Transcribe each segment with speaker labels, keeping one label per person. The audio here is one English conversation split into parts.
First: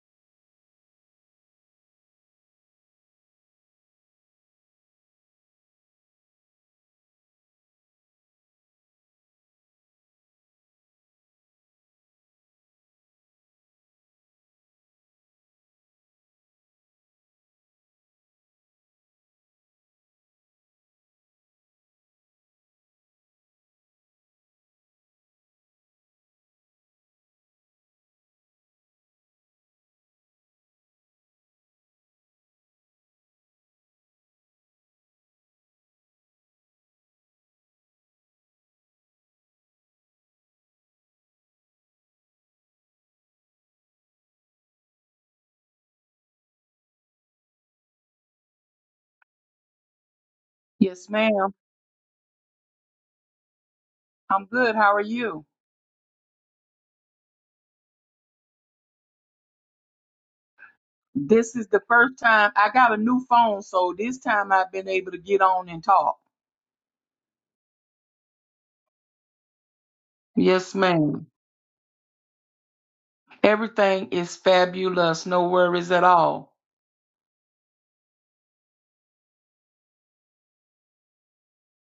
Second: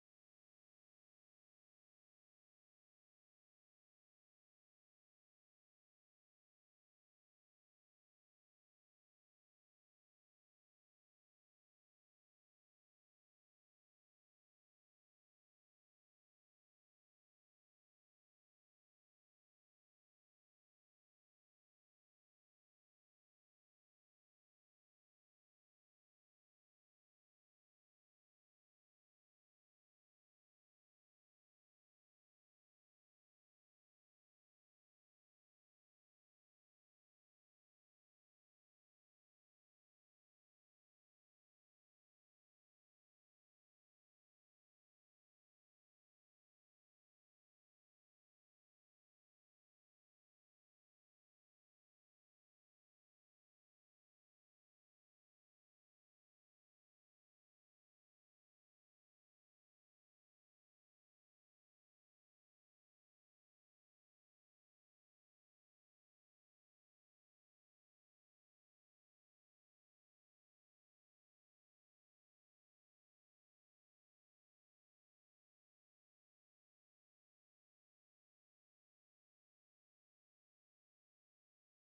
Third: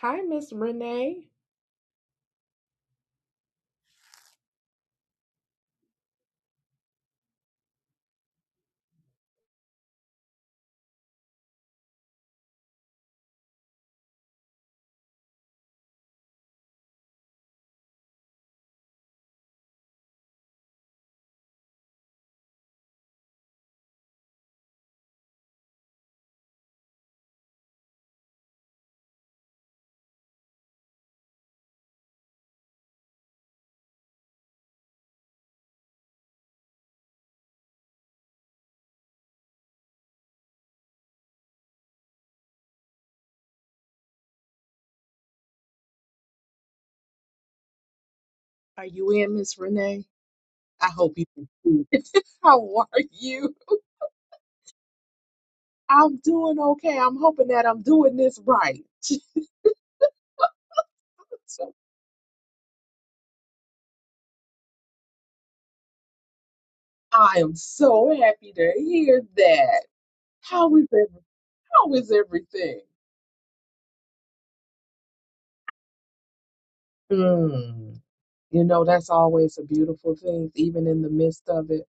Speaker 1: Hi, Miss Renee. Are you in, Miss Renee? I
Speaker 2: Yes,
Speaker 1: hope you can
Speaker 2: ma'am.
Speaker 1: see. it. How are you?
Speaker 2: I'm good. How are you?
Speaker 1: I'm doing okay. I'm hoping that I'm doing this right.
Speaker 2: This is
Speaker 1: So
Speaker 2: the first time I got a new phone, so this time I've been able to get on and talk.
Speaker 1: I am so happy to hear that.
Speaker 2: Yes,
Speaker 1: How is every,
Speaker 2: ma'am.
Speaker 1: how is everything?
Speaker 2: Everything is fabulous. No worries at all.
Speaker 1: Mm, you know, that's always a beautiful thing, even in the midst of it.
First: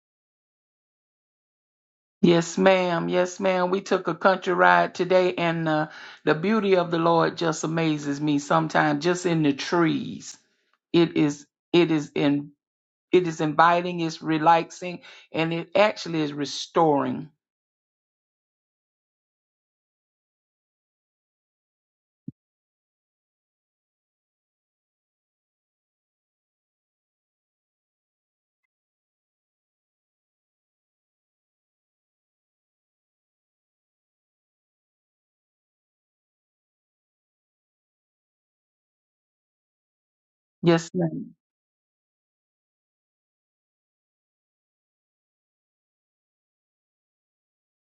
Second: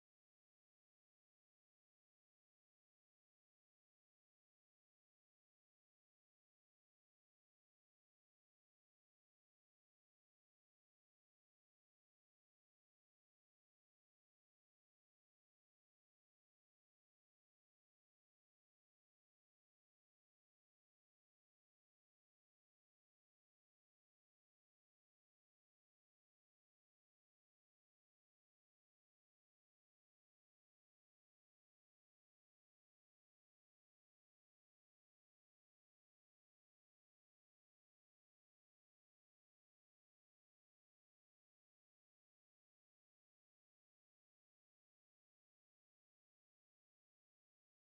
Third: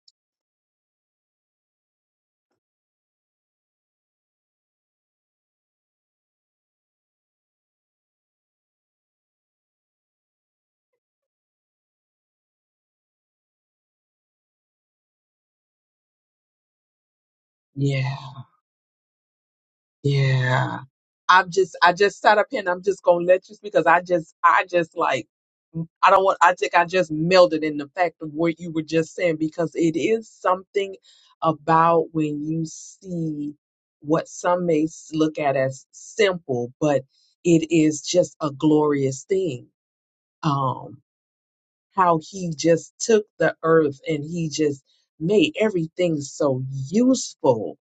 Speaker 2: Yes, ma'am. Yes, ma'am. We took a country ride today, and uh, the beauty of the Lord just amazes me sometimes, just in the trees. It is, it is in, it is inviting, it's relaxing, and it actually is restoring.
Speaker 1: Yeah. Yeah. I'm just I just sat up here and I'm just gonna let you speak because I just I just like I don't want I think I just melded in the fact of what you were just saying because it is something about when you see what some may s- look at as simple, but it is just a glorious thing.
Speaker 2: Yes,
Speaker 1: Um
Speaker 2: ma'am.
Speaker 1: how he just took the earth and he just made everything so useful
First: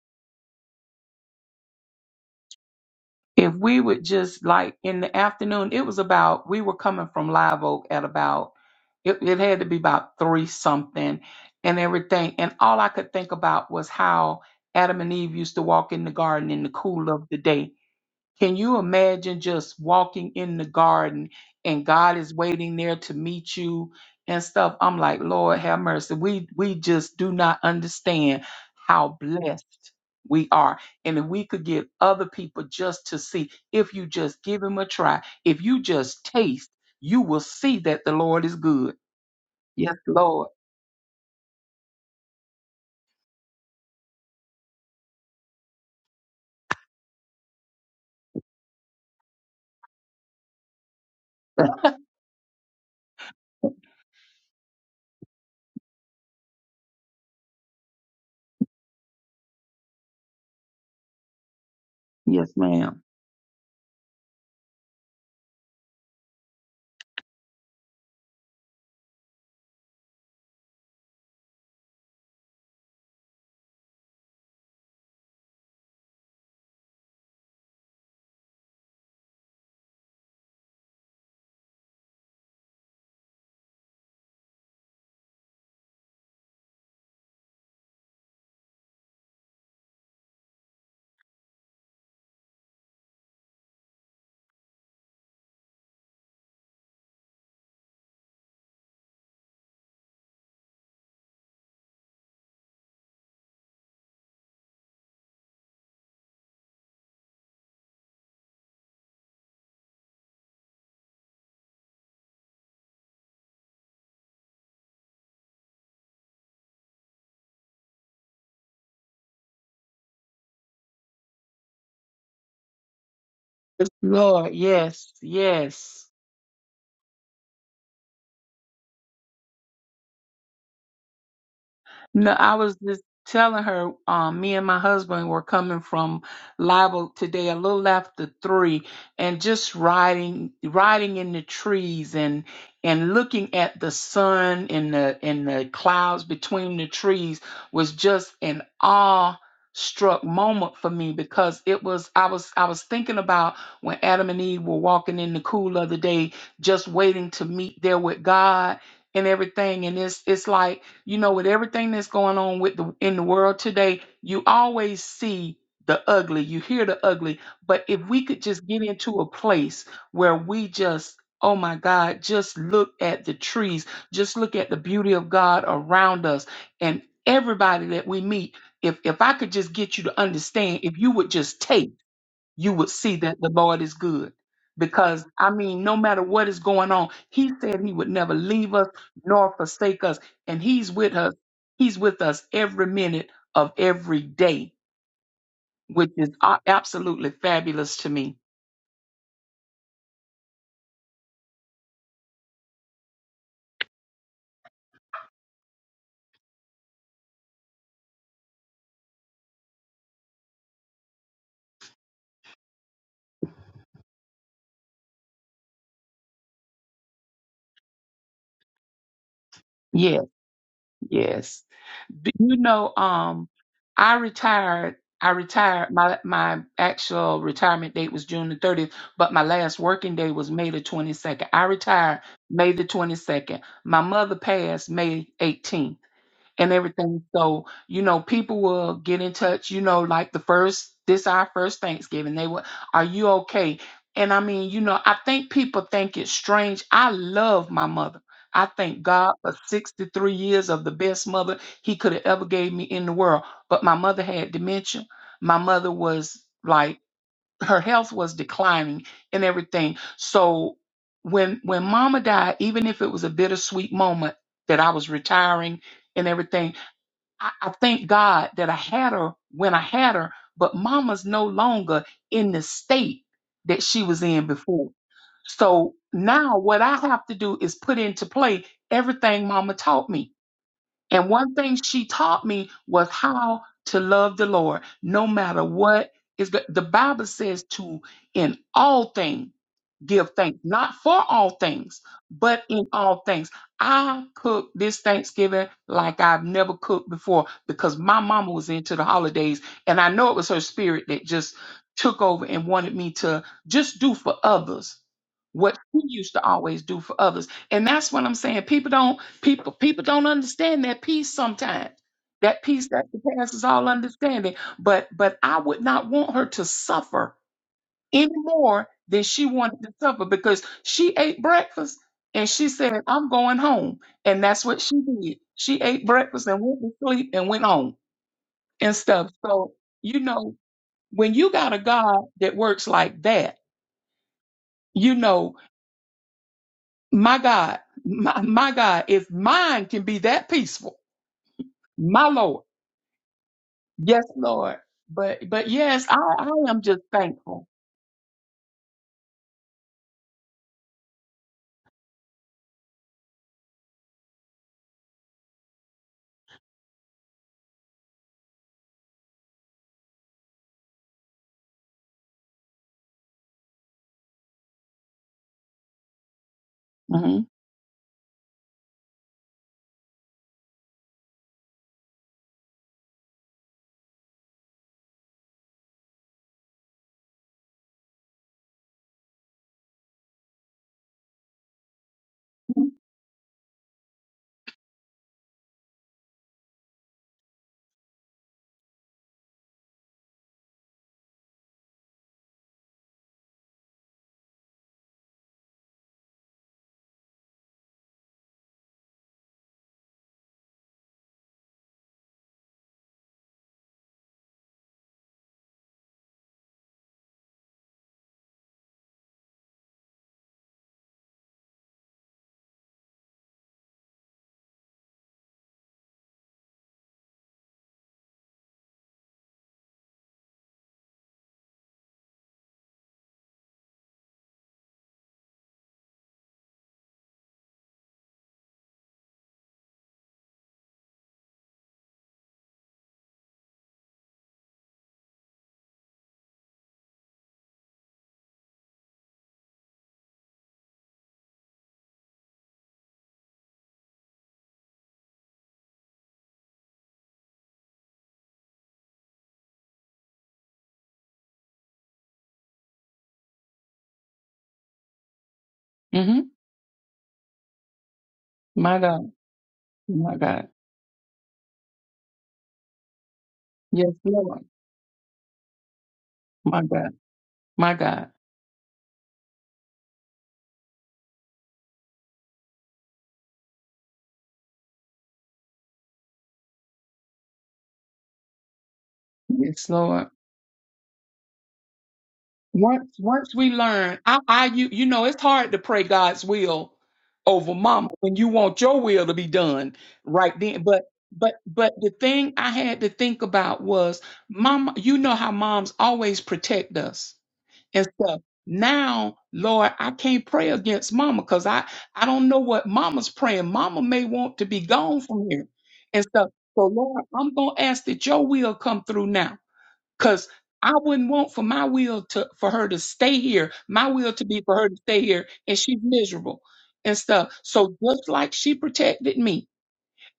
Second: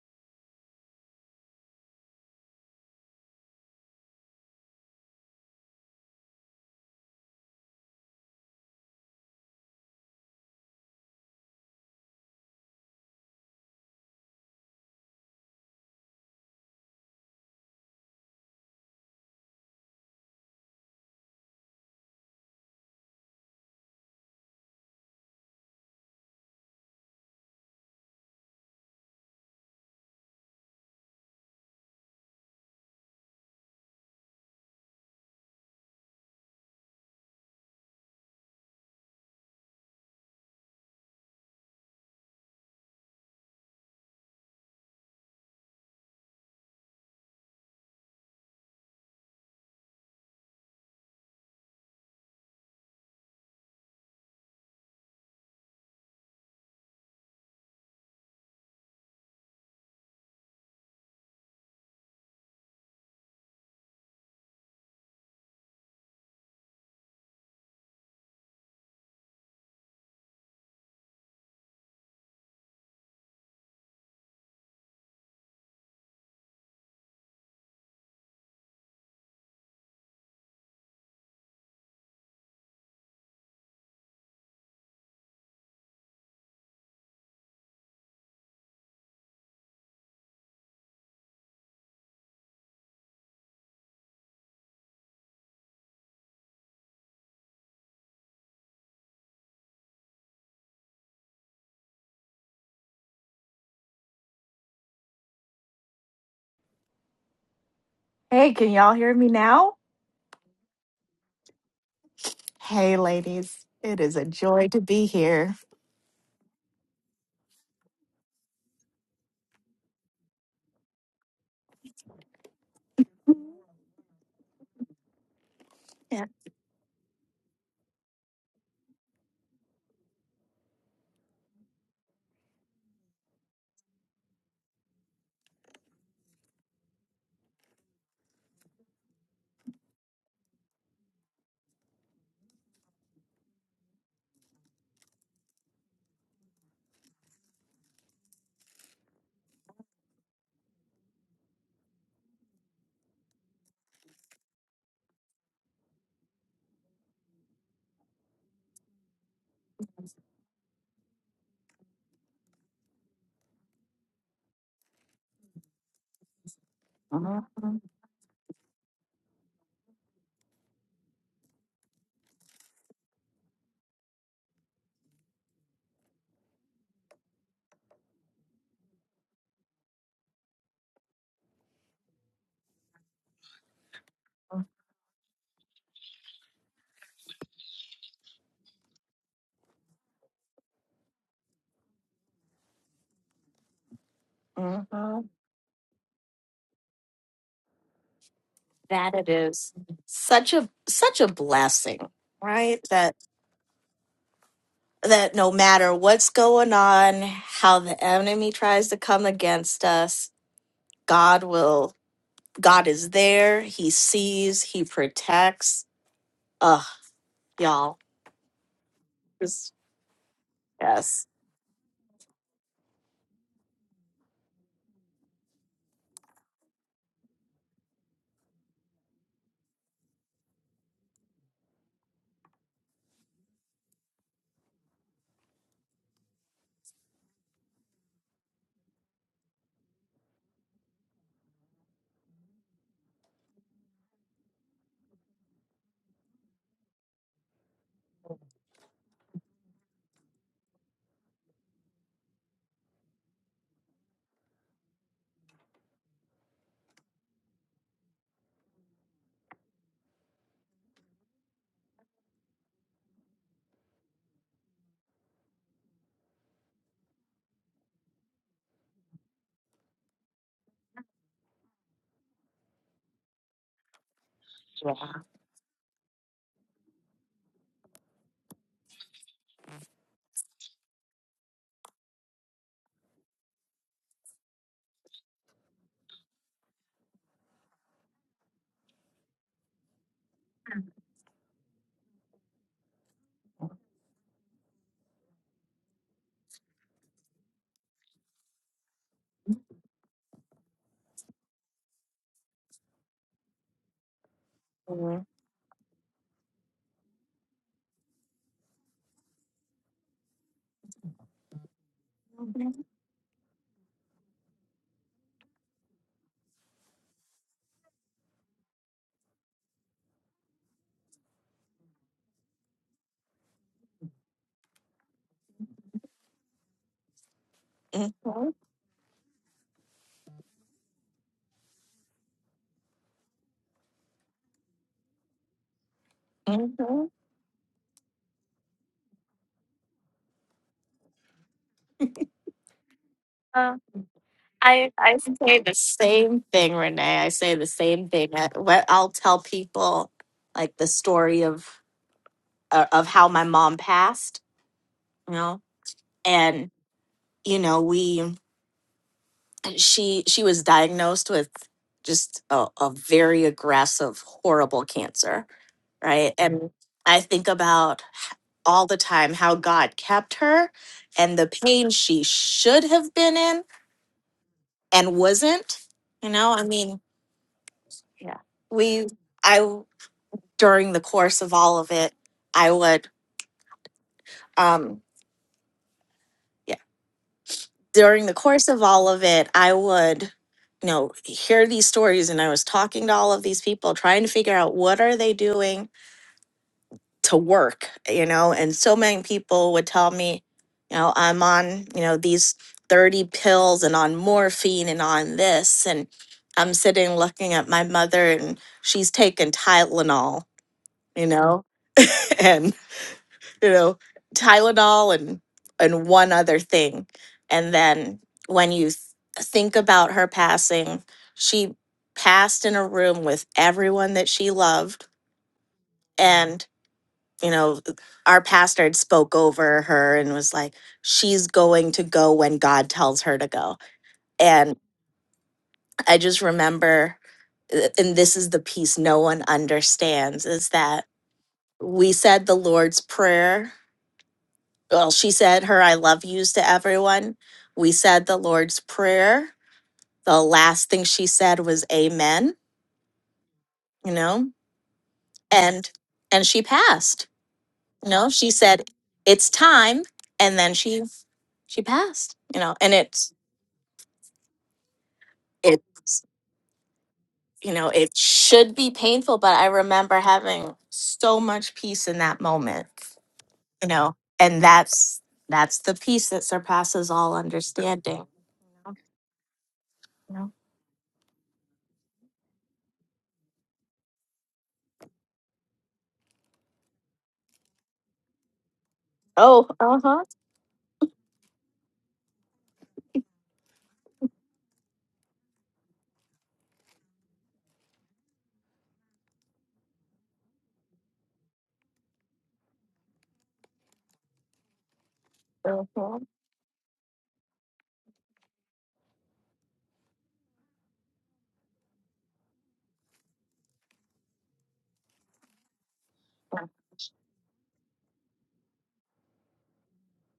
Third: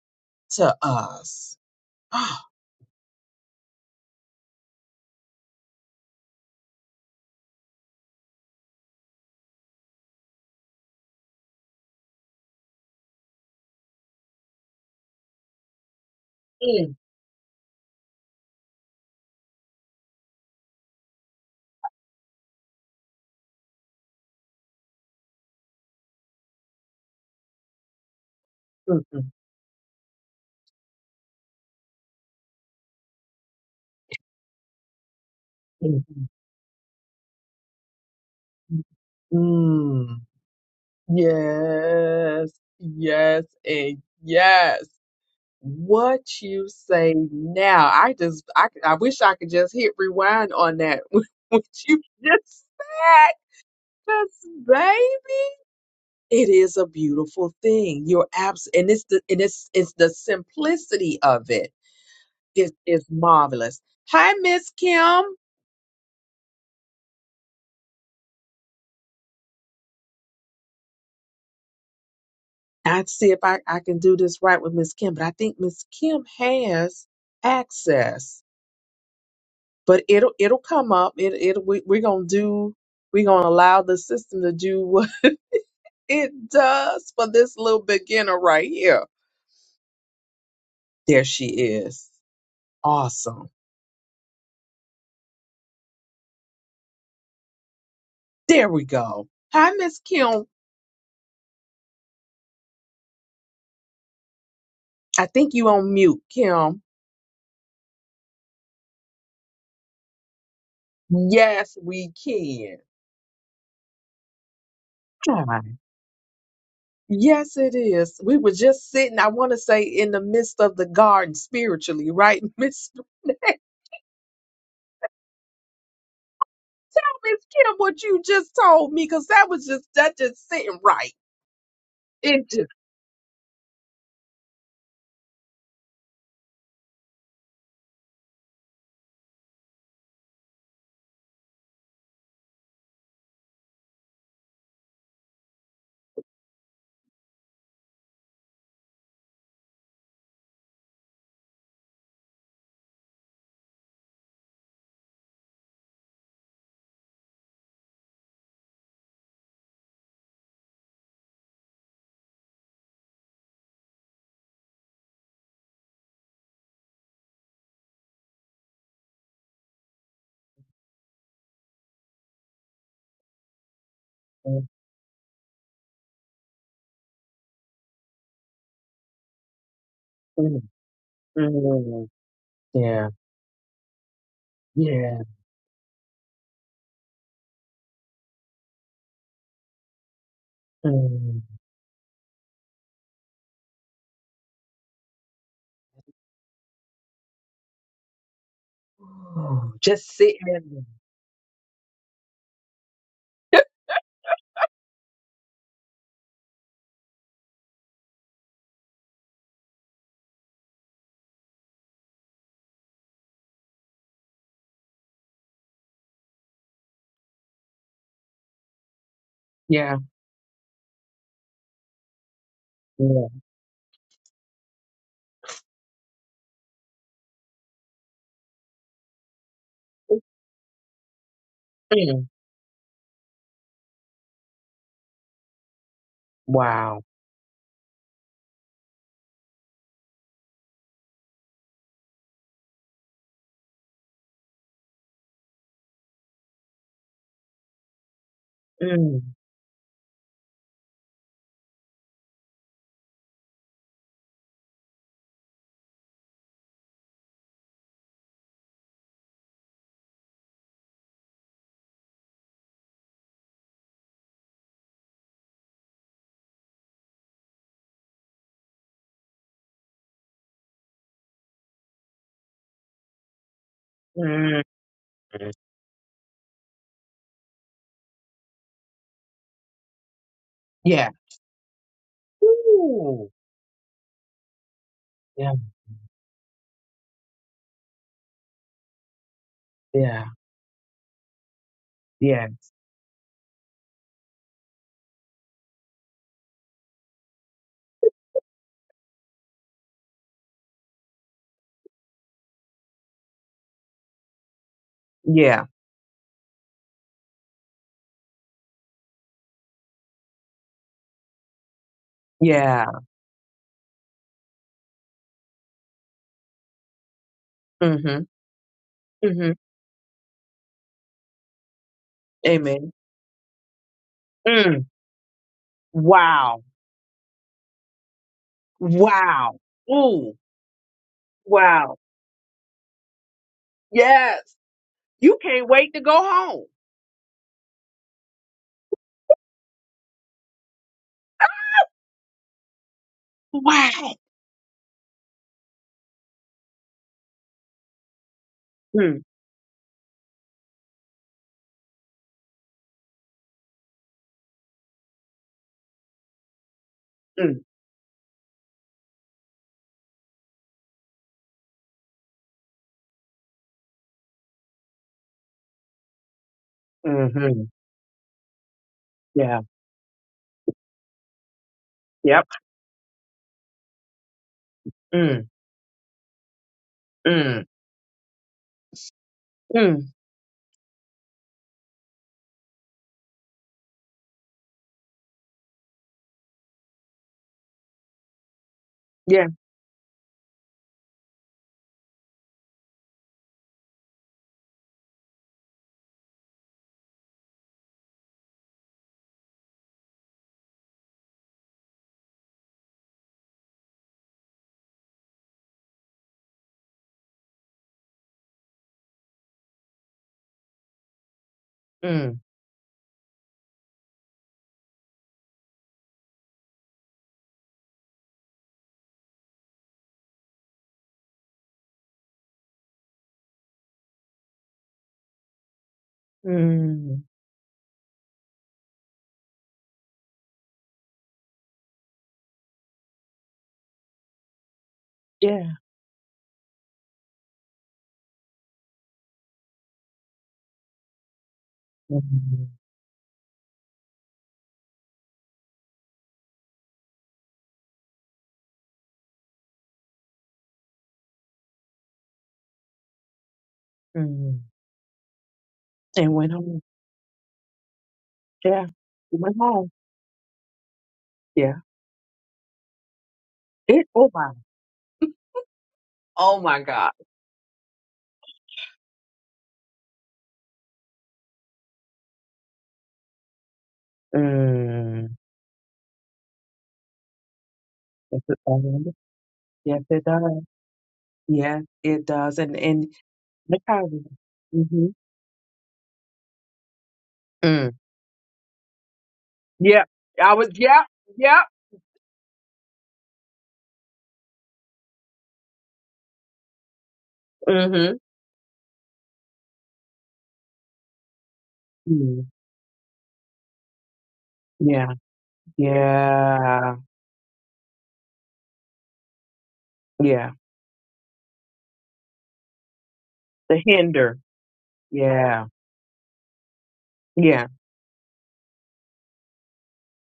Speaker 1: to us.
Speaker 2: if we would just like in the afternoon, it was about we were coming from Live Oak at about it, it had to be about three something and everything. And all I could think about was how Adam and Eve used to walk in the garden in the
Speaker 1: Mm,
Speaker 2: cool of the day can you imagine just walking in the garden and God is waiting there to meet you and stuff? I'm like, Lord have mercy. We we just do not understand
Speaker 1: mm,
Speaker 2: how blessed we are. And if we could get other people just to see, if you just give him a try, if you just
Speaker 1: Mm,
Speaker 2: taste, you will see that the Lord is good. Yes, Lord.
Speaker 1: yes, yes, and yes. What you say now? I just, I, I wish I could just hit rewind on that. What you just said, because babe, it is a beautiful thing. You're abs, and it's the, and it's, it's the simplicity of it.
Speaker 2: Yes,
Speaker 1: It
Speaker 2: ma'am.
Speaker 1: is marvelous. Hi, Miss Kim. I'd see if I, I can do this right with Miss Kim, but I think Miss Kim has access. but it'll it'll come up. It it we, we're gonna do. We're gonna allow the system to do what it does for this little beginner right here. There she is. Awesome. There we go. Hi, Miss Kim. I think you on mute, Kim.
Speaker 3: Hey, can y'all hear me now?
Speaker 1: Yes, we can.
Speaker 3: Hey, ladies. It is a joy to be here.
Speaker 1: Hi. Yes, it is. We were just sitting, I want to say, in the midst of the garden spiritually, right, Miss Renee?
Speaker 2: Yes, Lord. Yes, yes.
Speaker 3: Yeah.
Speaker 1: Miss Kim? What you just told me, because that was just that just sitting right.
Speaker 2: No,
Speaker 1: It
Speaker 2: I was
Speaker 1: just
Speaker 2: just telling her, um, me and my husband were coming from Libel today a little after three and just riding riding in the trees and and looking at the sun and the and the clouds between the trees was just an awe struck moment for me because it was I was I was thinking about when Adam and Eve were walking in the cool of the day just waiting to meet there with God and everything and it's it's like you know, with everything that's going on with the in the world today, you always see the ugly, you hear the ugly.
Speaker 3: Mhm,
Speaker 2: But if we could just get into a place where we just Oh my God, just look at the trees. Just look at the beauty of God around us and everybody that we meet. If if I could just get you to
Speaker 1: Mm,
Speaker 2: understand, if you would just take
Speaker 1: mm,
Speaker 2: you would
Speaker 1: yeah,
Speaker 2: see that the Lord is good.
Speaker 1: yeah.
Speaker 2: Because, I mean, no matter what is going on, He said He would never leave us nor forsake us. And He's with us.
Speaker 1: Mm.
Speaker 2: He's with us every minute of every day,
Speaker 3: mhm.
Speaker 2: which is a- absolutely fabulous to me.
Speaker 3: That it is.
Speaker 1: Just sitting
Speaker 3: Such a
Speaker 1: in
Speaker 3: such a blessing, right? That
Speaker 1: there.
Speaker 3: that no matter what's going on, how the enemy tries to come against us, God will God is there. He sees, he protects. Ugh, y'all. Just
Speaker 1: Yeah,
Speaker 2: Yes,
Speaker 3: yes.
Speaker 2: yes. Do you know,
Speaker 1: yeah.
Speaker 2: um, I retired. I retired. My my actual retirement date was June the 30th, but my last working day was May the 22nd. I retired
Speaker 1: Mm,
Speaker 2: May the 22nd. My mother passed May 18th and
Speaker 1: wow.
Speaker 2: everything. So, you know, people will get in touch, you know, like the first, this our first Thanksgiving. They will, are you okay? And I mean, you know, I think people think it's strange. I love my mother. I thank
Speaker 1: Mm,
Speaker 2: God for 63 years of the best mother he could have ever gave me in the world. But my mother had dementia. My mother was like her health was declining and everything. So when when mama died, even if it was a bittersweet moment that I was retiring and everything, I, I thank God that I had her when I had her, but mama's no longer in the state that she was in
Speaker 1: mm,
Speaker 2: before.
Speaker 3: Yeah.
Speaker 2: So now what I have to do is put into play everything mama taught me.
Speaker 1: yeah.
Speaker 2: And one thing she taught me was
Speaker 1: Ooh,
Speaker 2: how to love the Lord no
Speaker 1: yeah,
Speaker 2: matter what is the, the Bible says to in all things
Speaker 1: yeah,
Speaker 2: give thanks, not for all things,
Speaker 1: yeah,
Speaker 2: but in all things. I cooked this Thanksgiving like I've never cooked before because my mama was into the holidays and I know it was her spirit that just took over and wanted me to just do for others
Speaker 3: Mhm.
Speaker 1: yeah,
Speaker 2: what she used to always do for others. And that's what I'm saying. People don't People people don't understand that peace sometimes. That
Speaker 1: yeah.
Speaker 2: peace that surpasses all understanding. But but I would not want her to suffer
Speaker 1: Mm-hmm,
Speaker 2: any more than she
Speaker 1: mm-hmm.
Speaker 2: wanted to suffer because she ate breakfast and she
Speaker 1: Amen.
Speaker 2: said, I'm going home. And that's what
Speaker 1: Mm,
Speaker 2: she did. She ate breakfast and
Speaker 1: wow,
Speaker 2: went to sleep and went home
Speaker 3: Mhm.
Speaker 2: and stuff.
Speaker 1: wow.
Speaker 2: So, you
Speaker 1: Ooh,
Speaker 2: know, when you got a
Speaker 1: wow.
Speaker 2: God that works like that,
Speaker 1: Yes,
Speaker 2: you
Speaker 1: you
Speaker 2: know,
Speaker 1: can't wait to go home.
Speaker 3: Mhm,
Speaker 2: my God, my, my God, if mine can be that peaceful, my Lord.
Speaker 3: mhm.
Speaker 1: Wow.
Speaker 2: Yes, Lord.
Speaker 3: I, I
Speaker 2: But
Speaker 3: say
Speaker 2: but
Speaker 3: the
Speaker 2: yes, I,
Speaker 3: same
Speaker 2: I
Speaker 3: thing,
Speaker 2: am just
Speaker 3: Renee. I say the
Speaker 2: thankful.
Speaker 3: same thing. I, what I'll
Speaker 1: Mm,
Speaker 3: tell people, like the story of uh, of how my mom passed, you know, and you
Speaker 1: mm,
Speaker 3: know, we she she was diagnosed with just a, a very aggressive, horrible cancer, right? And I
Speaker 2: hmm
Speaker 3: think
Speaker 1: mm-hmm.
Speaker 3: about h- all the time how
Speaker 1: Yeah,
Speaker 3: God kept her and the pain she
Speaker 1: yep.
Speaker 3: should have been in and
Speaker 1: Mm,
Speaker 3: wasn't. You know, I mean,
Speaker 1: mm,
Speaker 3: yeah, we. I
Speaker 1: mm,
Speaker 3: during the course of all of it, I would, um, yeah, during the course of all of
Speaker 1: yeah.
Speaker 3: it, I would, you know, hear these stories and I was talking to all of these people, trying to figure out what are they doing to work, you know, and so many people would tell me, you know, I'm on, you know, these 30 pills and on morphine and on this. And I'm sitting looking at my mother and she's taking Tylenol, you know,
Speaker 1: mm.
Speaker 3: and. you know, Tylenol and and one other thing. And then when you th- think about her passing, she passed in a room with everyone that she loved and
Speaker 1: Mm,
Speaker 3: you know our pastor had spoke over her and was like she's going to go when god tells her to go and
Speaker 1: yeah.
Speaker 3: i just remember uh, and this is the piece no one understands is that we said the
Speaker 1: Mm,
Speaker 3: lord's prayer well, she said her I love yous to everyone. We said the Lord's Prayer. The last thing she said was amen, you know,
Speaker 1: mm.
Speaker 3: and
Speaker 1: And
Speaker 2: hmm
Speaker 3: and
Speaker 1: went
Speaker 3: she
Speaker 1: home.
Speaker 3: passed. You know, she
Speaker 1: Yeah.
Speaker 3: said
Speaker 2: My God.
Speaker 1: He
Speaker 3: it's
Speaker 1: went home.
Speaker 3: time
Speaker 2: My
Speaker 3: and
Speaker 2: God.
Speaker 3: then she
Speaker 1: Yeah.
Speaker 3: she passed, you know, and it's
Speaker 1: It,
Speaker 2: Yes,
Speaker 1: oh my.
Speaker 2: Lord.
Speaker 3: it's
Speaker 1: Oh my
Speaker 2: My God.
Speaker 1: God.
Speaker 3: you know,
Speaker 2: My
Speaker 3: it
Speaker 2: God.
Speaker 3: should be painful, but I remember having so much peace in that moment, you know, and that's
Speaker 1: Mm.
Speaker 3: that's the peace that surpasses all understanding.
Speaker 1: Yes, it
Speaker 3: you
Speaker 1: does.
Speaker 2: Yes,
Speaker 1: Yes, it
Speaker 2: Lord.
Speaker 3: know?
Speaker 1: does. Yes, it does. And, and
Speaker 2: Once once we
Speaker 1: the
Speaker 2: learn,
Speaker 1: kind
Speaker 2: I, I you
Speaker 1: mm-hmm.
Speaker 2: you know it's hard to pray God's will over
Speaker 1: mm.
Speaker 2: mama when you want your will to be
Speaker 3: Oh,
Speaker 2: done
Speaker 1: Yeah.
Speaker 3: uh
Speaker 1: I
Speaker 2: right
Speaker 1: was,
Speaker 2: then. But
Speaker 1: yeah.
Speaker 2: but
Speaker 1: Yeah.
Speaker 2: but the thing I had to think about was mama, you know how moms always protect us. and
Speaker 1: Mm-hmm.
Speaker 2: stuff. Now, Lord, I can't pray against mama because I, I
Speaker 1: Mm.
Speaker 2: don't know what mama's praying. Mama may want to be
Speaker 1: Yeah.
Speaker 2: gone from here and stuff. So,
Speaker 1: Yeah.
Speaker 2: Lord, I'm going to ask that your will come through now because
Speaker 1: Yeah.
Speaker 2: I wouldn't want for my will to, for her to stay here,
Speaker 1: The
Speaker 2: my will
Speaker 1: hinder.
Speaker 2: to be for her to stay here
Speaker 1: Yeah.
Speaker 2: and she's
Speaker 3: huh.
Speaker 2: miserable and stuff.
Speaker 1: Yeah.
Speaker 2: So just like she protected me,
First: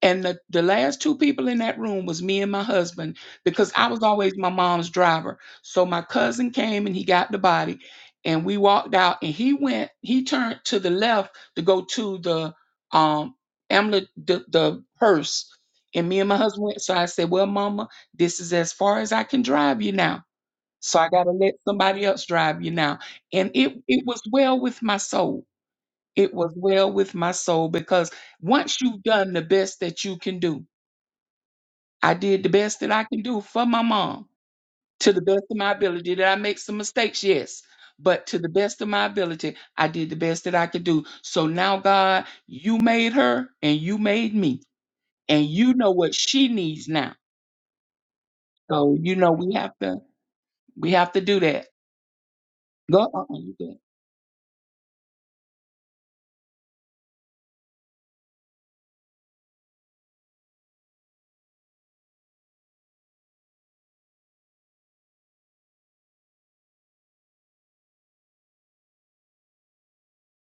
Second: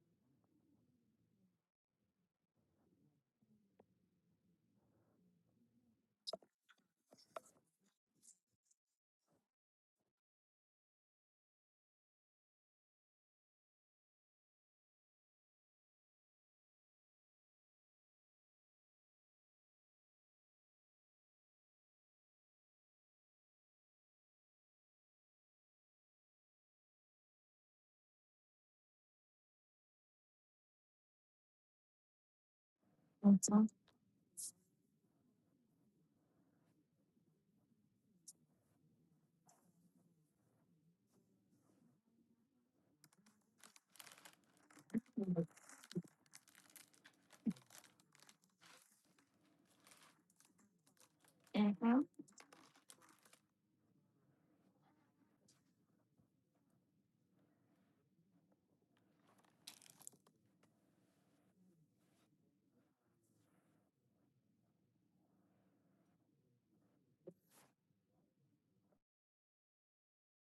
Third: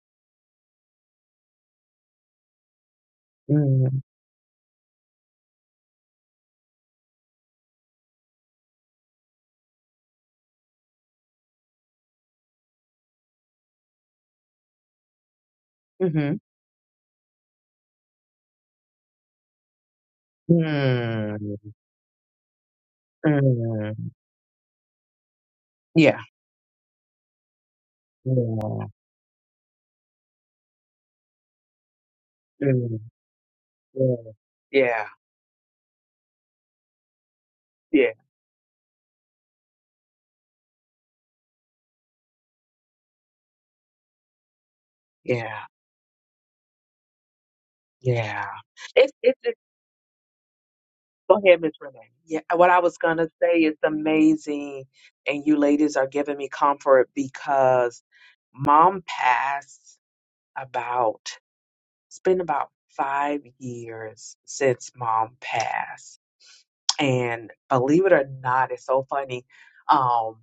Speaker 2: and the, the last two people in that room was me and my husband because I
Speaker 1: Mm.
Speaker 2: was always my mom's driver. So my cousin came and he got the body and we walked out and he went, he turned to the left to go to the um amulet the, the hearse. And me and
Speaker 1: Mm-hmm.
Speaker 2: my husband went. So I said, Well, mama, this is as far as I can drive you now. So I gotta let
Speaker 1: Mm.
Speaker 2: somebody else drive you now. And it it
Speaker 1: Mm.
Speaker 2: was well with my soul.
Speaker 1: Yeah.
Speaker 2: It was well with my soul because once
Speaker 1: Yeah.
Speaker 2: you've done the best that you can do, I did the best
Speaker 1: Mm.
Speaker 2: that I can do for
Speaker 3: Mhm.
Speaker 2: my
Speaker 1: Yeah,
Speaker 2: mom
Speaker 1: yeah,
Speaker 2: to the best of my ability. Did I make some mistakes? Yes.
Speaker 1: yeah,
Speaker 2: But to the best of my ability, I did the best that I could do. So now, God, you made her and you made me. And
Speaker 1: yeah,
Speaker 2: you know what she needs now.
Speaker 1: yeah.
Speaker 2: So
Speaker 1: It's
Speaker 2: you know
Speaker 1: it's
Speaker 2: we
Speaker 1: it's
Speaker 2: have to we have to
Speaker 1: go
Speaker 2: do
Speaker 1: ahead,
Speaker 2: that.
Speaker 1: Miss
Speaker 3: Mhm.
Speaker 1: Renee. Yeah, what I was
Speaker 2: Go uh
Speaker 1: gonna
Speaker 2: you
Speaker 1: say is
Speaker 2: good.
Speaker 1: amazing, and you ladies are giving me comfort because mom passed about it's been about five years since mom passed, and believe it or not, it's so funny. um,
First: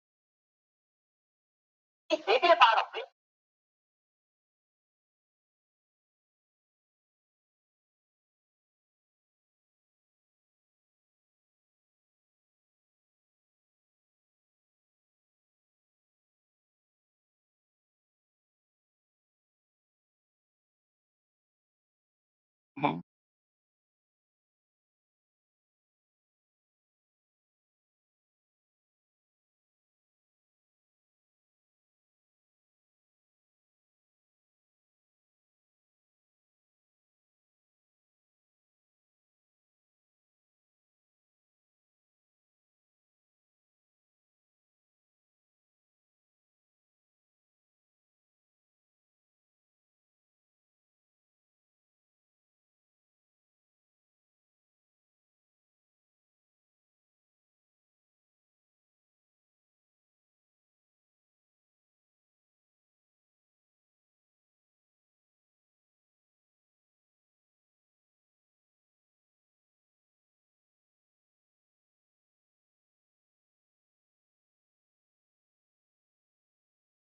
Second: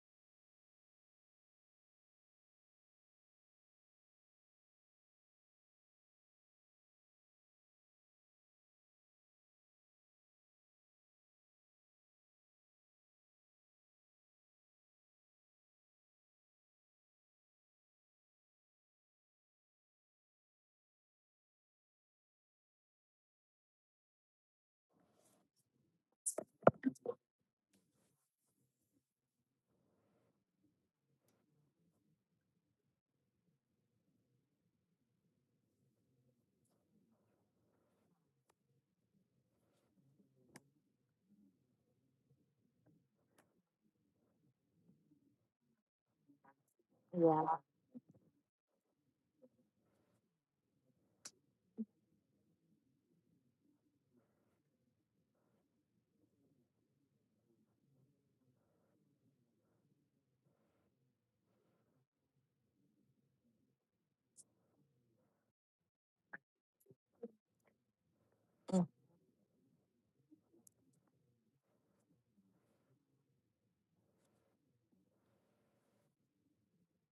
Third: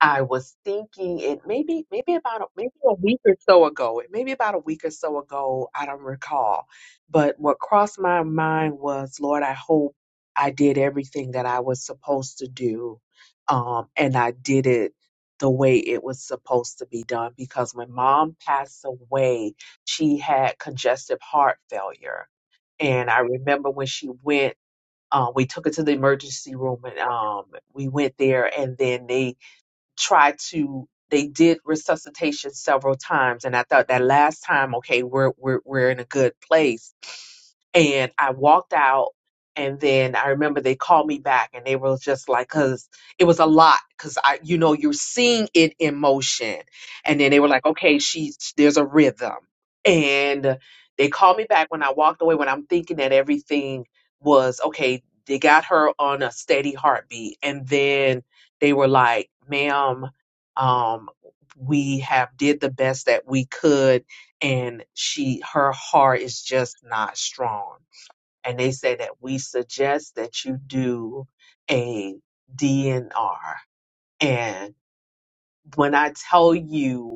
Speaker 1: I was thinking it maybe maybe about a, maybe a week or so ago. It maybe about a week or so ago. I don't recall, but what crossed my mind was, Lord, I hope I did everything that I was supposed to do, um, and I did it the way it was supposed to be done. Because when Mom passed away, she had congestive heart failure,
Speaker 2: Come on.
Speaker 1: and I remember when she went, uh, we took her to the emergency room and um, we went there, and then they tried to they did resuscitation several times and i thought that last time okay we're we're, we're in a good place and i walked out and then i remember they called me back and they were just like because it was a lot because i you know you're seeing it in motion and then they were
Speaker 3: Yeah.
Speaker 1: like okay she's there's a rhythm and they called me back when i walked away when i'm thinking that everything was okay they got her on a steady heartbeat and then they were like, ma'am, um, we have did the best that we could and she her heart is just not strong. And they say that we suggest that you do a DNR. And when I tell you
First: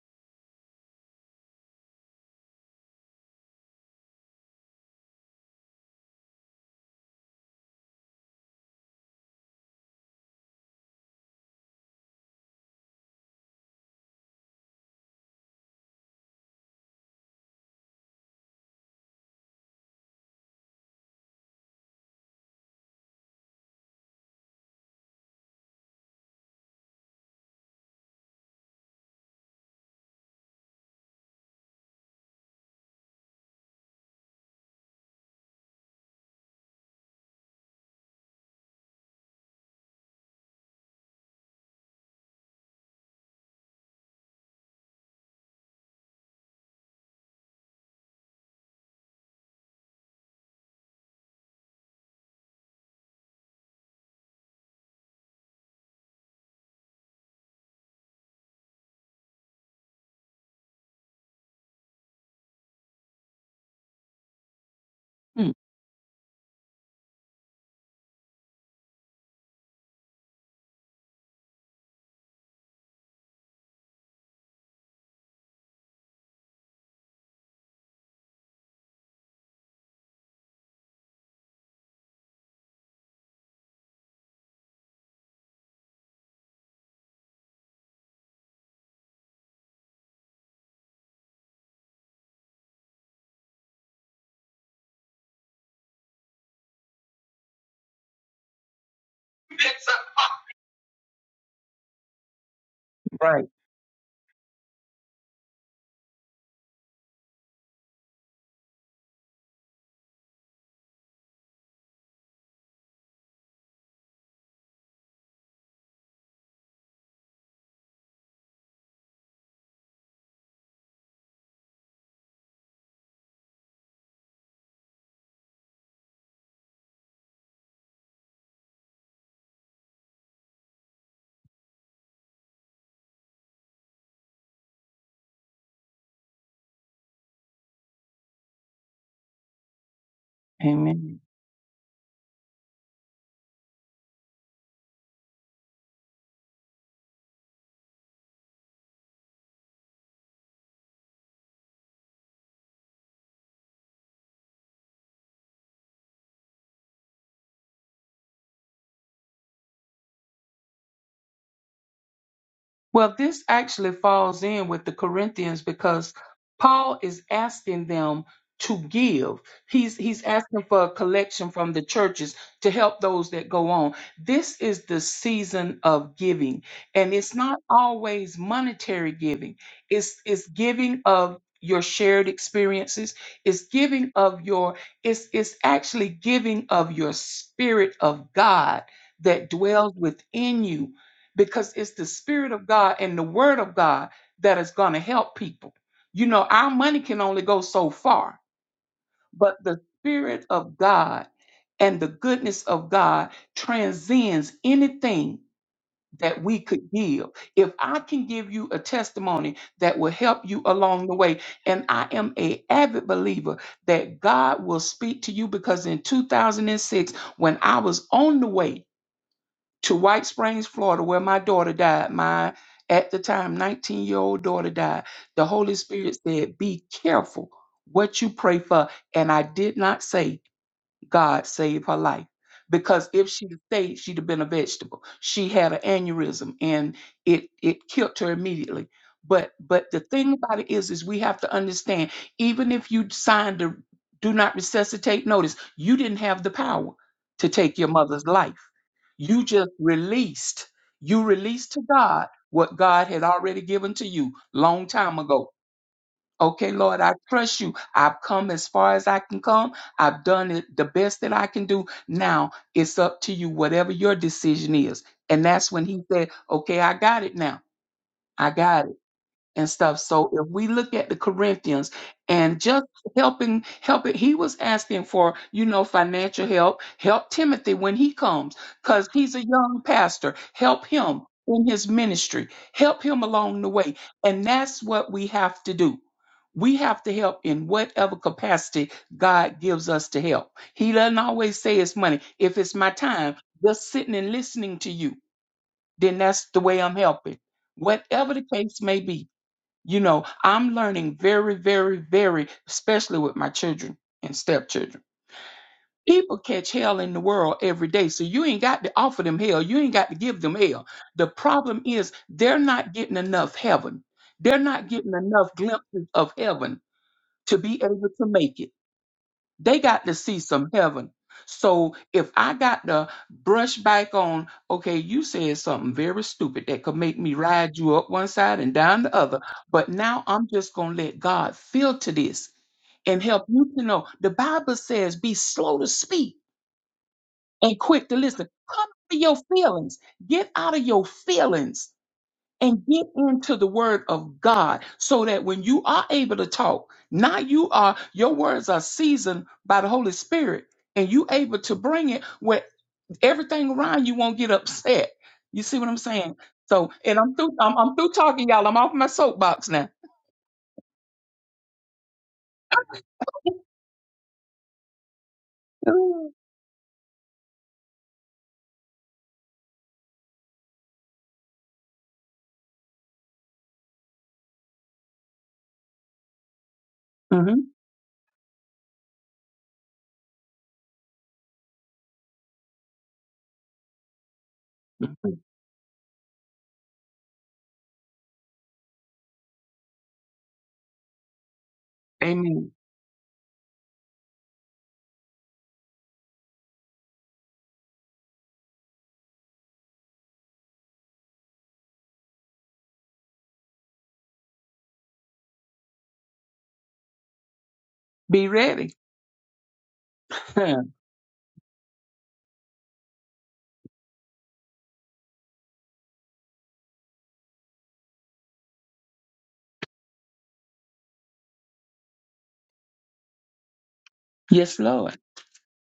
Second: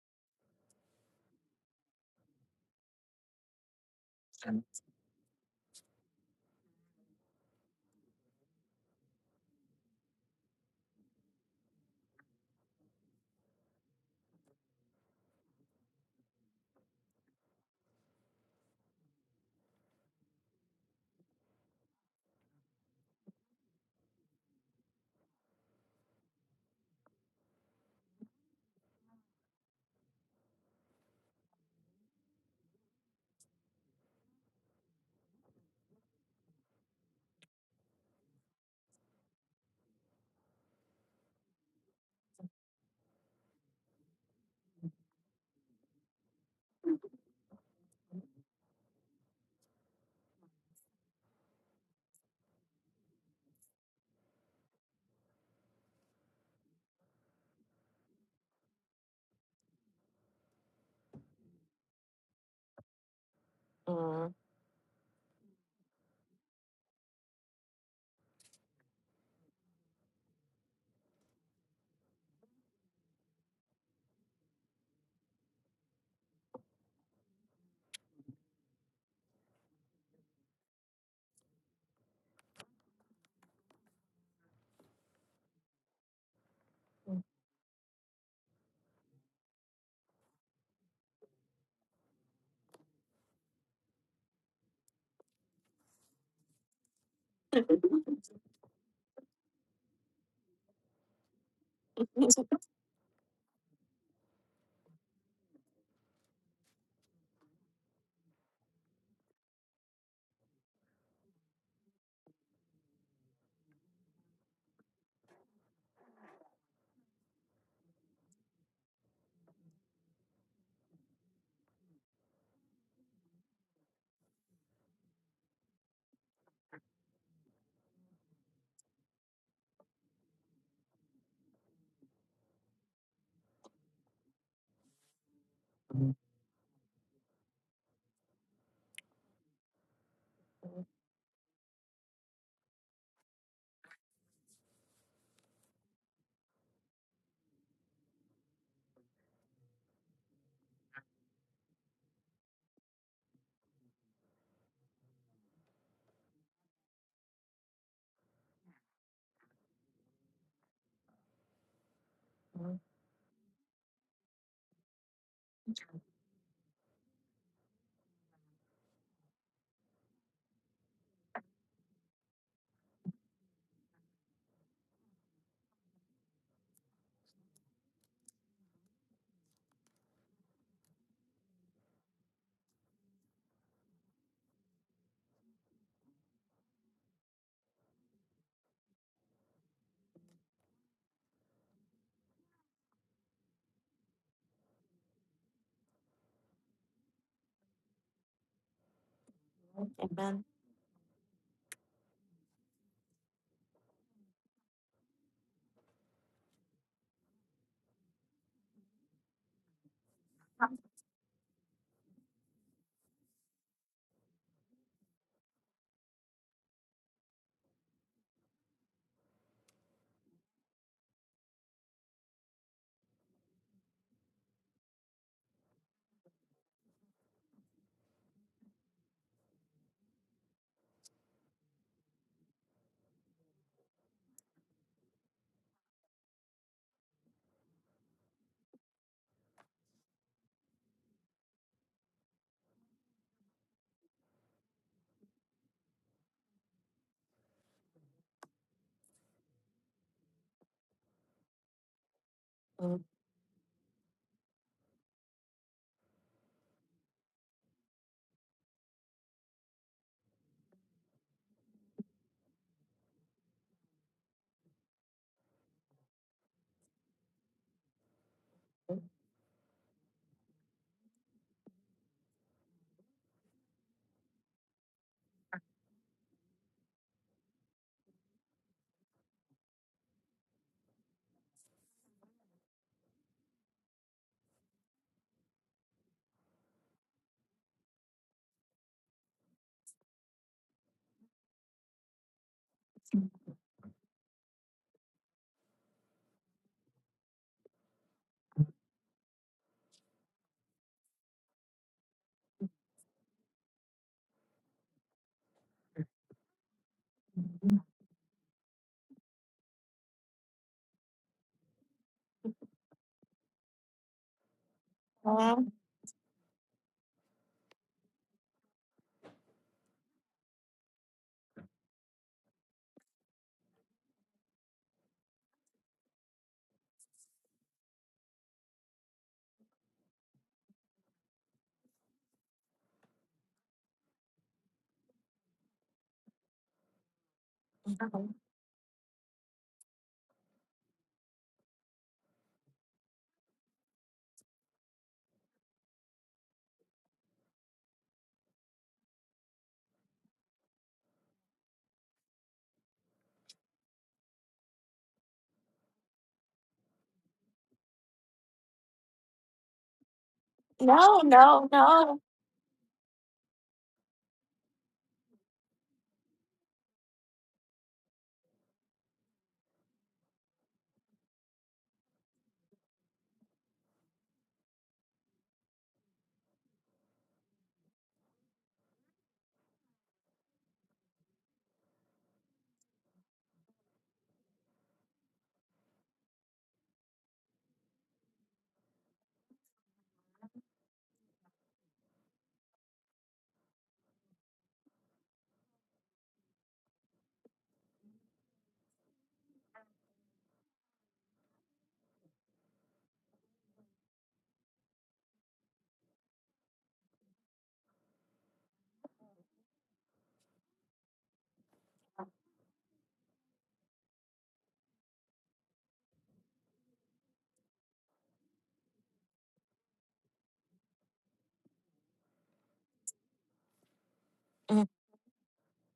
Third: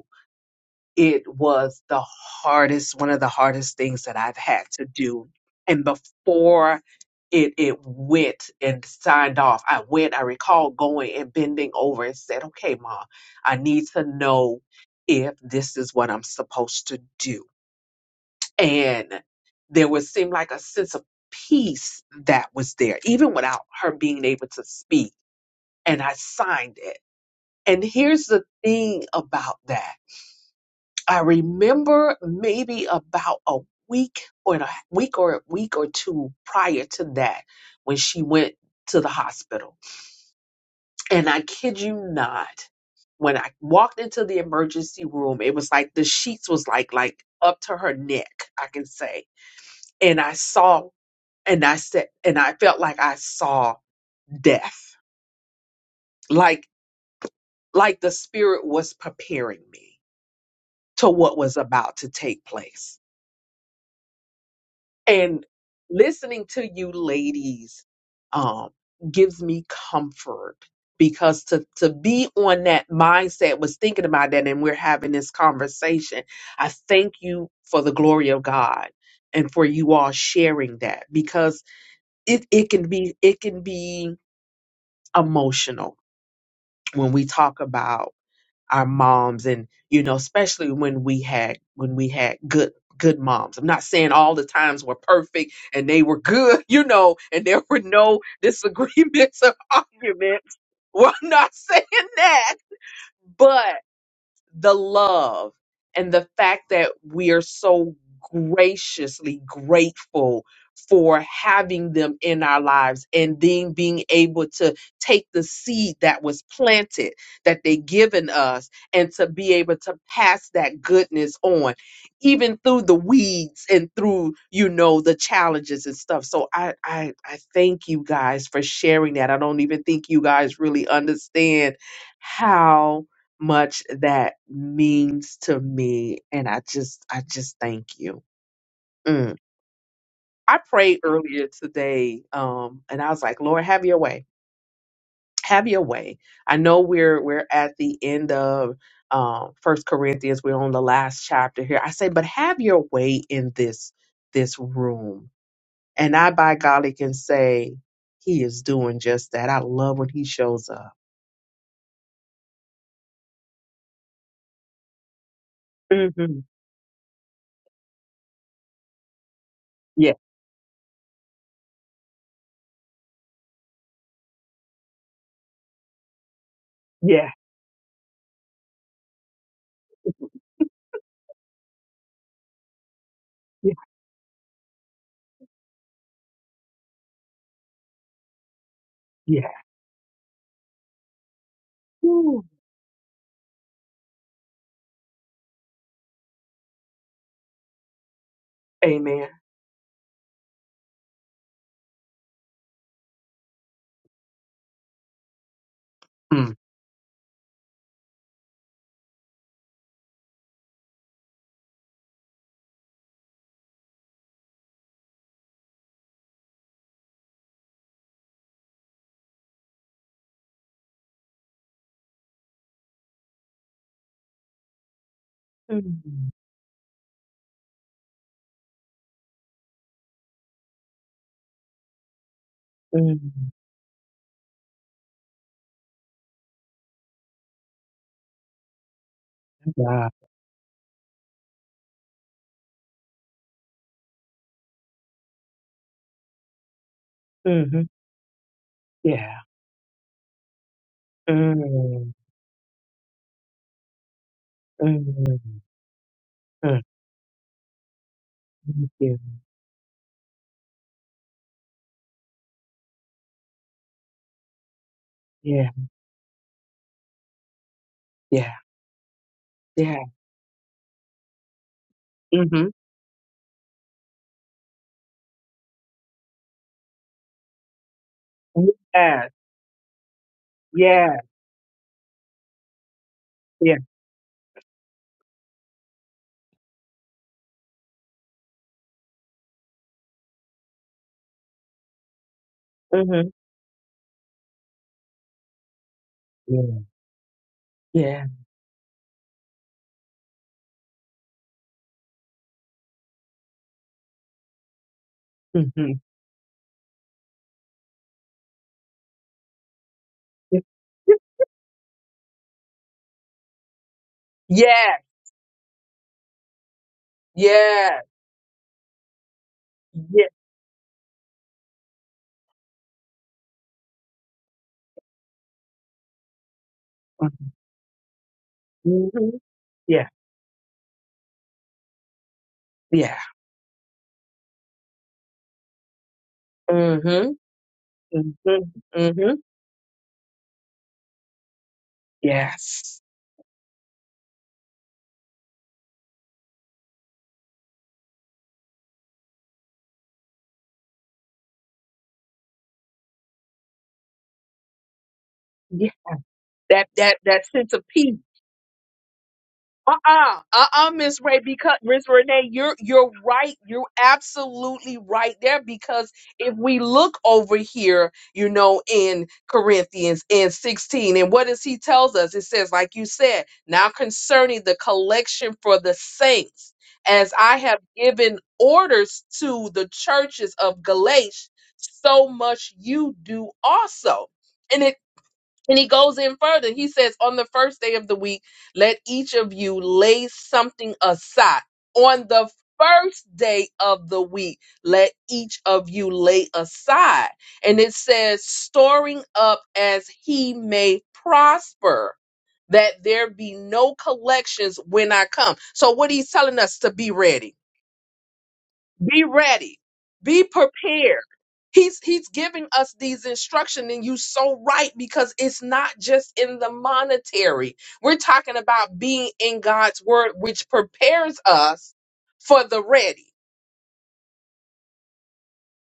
Speaker 1: it was the hardest one of the hardest things that I've had to do. And before it it went and signed off, I went, I recall going and bending over and said, Okay, mom, I need to know if this is what I'm supposed to do. And there would seem like a sense of peace that was there, even without her being able to speak. And I signed it. And here's the thing about that. I remember maybe about a week or a week or a week or two prior to that when she went to the hospital. And I kid you not, when I walked into the emergency room, it was like the sheets was like like up to her neck, I can say. And I saw and I said and I felt like I saw death. Like like the spirit was preparing me to what was about to take place
Speaker 3: Mhm.
Speaker 1: and
Speaker 2: Mm,
Speaker 1: listening to you ladies um gives me comfort because to to be on that mindset was thinking about that and we're having this conversation i thank you for the glory of god and for you all sharing that because it it can be it can be emotional when we talk about our moms and you know especially when we had when we had good good moms i'm not saying all the times were perfect and they were good you know and there were no disagreements or arguments well i'm not saying that
Speaker 2: Right.
Speaker 1: the love and the fact that we are so graciously grateful for having them in our lives and then being able to take the seed that was planted that they given us and to be able to pass that goodness on even through the weeds and through you know the challenges and stuff so i i, I thank you guys for sharing that i don't even think you guys really understand how much that means to me and i just i just thank you Mm. i prayed
Speaker 2: Amen.
Speaker 1: earlier today um and i was like lord have your way have your way i know we're we're at the end of um first corinthians we're on the last chapter here i say but have your way in this this room and i by golly can say he is doing just that i love when he shows up
Speaker 3: Mhm.
Speaker 2: Well, this actually falls in with the Corinthians because
Speaker 1: hmm
Speaker 2: Paul is asking them to give. He's
Speaker 1: yeah
Speaker 2: he's asking for a collection from the churches to help those that go on. This is the season of giving, and
Speaker 1: yeah
Speaker 2: it's not always monetary giving. It's it's giving of your shared experiences. It's
Speaker 1: yeah
Speaker 2: giving of your it's it's actually giving of your spirit of God
Speaker 1: yeah
Speaker 2: that dwells within you because it's the
Speaker 1: Woo.
Speaker 2: spirit of God and the word of God that is going to help people. You know, our money can only go so far,
Speaker 1: amen
Speaker 2: but the
Speaker 3: Amen.
Speaker 2: spirit of God and the goodness of God transcends anything that we could give. If I can give you a testimony that will help you along the way, and I am a avid believer that God will speak to you because in 2006 when I was on the way to White Springs, Florida, where my daughter died. My, at the time, 19 year old daughter died. The Holy Spirit
Speaker 1: Mm,
Speaker 2: said, Be careful what you pray for. And I did not say, God save her life. Because
Speaker 1: mm,
Speaker 2: if she'd have stayed, she'd have been a vegetable. She had an aneurysm and it, it killed her immediately. But but the
Speaker 1: wow.
Speaker 2: thing about it is, is we have to understand, even if you signed a do not resuscitate notice, you didn't have the power to take
Speaker 1: hmm
Speaker 2: your mother's life
Speaker 1: Yeah.
Speaker 2: you just released. You released to
Speaker 1: Mm,
Speaker 2: God what
Speaker 3: Mhm.
Speaker 2: God had already given to you long time
Speaker 1: mm,
Speaker 2: ago. Okay,
Speaker 1: mm. Thank
Speaker 2: Lord, I trust you. I've come as far as
Speaker 1: you.
Speaker 2: I can come. I've done it the best that I can do. Now it's up to you, whatever your decision is. And
Speaker 1: Yeah.
Speaker 2: that's when he said, Okay, I got it now. I
Speaker 1: Yeah.
Speaker 2: got it and
Speaker 1: Yeah.
Speaker 2: stuff. So if we look at the Corinthians and
Speaker 1: Mm-hmm.
Speaker 2: just helping, helping, he was asking for, you know, financial help. Help Timothy when he comes, because
Speaker 1: Yes.
Speaker 2: he's a young pastor. Help
Speaker 1: Yes.
Speaker 2: him in his ministry. Help him along the
Speaker 1: Yeah.
Speaker 2: way. And that's what we have to do. We have to help in whatever capacity God gives us to help. He doesn't always say it's money. If it's my
Speaker 1: Mm-hmm.
Speaker 2: time, just sitting and listening to you, then that's the
Speaker 1: Yeah.
Speaker 2: way I'm helping.
Speaker 1: Yeah.
Speaker 2: Whatever the case may be, you know, I'm learning very, very, very, especially with my children and stepchildren.
Speaker 1: Mm-hmm.
Speaker 2: People catch hell in the world every day. So you ain't got to offer them hell. You ain't got to give them
Speaker 1: Yes.
Speaker 2: hell. The problem is they're not getting enough heaven. They're not getting enough glimpses of heaven to be able
Speaker 1: Yes.
Speaker 2: to make it. They got to
Speaker 1: Yes.
Speaker 2: see some heaven. So if I got to brush back on, okay, you said something very stupid that could make me ride you up one side and down the
Speaker 1: Mm-hmm.
Speaker 2: other, but
Speaker 1: Yeah.
Speaker 2: now I'm just going to let God filter this
Speaker 1: Yeah.
Speaker 2: and help you to know. The Bible says, be slow to speak
Speaker 1: Mm-hmm.
Speaker 2: and quick to listen.
Speaker 1: Mm-hmm.
Speaker 2: Come out of
Speaker 1: Mm-hmm.
Speaker 2: your feelings. Get out of your feelings and
Speaker 1: Yes.
Speaker 2: get into the word of God so that when you are able to talk, now you are your words are seasoned by the Holy Spirit and you able to bring it where everything around you won't get upset. You see what
Speaker 1: Yeah.
Speaker 2: I'm saying?
Speaker 1: That
Speaker 2: So,
Speaker 1: that
Speaker 2: and I'm
Speaker 1: that
Speaker 2: through
Speaker 1: sense
Speaker 2: I'm,
Speaker 1: of
Speaker 2: I'm through
Speaker 1: peace.
Speaker 2: talking y'all. I'm off my soapbox now.
Speaker 1: Uh-uh, uh-uh, Miss
Speaker 3: No,
Speaker 1: Ray,
Speaker 3: no,
Speaker 1: because Miss
Speaker 3: no.
Speaker 1: Renee, you're you're right. You're absolutely right there. Because if we look over here, you know, in Corinthians in 16, and what does he tells us? It says, like you said, now concerning the collection for the saints, as I have given orders to the churches of Galatia, so much you do also. and it.
Speaker 2: Mm-hmm.
Speaker 1: And he goes in further. He says, On the first day of the week, let each of you lay something aside. On the
Speaker 2: Amen.
Speaker 1: first day of the week, let each of you lay aside. And it says, storing up as he may prosper, that there be no collections when I come. So, what he's telling us to be ready
Speaker 2: Be ready.
Speaker 1: be ready. Be prepared. He's he's giving us these instructions, and you so right because it's not just in the monetary. We're talking about being in God's word, which prepares us for the ready.
Speaker 2: yes,
Speaker 3: Mhm.
Speaker 2: Lord.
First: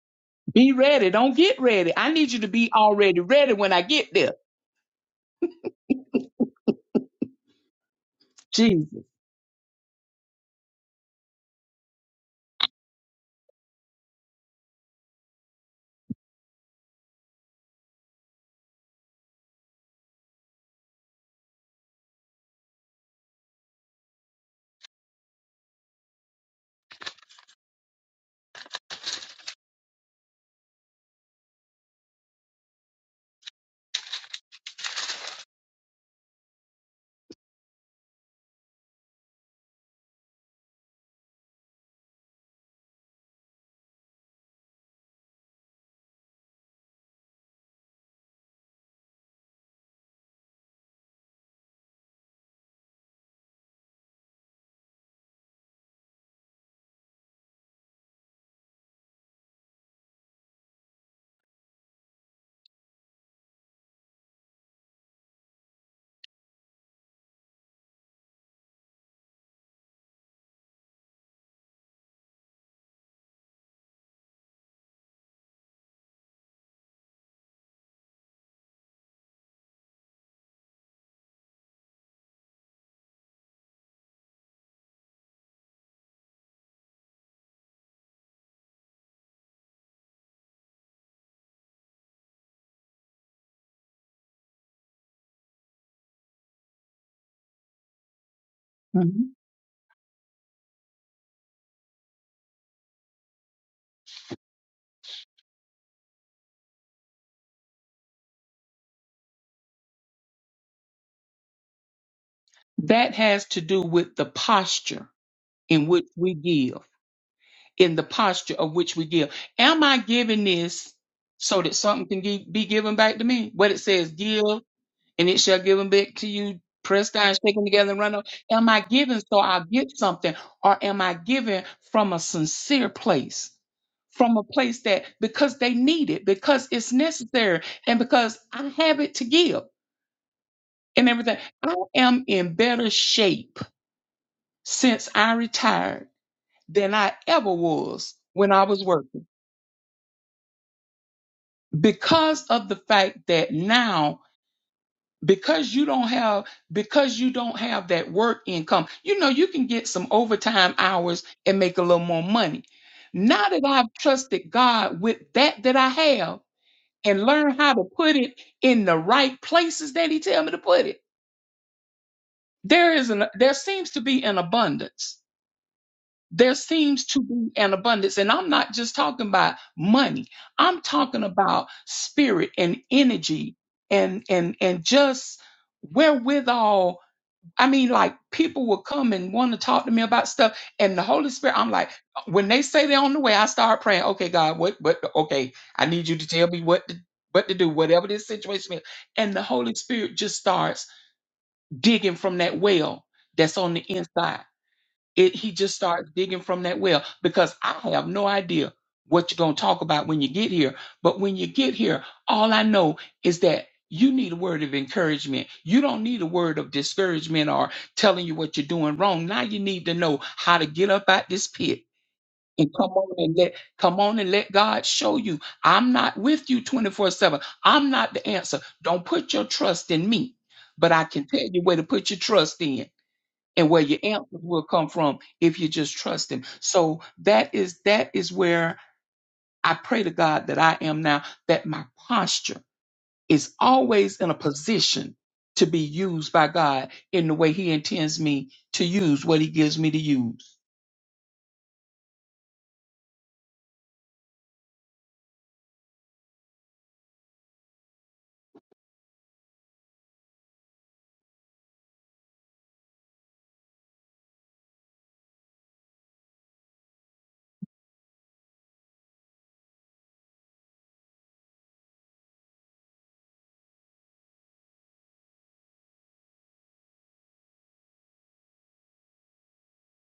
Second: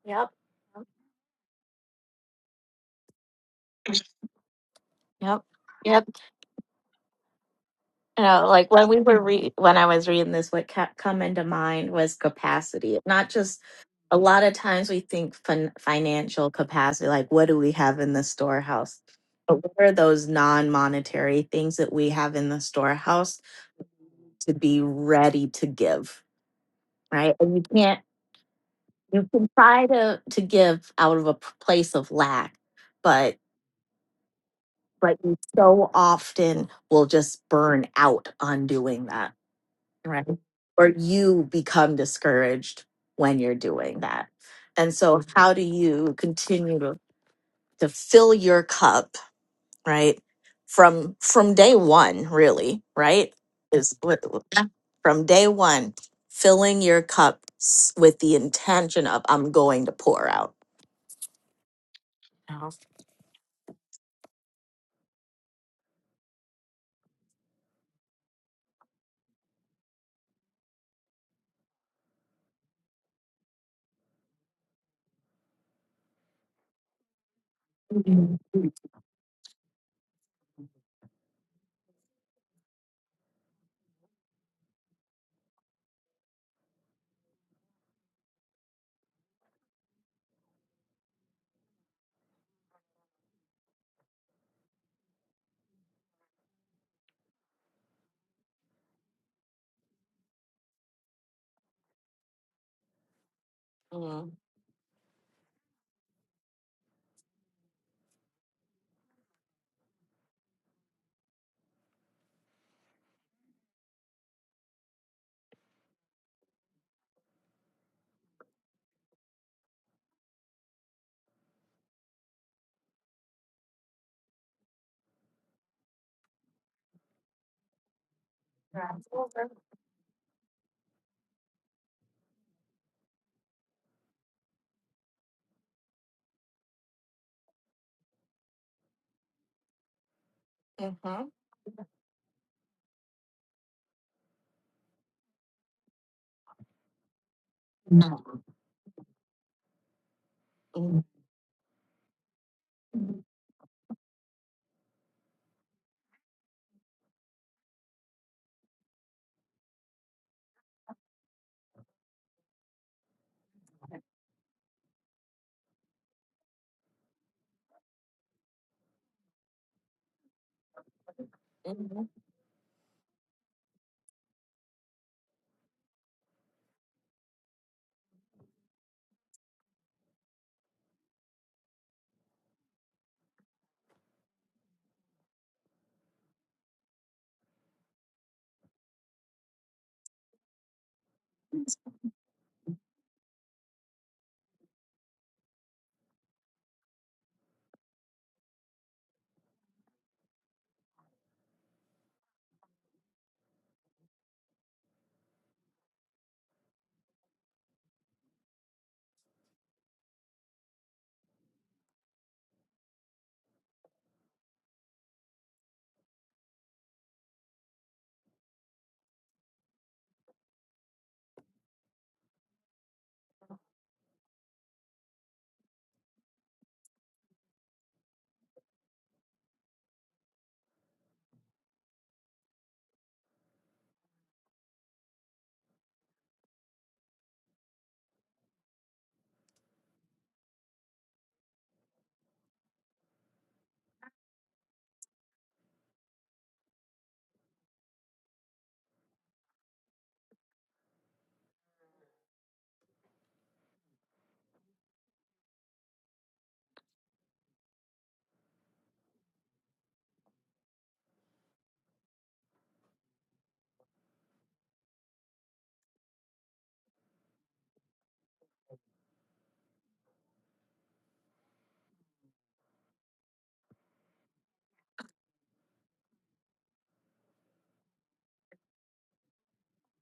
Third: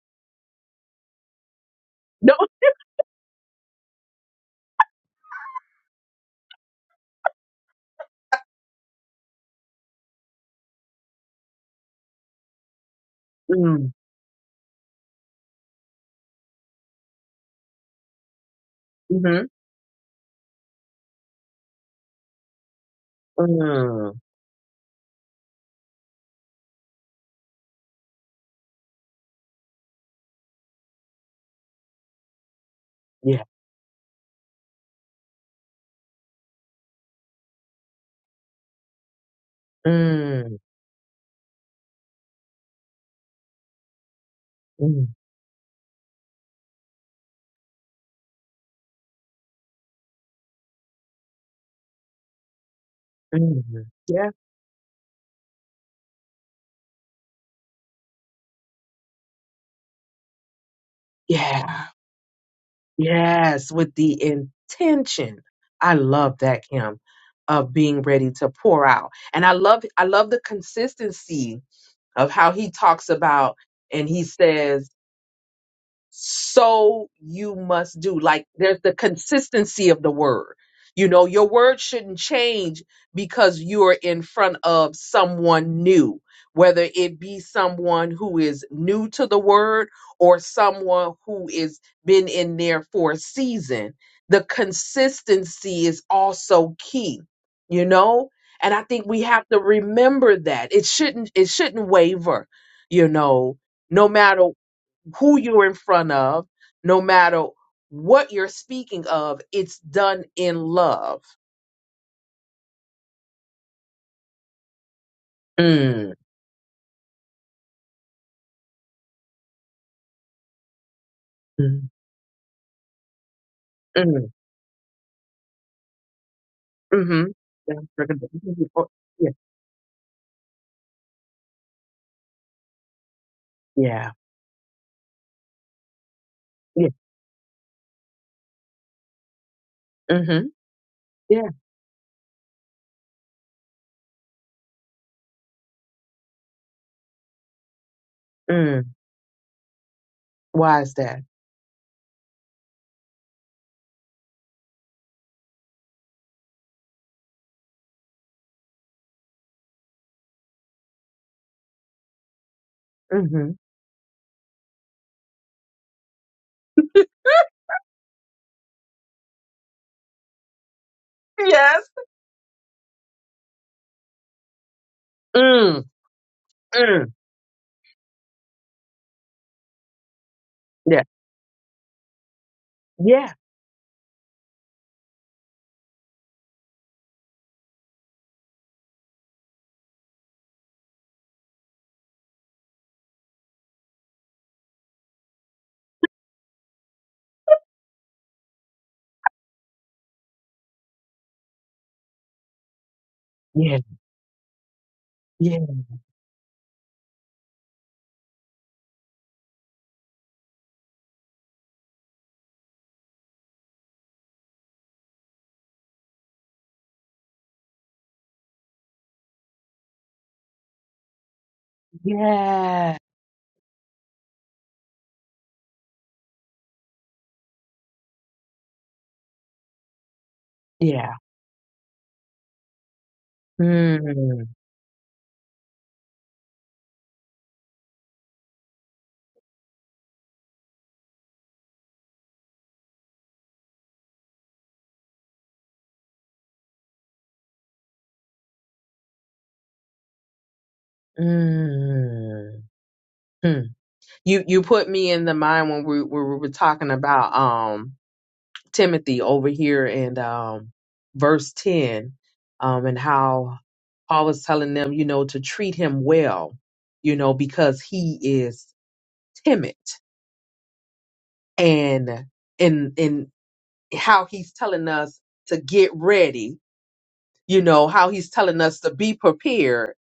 Speaker 3: Yep.
Speaker 2: Be ready. Don't get ready. I need
Speaker 1: No.
Speaker 2: you to be already ready when I get there.
Speaker 3: Yep. Yep. You know, like
Speaker 2: Jesus.
Speaker 3: when we were re- when I was reading this, what kept coming to mind was capacity. Not just
Speaker 1: Mm,
Speaker 3: a lot of times we think fin- financial capacity, like what do we have in the storehouse?
Speaker 1: hmm
Speaker 3: But what are those non-monetary things that we have in the storehouse
Speaker 1: mm,
Speaker 3: to be ready to give? Right. And you can't you can try to to give out of a p- place of lack but
Speaker 1: yeah.
Speaker 3: but you so often will just burn out on doing that right
Speaker 1: Mm,
Speaker 3: or you become discouraged when you're doing that and
Speaker 1: mm,
Speaker 3: so how do you continue to to fill your cup right from from day one really right
Speaker 1: mm,
Speaker 3: is what
Speaker 1: yeah.
Speaker 3: Yeah. from day one filling your cup s- with the intention of i'm going to pour out
Speaker 1: Yeah. Yes, with the intention. I love that, Kim, of being ready to pour out. And I love I love the consistency of how he talks about and he says so you must do.
Speaker 3: Mm.
Speaker 1: Like
Speaker 3: Mhm.
Speaker 1: there's the consistency of the word. You know, your word shouldn't change because you're in front of someone new, whether it be someone who is new to the word or someone who is been in there for a season. The consistency is also key, you know? And I think we
Speaker 2: Mhm.
Speaker 1: have to remember that. It shouldn't it shouldn't waver, you know no matter who you're in front of, no matter what you're speaking of, it's done in love.
Speaker 2: That has to do with the posture in which
Speaker 1: Mm.
Speaker 2: we give, in the posture of which we give. Am I giving this so that
Speaker 1: Mm.
Speaker 2: something can gi- be given back to me? What it says,
Speaker 1: Mm.
Speaker 2: give, and it shall give them back to you, pressed
Speaker 1: Mm-hmm.
Speaker 2: down, shaken
Speaker 1: Yeah.
Speaker 2: together, and run over.
Speaker 1: Mhm.
Speaker 2: Am I
Speaker 1: Oh,
Speaker 2: giving
Speaker 1: Yeah.
Speaker 2: so I get something, or am I giving from a sincere place?
Speaker 1: Yeah.
Speaker 2: From a place that because they need it, because
Speaker 1: Yeah.
Speaker 2: it's necessary, and because I have it to give
Speaker 1: Mm-hmm.
Speaker 2: and everything.
Speaker 1: Yeah.
Speaker 2: I am in better shape since I retired than I ever was when I was
Speaker 1: Mm.
Speaker 2: working
Speaker 1: Why is that?
Speaker 2: because of the
Speaker 3: Mm.
Speaker 2: fact that now because you don't have because you don't have that work income you know you can get some overtime hours and make a little more money now
Speaker 1: Mm-hmm.
Speaker 2: that I've trusted God with that that I have and learned how to put it in the right places that he tell me to put it
Speaker 1: Yes.
Speaker 3: Mhm.
Speaker 2: there is an there seems to be an abundance
Speaker 1: Mm.
Speaker 2: there seems
Speaker 1: Mm.
Speaker 2: to be an abundance. And I'm not just talking about money. I'm
Speaker 1: Yeah.
Speaker 2: talking about spirit and
Speaker 1: Yeah.
Speaker 2: energy and and and just wherewithal. I mean, like people will come and want to talk to me about stuff. And the Holy Spirit, I'm like, when they say they're on the way, I start praying, okay, God, what what okay, I need you to tell me what to what to do, whatever this situation is. And the Holy Spirit just starts digging from that well that's on
Speaker 1: Yeah.
Speaker 2: the inside it, he
Speaker 1: Yeah.
Speaker 2: just starts digging from that well because I have no idea what you're going to talk about when you get here. But when you get here, all I know is that you need a word of encouragement. You don't need a word of discouragement or telling you what you're doing wrong. Now you need to know how to get up out this pit and come
Speaker 1: Yeah.
Speaker 2: on and let come on and let God show you. I'm not with you 24/7. I'm not the answer. Don't put your trust in me. But I
Speaker 1: Yeah.
Speaker 2: can tell you where to put your trust in and where your answers
Speaker 1: Mm.
Speaker 2: will come from if you just trust him so that is that is where i pray to god that i am now that my posture is always in a position to be used by god in the way he intends me to use what he gives me to use
Speaker 1: Mm. Hmm. You you put me in the mind when we, we were talking about um Timothy over here in um, verse 10 um, and how Paul was telling them, you know, to treat him well, you know, because he is timid and and and how he's telling us to get ready, you know, how he's telling us to be prepared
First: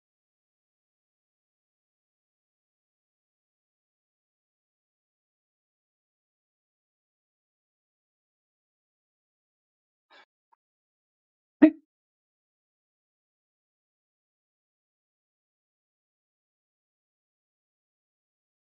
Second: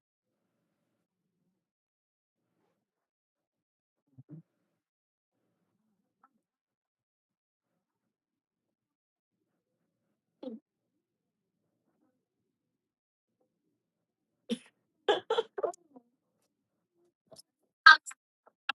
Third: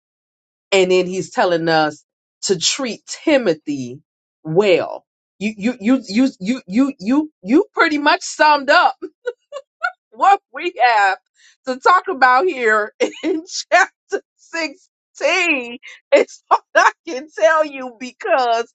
Speaker 1: and then he's telling us to treat Timothy well. You you you you you you you you pretty much summed up what we have to talk about here in chapter 16 is what I can tell you because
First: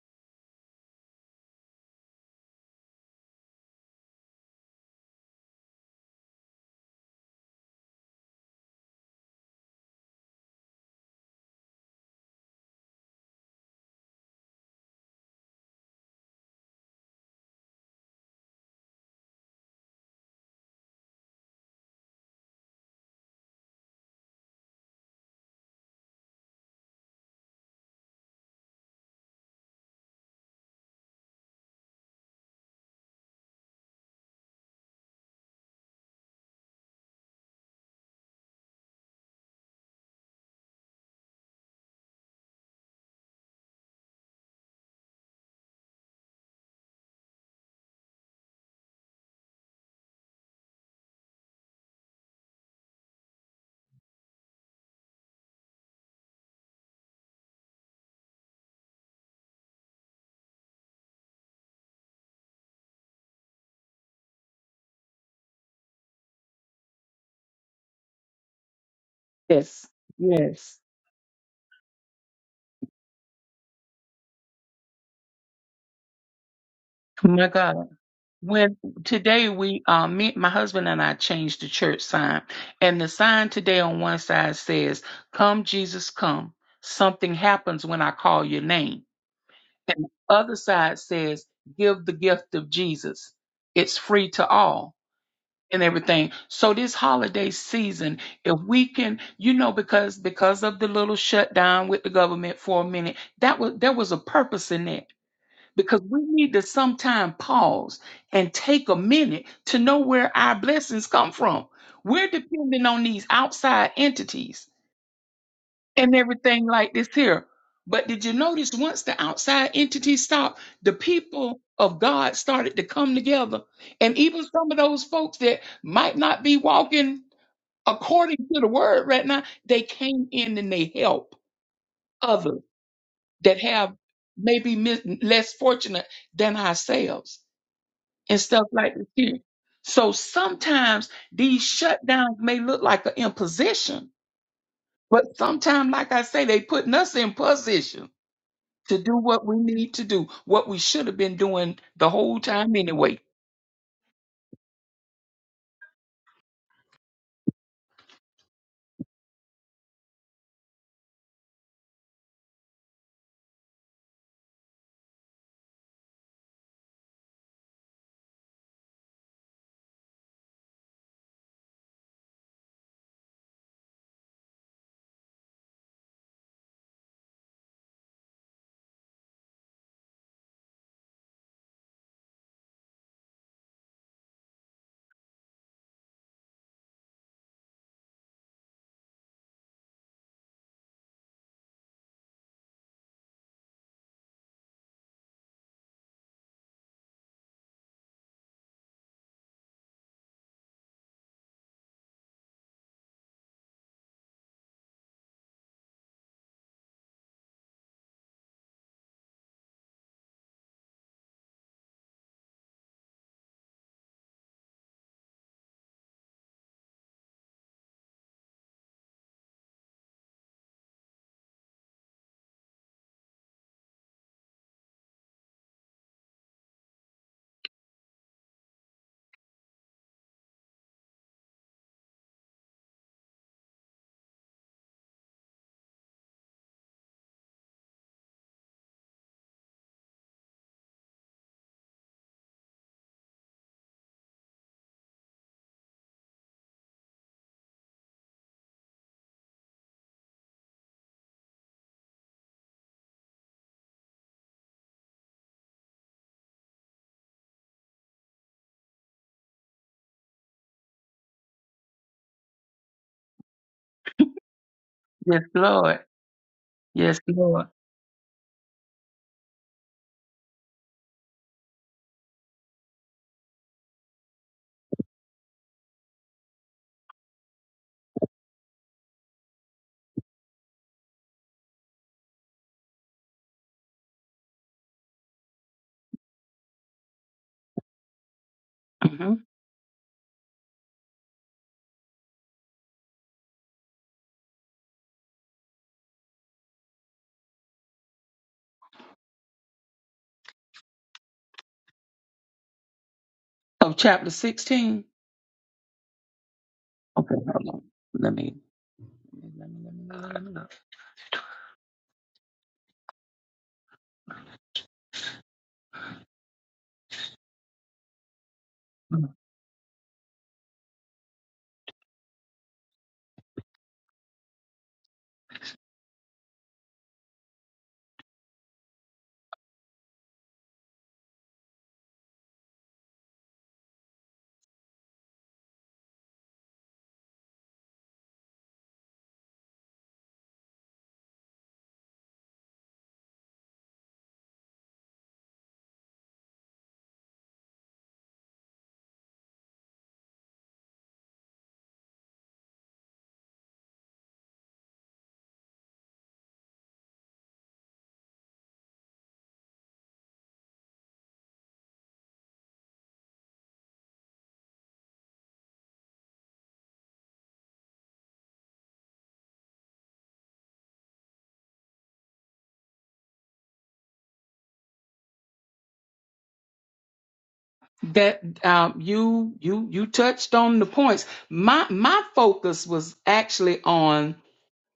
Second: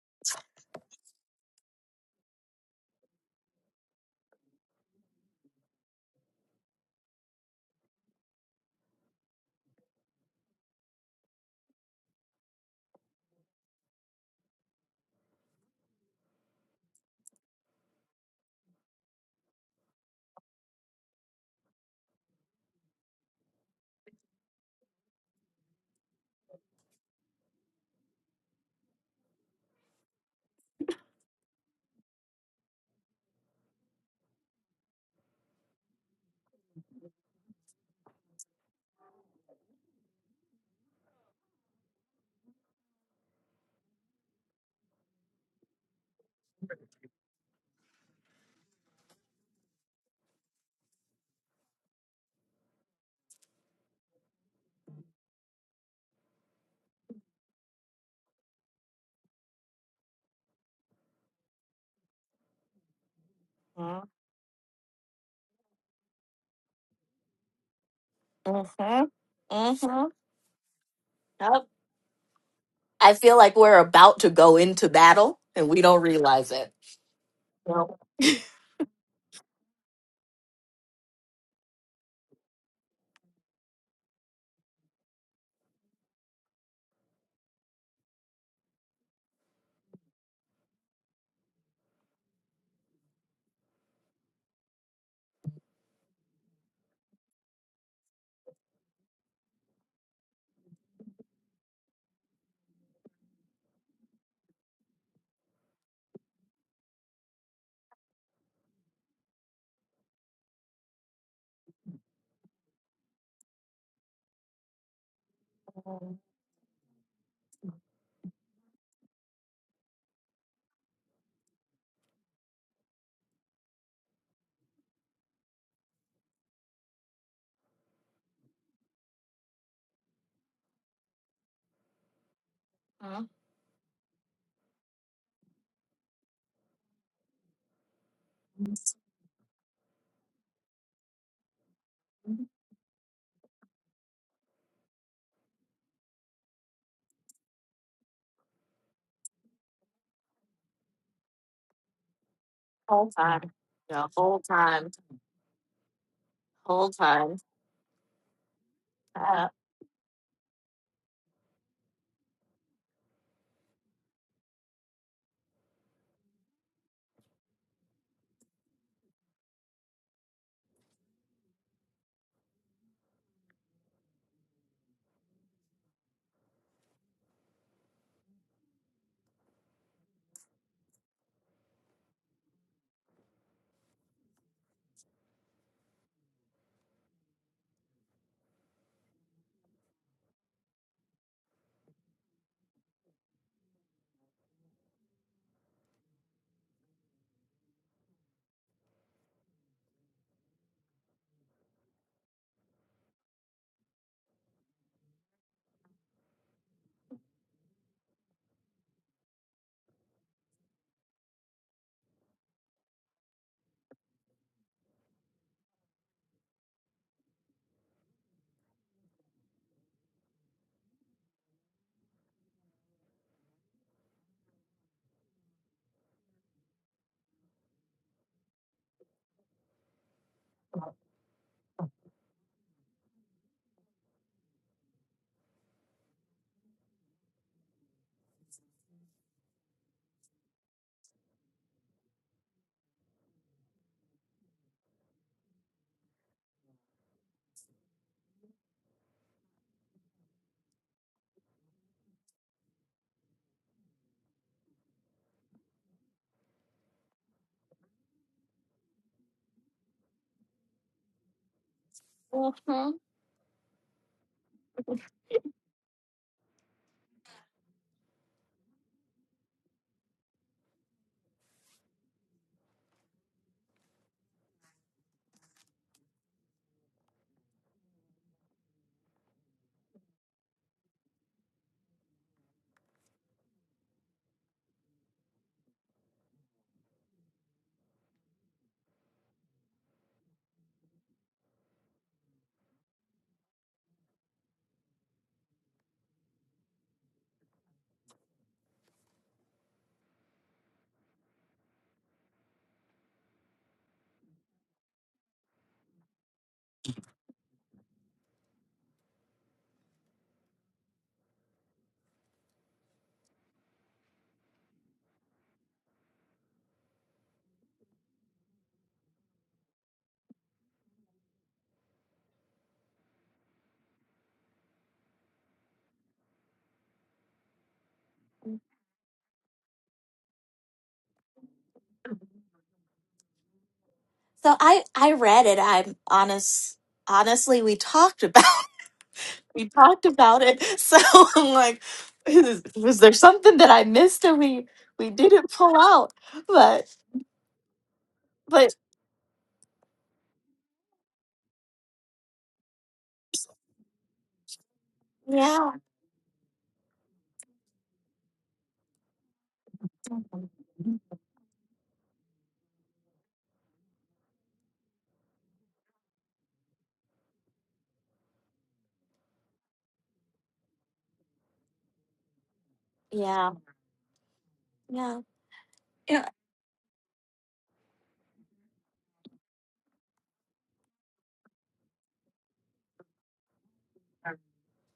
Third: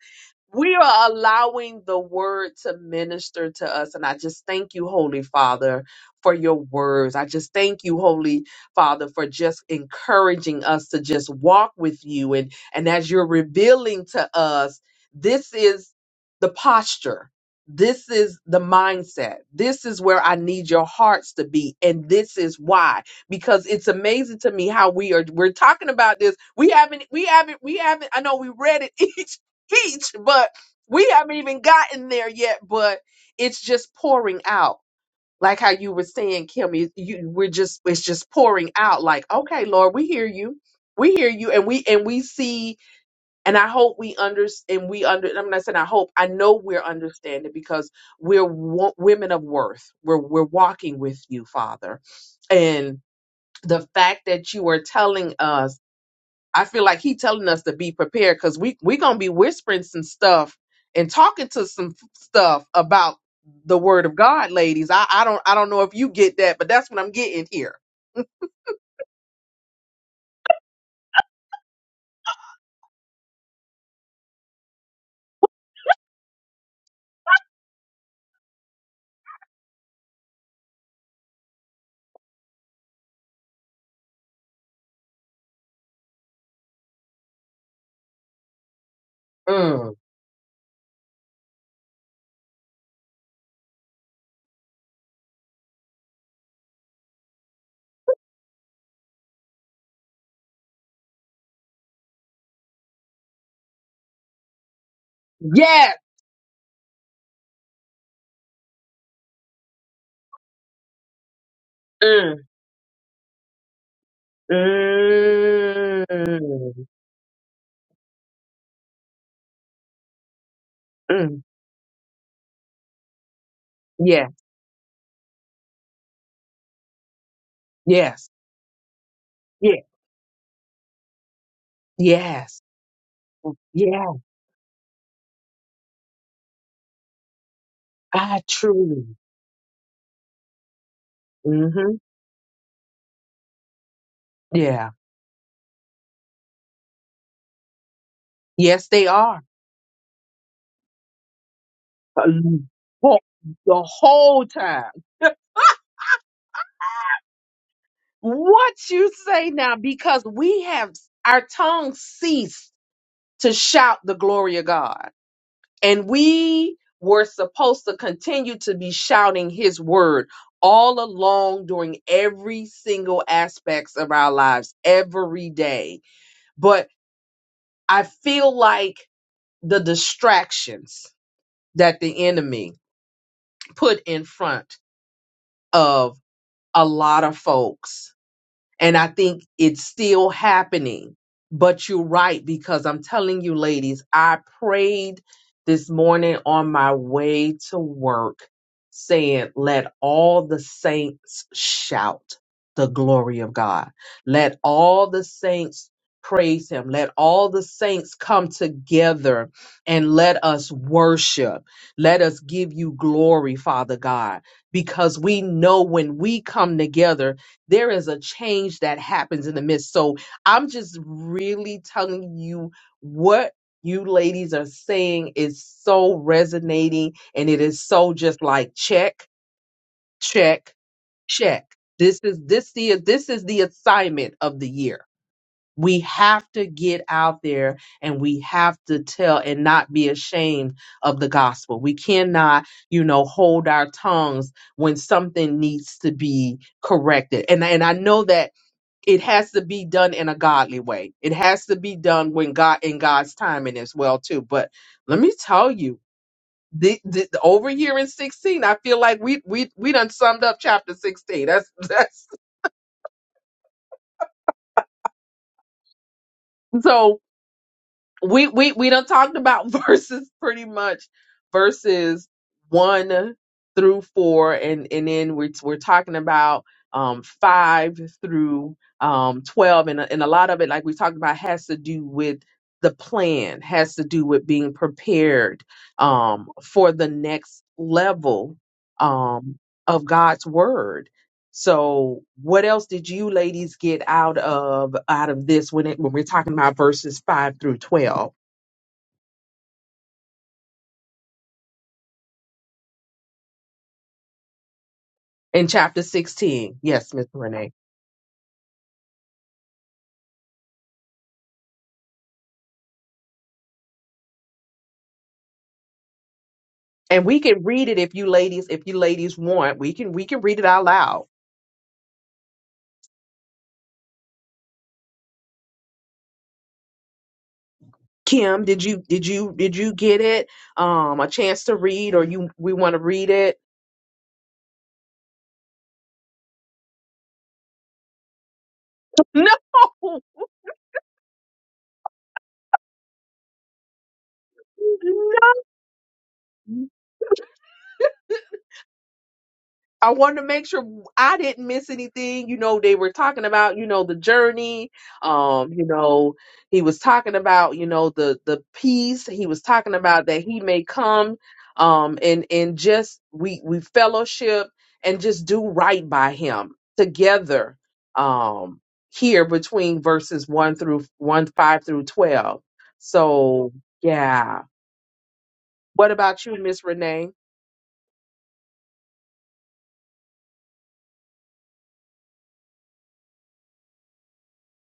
Speaker 1: we are allowing the word to minister to us. And I just thank you, Holy Father, for your words. I just thank you, Holy Father, for just encouraging us to just walk with you. And, and as you're revealing to us, this is the posture this is the mindset. This is where I need your hearts to be. And this is why. Because it's amazing to me how we are we're talking about this. We haven't we haven't we haven't I know we read it each each, but we haven't even gotten there yet. But it's just pouring out. Like how you were saying, Kim, you, you we're just it's just pouring out. Like, okay, Lord, we hear you. We hear you and we and we see and I hope we understand. We under. I'm not saying I hope. I know we're understanding because we're wo- women of worth. We're we're walking with you, Father, and the fact that you are telling us. I feel like he telling us to be prepared because we we gonna be whispering some stuff and talking to some f- stuff about the
Speaker 3: Mm-hmm.
Speaker 1: Word of God, ladies. I I don't I don't know if you get that, but that's what I'm getting here.
Speaker 2: yes
Speaker 3: Mm-hmm.
Speaker 2: yes
Speaker 3: Yep. I feel like we're about to go into battle and we don't realize it.
Speaker 2: my god
Speaker 3: Yep.
Speaker 2: when today we uh me my husband and i changed the church sign and the sign today on one side says come jesus come something happens when i call your name
Speaker 1: Mm.
Speaker 2: And the other side says, give the gift of Jesus. It's free to all and everything. So this holiday season, if we can, you know, because because of the little shutdown with the government for a minute, that was there was a purpose in that.
Speaker 1: Yes.
Speaker 2: Because we need to sometime pause and take a minute to know where our blessings come from. We're
Speaker 1: Mm.
Speaker 2: depending on these outside entities
Speaker 3: hmm
Speaker 2: and everything
Speaker 1: Mm.
Speaker 2: like this here. But did you notice once the outside entity stopped, the
Speaker 1: Mm.
Speaker 2: people of God started to come together. And
Speaker 1: Yes.
Speaker 2: even some of those folks that might not be walking
Speaker 1: Yes.
Speaker 2: according to the word right now,
Speaker 1: Yeah.
Speaker 2: they came in and they help
Speaker 1: Yes.
Speaker 2: others that have
Speaker 1: Yeah.
Speaker 2: maybe mis- less fortunate than ourselves and
Speaker 1: I
Speaker 2: stuff like
Speaker 1: truly.
Speaker 2: this here. So sometimes these
Speaker 1: hmm
Speaker 2: shutdowns may look like an imposition,
Speaker 1: Yeah.
Speaker 2: but sometimes, like I say, they putting us in position
Speaker 1: Yes,
Speaker 2: to
Speaker 1: they
Speaker 2: do
Speaker 1: are.
Speaker 2: what we need to do, what we should have been doing the whole
Speaker 1: Um,
Speaker 2: time
Speaker 3: Whole
Speaker 1: well,
Speaker 2: anyway.
Speaker 3: time.
Speaker 1: The
Speaker 3: Yeah, whole
Speaker 1: whole
Speaker 3: time.
Speaker 1: time.
Speaker 3: Whole time.
Speaker 1: What you
Speaker 3: Uh,
Speaker 1: say now? Because we have our tongue ceased to shout the glory of God, and we were supposed to continue to be shouting His word all along during every single aspects of our lives every day. But I feel like the distractions that the enemy put in front of a lot of folks and I think it's still happening. But you're right, because I'm telling you, ladies, I prayed this morning on my way to work, saying, Let all the saints shout the glory of God. Let all the saints praise him. Let all the saints come together and let us worship. Let us give you glory, Father God, because we know when we come together, there is a change that happens in the midst. So I'm just really telling you what you ladies are saying is so resonating and it is so just like check, check, check. This is this the this is the assignment of the year. We have to get out there and we have to tell and not be ashamed of the gospel. We cannot, you know, hold our tongues when something needs to be corrected. And and I know that it has to be done in a godly way. It has to be done when God in God's timing as well too. But let me tell you, the, the, the- over here in sixteen, I feel like we we we done summed up chapter sixteen. That's that's
Speaker 3: mhm.
Speaker 2: Yes, Lord.
Speaker 1: so.
Speaker 2: Yes, Lord.
Speaker 1: we we we done talked about verses pretty much verses one through four and and then we're we're talking about um five through um twelve and a- and a lot of it like we talked about has to do with the plan has to do with being prepared um for the next level
Speaker 2: hmm
Speaker 1: um of God's word so, what else did you ladies get out of out of this when it when we're talking about verses five through twelve
Speaker 2: Of chapter 16.
Speaker 1: in chapter sixteen? Yes, Miss
Speaker 2: Okay, hold
Speaker 1: Renee,
Speaker 2: on. Let me. Let me, let me, let me, let me.
Speaker 1: and we can read it if you ladies if you
Speaker 2: let me-
Speaker 1: ladies want. We can we can read it out loud. Kim, did you did you did you get it? Um, a chance to read, or you we want to read it?
Speaker 3: So I I read it. I'm honest. Honestly, we talked about we talked
Speaker 1: No,
Speaker 3: about it. So I'm like, is, was there something that I missed and we we didn't pull out?
Speaker 1: no.
Speaker 3: But but
Speaker 1: I wanted to make sure I didn't miss anything. You know, they were talking about, you know, the journey.
Speaker 3: yeah
Speaker 1: Um, you know, he was talking about, you know, the the peace. He was talking about that he may come um and and just we we fellowship and just do right by him together um here between verses 1 through 1 5 through 12.
Speaker 3: yeah
Speaker 1: So, yeah.
Speaker 3: yeah.
Speaker 1: What
Speaker 3: yeah.
Speaker 1: about you, Miss Renee?
Speaker 2: That um, you you you touched on the points. My my focus was actually on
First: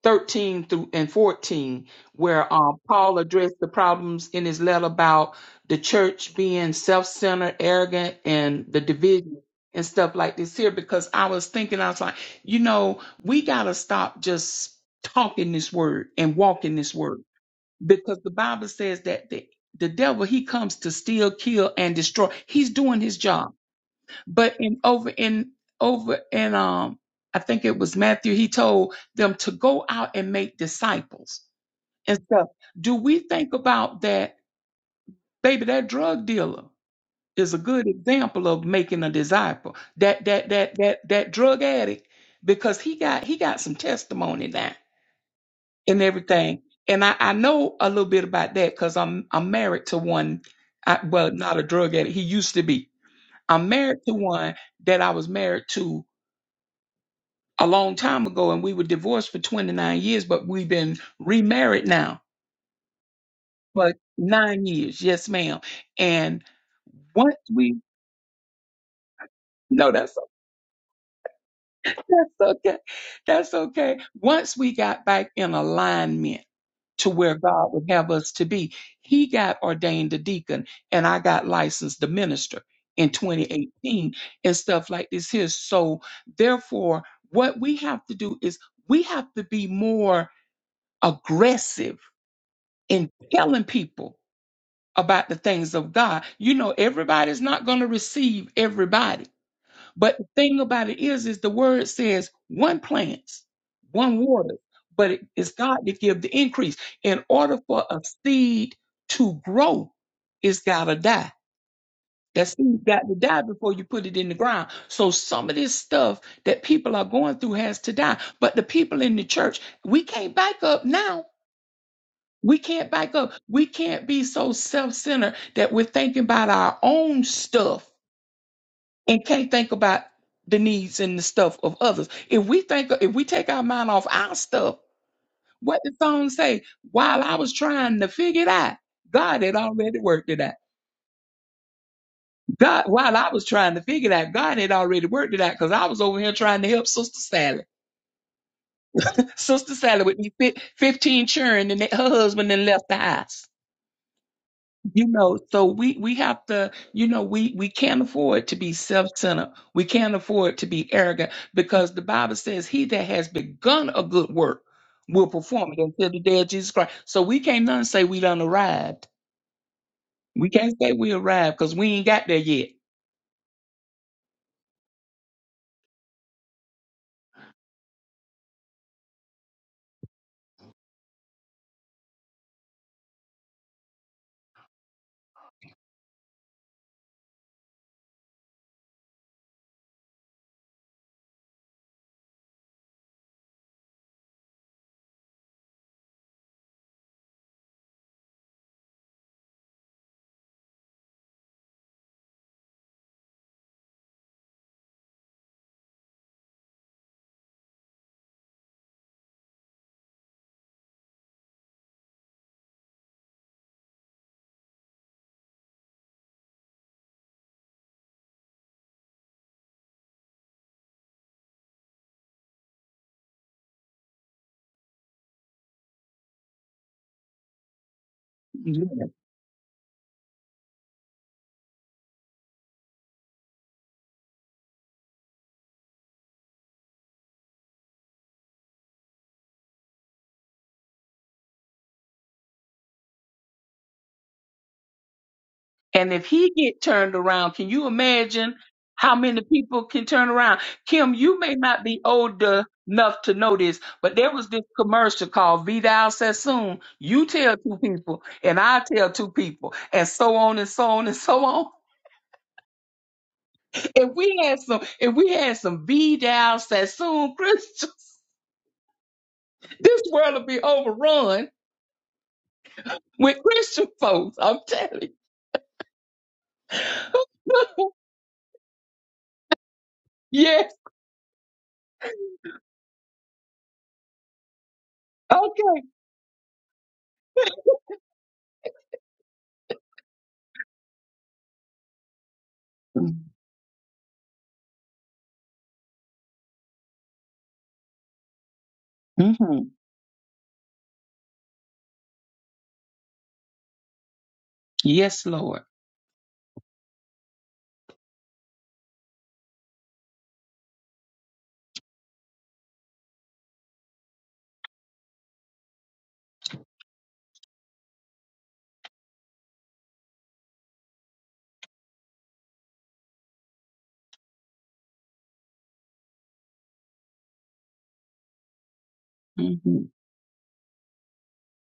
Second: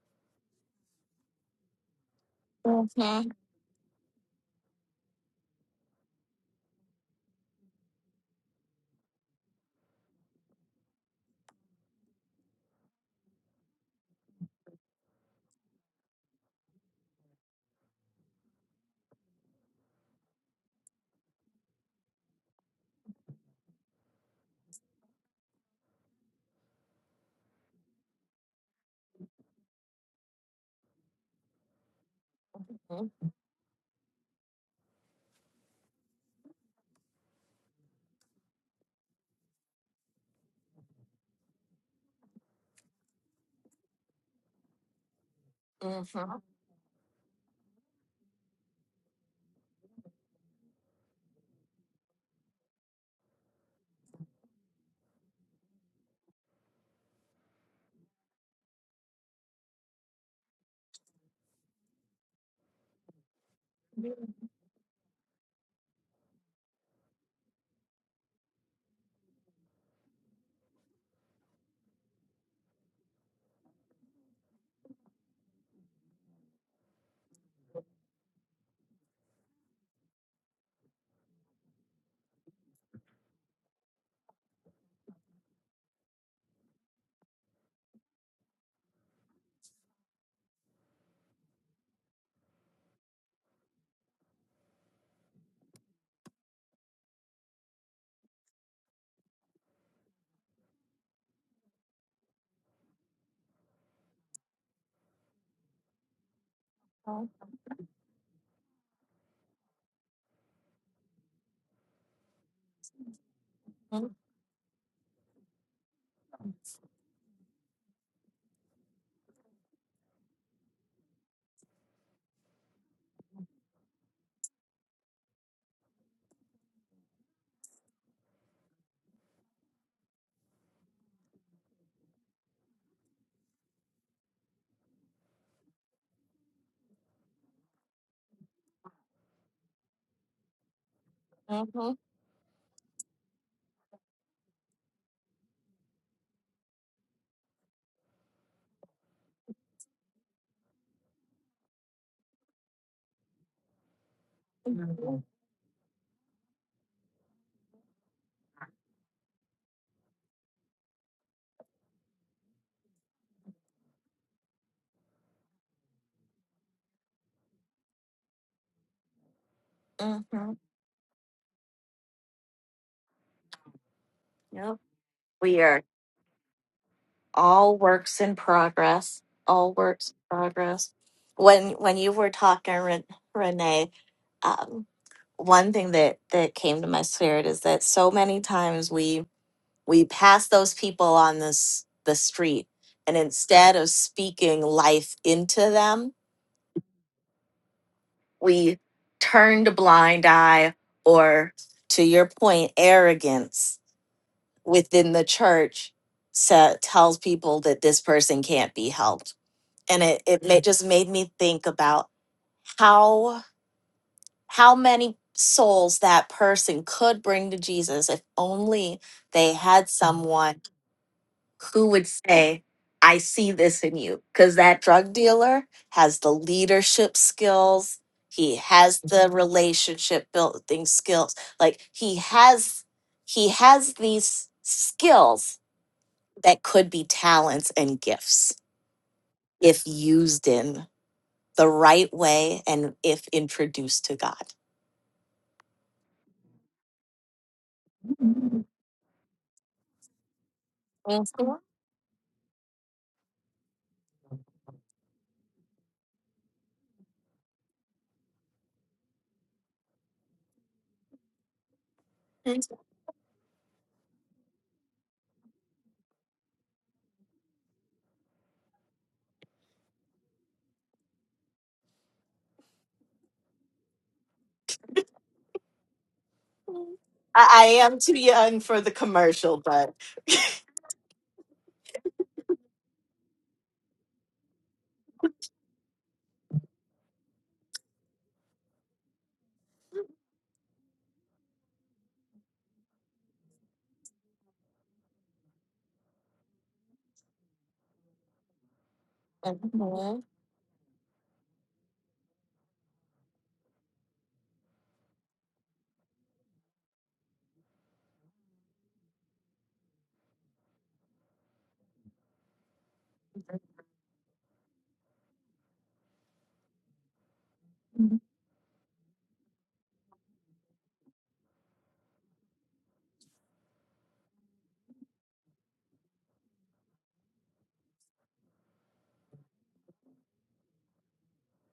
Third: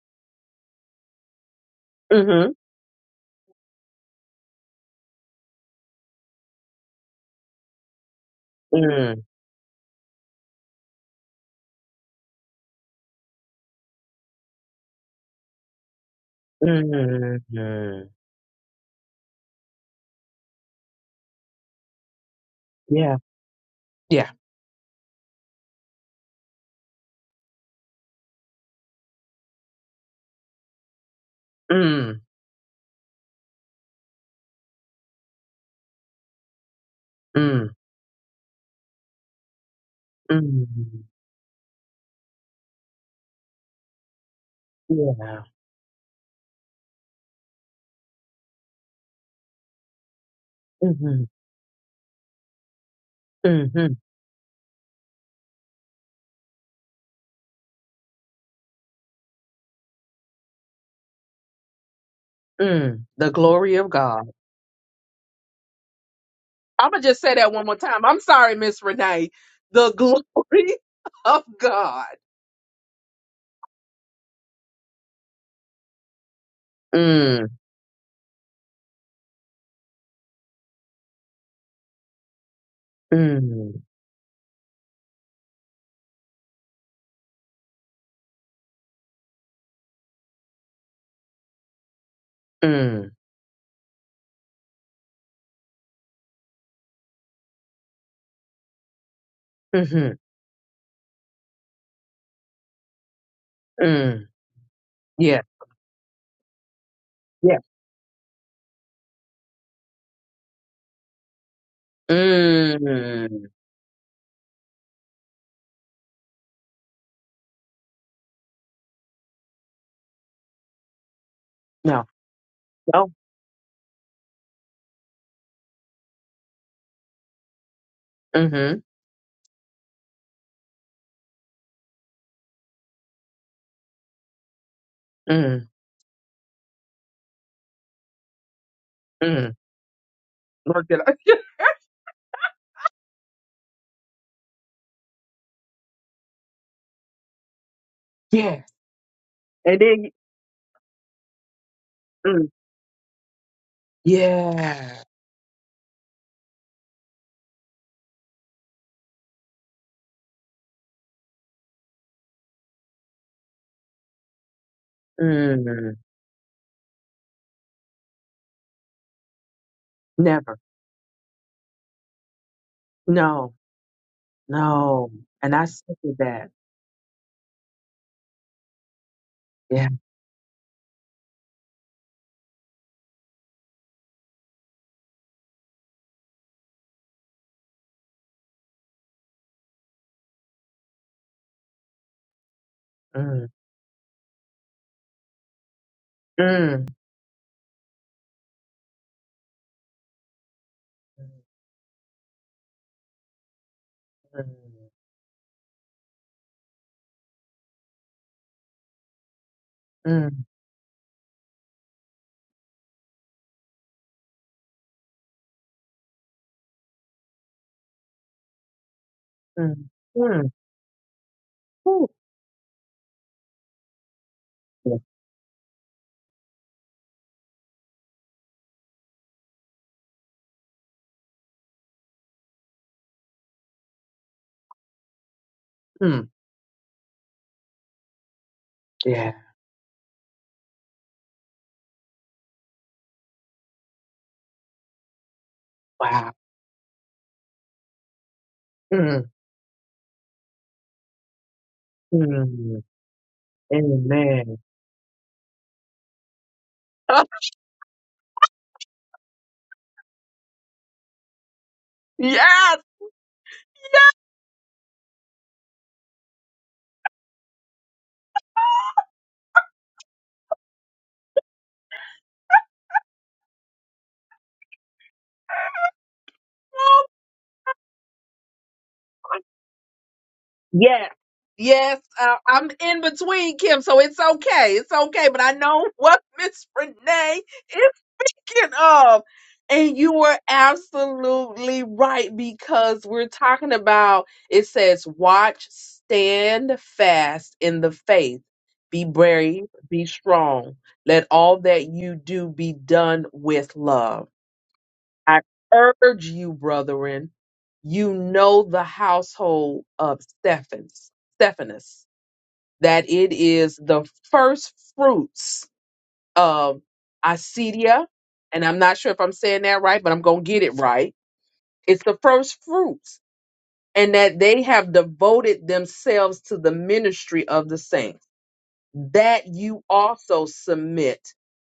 Speaker 2: 13 through and 14
Speaker 1: Mm
Speaker 2: where um, paul
Speaker 3: Mhm.
Speaker 2: addressed the problems in his letter about the church being self-centered arrogant and the
Speaker 1: Mhm.
Speaker 2: division and stuff like this here because i was thinking i was like you know we gotta stop just talking this word and walking this word
Speaker 1: Mm, hmm.
Speaker 2: because the bible says that the, the devil he comes to steal kill and destroy he's doing
Speaker 1: Yeah.
Speaker 2: his job
Speaker 1: Yeah.
Speaker 2: but in over in over in um I think it was Matthew, he told them to go out and make disciples and
Speaker 1: Mm,
Speaker 2: stuff. Do
Speaker 3: Mhm.
Speaker 2: we think about that, baby, that drug dealer is a
Speaker 1: mm,
Speaker 2: good example of making a disciple. That that that
Speaker 1: mm.
Speaker 2: that that drug addict, because he got he got some testimony now
Speaker 1: Yeah.
Speaker 2: and
Speaker 3: Mhm.
Speaker 2: everything. And I, I know a little bit about that because I'm I'm married to one I,
Speaker 1: hmm
Speaker 2: well, not a drug addict. He used to be. I'm
Speaker 1: hmm
Speaker 2: married to one that I was married to a long time ago and we were divorced for 29 years, but we've been remarried now
Speaker 1: Mm. The glory of
Speaker 2: for
Speaker 1: God.
Speaker 2: nine years. Yes, ma'am. And
Speaker 1: I'm going to just say
Speaker 2: once
Speaker 1: that one more
Speaker 2: we,
Speaker 1: time. I'm sorry, Miss Renee. The
Speaker 2: no, that's okay.
Speaker 1: glory of God.
Speaker 2: That's okay. That's okay. Once we got back in alignment to where
Speaker 1: Mm,
Speaker 2: God would have us to be, he got ordained a deacon and I got licensed the minister in
Speaker 1: mm,
Speaker 2: 2018 and stuff like this here. So therefore, what we have to do is we have to be more aggressive
Speaker 1: mm,
Speaker 2: in telling people about the things of God. You know, everybody's not going to receive everybody.
Speaker 1: mm-hmm,
Speaker 2: But the thing about it is, is the word says one plants, one
Speaker 1: mm.
Speaker 2: waters, but
Speaker 1: Yeah.
Speaker 2: it's God that give the increase. In
Speaker 1: Yeah.
Speaker 2: order for a seed to grow, it's got to die. That seed got to die
Speaker 1: Mm.
Speaker 2: before you put
Speaker 3: Mhm.
Speaker 2: it in the ground. So some of this stuff that people are going through has to die. But the people in the church, we can't back up now
Speaker 1: No.
Speaker 2: we can't
Speaker 1: No.
Speaker 2: back up. We can't be so self centered that we're thinking about our own stuff
Speaker 1: Mm-hmm.
Speaker 2: and can't think about the needs and the stuff of others. If we think, if we take our mind off our stuff,
Speaker 1: Mm.
Speaker 2: what the song say? While I was trying to figure it out, God
Speaker 1: Mm.
Speaker 2: had already worked it out.
Speaker 1: Lord, did I-
Speaker 2: God, while I was trying to figure it out, God had already worked it out because I was over here trying to help Sister Sally.
Speaker 1: yeah.
Speaker 2: Sister
Speaker 1: And
Speaker 2: Sally
Speaker 1: then,
Speaker 2: with me fif- 15 children and her
Speaker 1: mm,
Speaker 2: husband then left the house.
Speaker 1: yeah.
Speaker 2: You
Speaker 3: Mhm.
Speaker 2: know, so we we have to, you know, we we can't afford to be self-centered. We can't afford to be arrogant because the Bible says he that has begun a good work will perform it
Speaker 1: Mm.
Speaker 2: until the day of Jesus Christ. So we can't none say we done arrived. We
Speaker 1: Never.
Speaker 3: Mhm.
Speaker 2: can't say we arrived because we ain't got there yet.
Speaker 1: No.
Speaker 3: Yep.
Speaker 1: No. And
Speaker 3: We
Speaker 1: I
Speaker 3: are.
Speaker 1: said that.
Speaker 3: all works in progress all
Speaker 1: Yeah.
Speaker 3: works in progress when when you were talking Ren- renee um, one thing that that came to my spirit is that so many times we we pass those people on this the street and
Speaker 1: Mm.
Speaker 3: instead of speaking life into them
Speaker 1: Mm.
Speaker 3: we turned a blind eye or to your point arrogance
Speaker 1: Mm.
Speaker 3: within the church sa tells people that this person can't be helped and it it
Speaker 1: Mm.
Speaker 3: ma- just made me think about how how many souls that person could bring to Jesus if only they had
Speaker 1: Mm.
Speaker 3: someone who would
Speaker 1: Woo.
Speaker 3: say I see this in you because that
Speaker 1: Yeah.
Speaker 3: drug dealer has the leadership skills he has the relationship building skills like he has he has these skills
Speaker 1: Mm.
Speaker 3: that could be talents and gifts
Speaker 1: Yeah.
Speaker 3: if used in the right way and if introduced to God.
Speaker 2: And if
Speaker 1: Wow.
Speaker 2: he get turned around, can you imagine how
Speaker 1: Mm.
Speaker 2: many people can turn around? Kim,
Speaker 3: Yes,
Speaker 2: you may
Speaker 3: Lord.
Speaker 2: not be old
Speaker 1: Mm.
Speaker 2: enough to know this, but there was
Speaker 1: Amen.
Speaker 2: this commercial called Vidal Sassoon. You tell two people, and I tell two people, and so on and so on and so on.
Speaker 3: Yes,
Speaker 1: yes.
Speaker 2: If we had some, if we had some Vidal Sassoon Christians, this world would be overrun with Christian folks. I'm telling
Speaker 3: Lord.
Speaker 1: Oh,
Speaker 3: I, I
Speaker 2: you.
Speaker 3: am too young for the
Speaker 1: my-
Speaker 3: commercial, but
Speaker 2: yes.
Speaker 1: Yes. Yes. Uh, I'm in between Kim, so it's okay. It's okay. But I
Speaker 2: Okay.
Speaker 1: know what Miss Renee is thinking of. And you were absolutely right because we're talking about it says, watch, stand fast in the faith, be
Speaker 2: hmm
Speaker 1: brave, be
Speaker 3: hmm
Speaker 1: strong. Let all that you do be done with love.
Speaker 2: Yes,
Speaker 1: I
Speaker 2: Lord.
Speaker 1: urge you, brethren, you know the household of Stephanus, Stephanus, that it is the first fruits um, Acedia, and I'm not sure if I'm saying that right, but I'm going to get it right. It's the first fruits, and that they have devoted themselves to the ministry of the saints, that
Speaker 2: Mm-hmm.
Speaker 1: you also submit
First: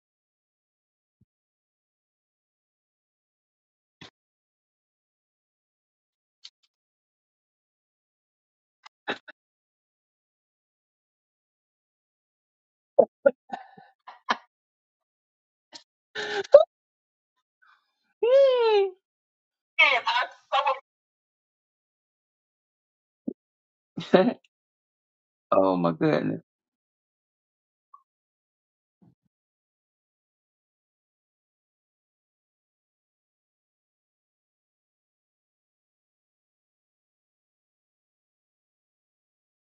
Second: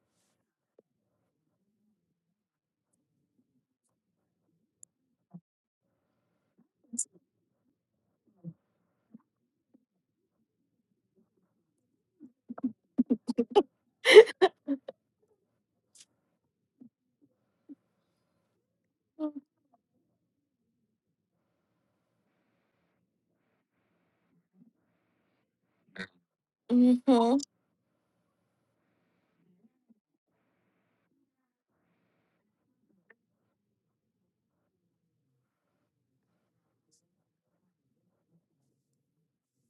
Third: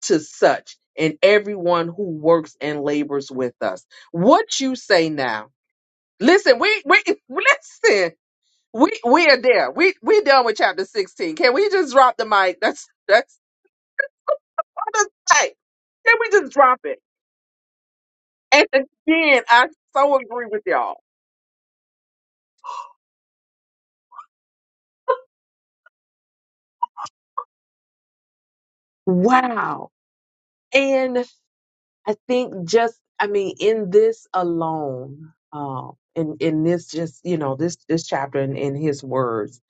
Speaker 1: to such and everyone who works and labors with us. What you say now? Listen, we, we, listen. We we are there. We we done with chapter sixteen. Can we just drop the mic? That's that's all that's right. Can we just drop it? And again, I so agree with y'all.
Speaker 2: oh my goodness.
Speaker 1: Wow. And I think just, I mean, in this alone, um, in, in this just, you know, this, this chapter in, in his words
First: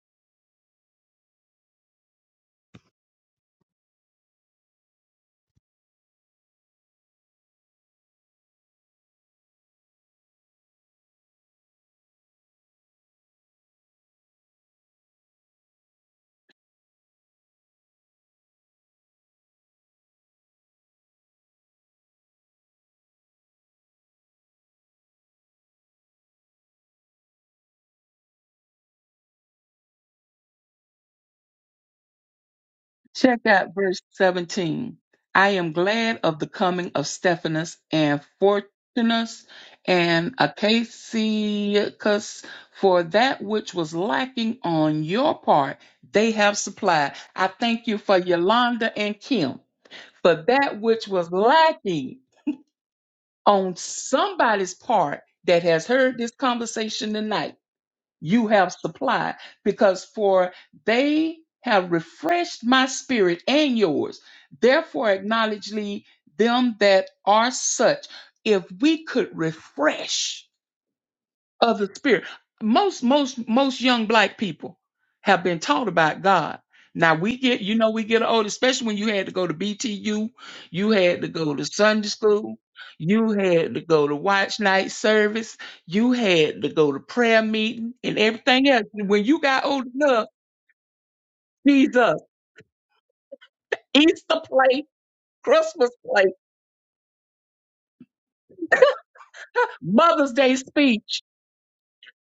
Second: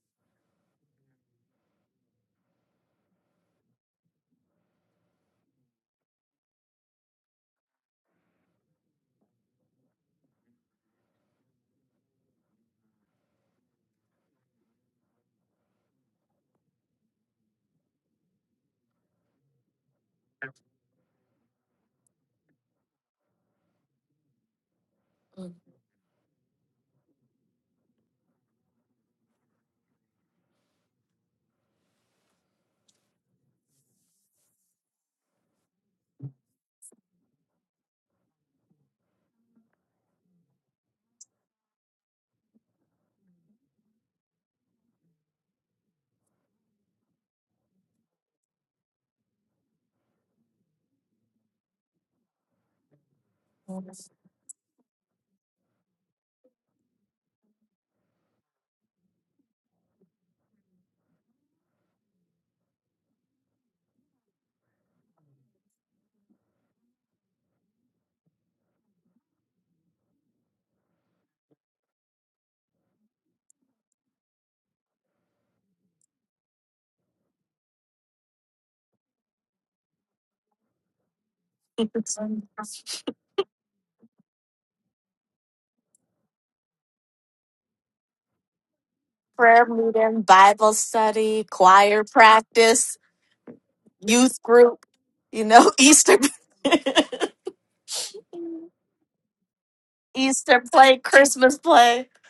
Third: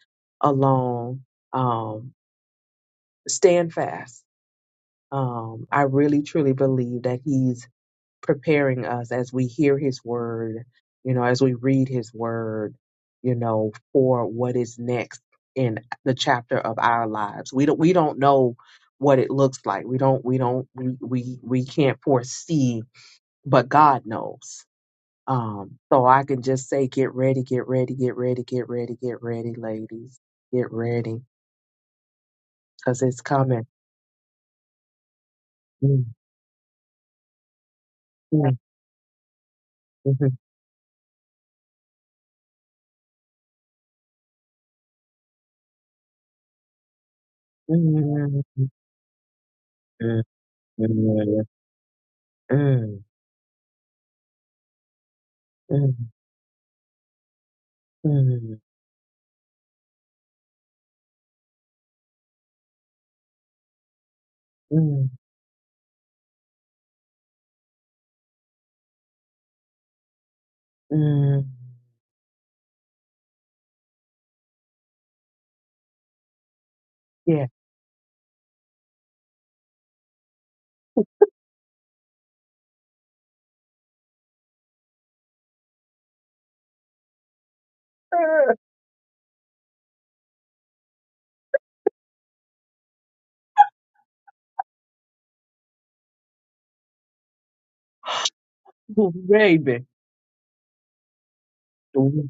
Speaker 1: alone, um, stand fast. Um, I really truly believe that he's preparing us as we hear his word, you know, as we read his word, you know, for what is next in the chapter of our lives. We don't we don't know what it looks like. We don't we don't we we, we can't foresee, but God knows. Um so I can just say get ready, get ready, get ready, get ready, get ready, ladies. Get ready cuz it's
Speaker 2: Check
Speaker 1: coming.
Speaker 2: out verse 17. I am
Speaker 1: Mm,
Speaker 2: glad of the coming of Stephanus and
Speaker 1: mm,
Speaker 2: Fortunus and
Speaker 1: mhm,
Speaker 2: Acacius, for that which was lacking on your part, they have supplied. I thank you for
Speaker 1: mm,
Speaker 2: Yolanda and Kim,
Speaker 1: mm,
Speaker 2: for that which was
Speaker 1: mm,
Speaker 2: lacking on somebody's part that has
Speaker 1: mm,
Speaker 2: heard this conversation tonight
Speaker 1: mm,
Speaker 2: you
Speaker 1: mm.
Speaker 2: have supplied because for they have refreshed my spirit and yours
Speaker 1: Mm,
Speaker 2: therefore acknowledge ye them that are such if we could refresh
Speaker 1: mm,
Speaker 2: of the spirit. Most, most, most young black people have been taught about God. Now we
Speaker 1: yeah.
Speaker 2: get, you know, we get old, especially when you had to go to BTU, you had to go to Sunday school, you had to go to watch night service, you had to go to prayer meeting and everything else. When you got
Speaker 3: prayer
Speaker 2: old
Speaker 3: meeting,
Speaker 2: enough,
Speaker 3: Bible study, choir
Speaker 2: Jesus,
Speaker 3: practice, youth
Speaker 2: Easter play,
Speaker 3: group, you know,
Speaker 2: Christmas
Speaker 3: Easter
Speaker 2: play,
Speaker 1: Uh, Baby,
Speaker 2: Mother's Day
Speaker 3: Easter play,
Speaker 2: speech,
Speaker 3: Christmas play.
Speaker 1: mm,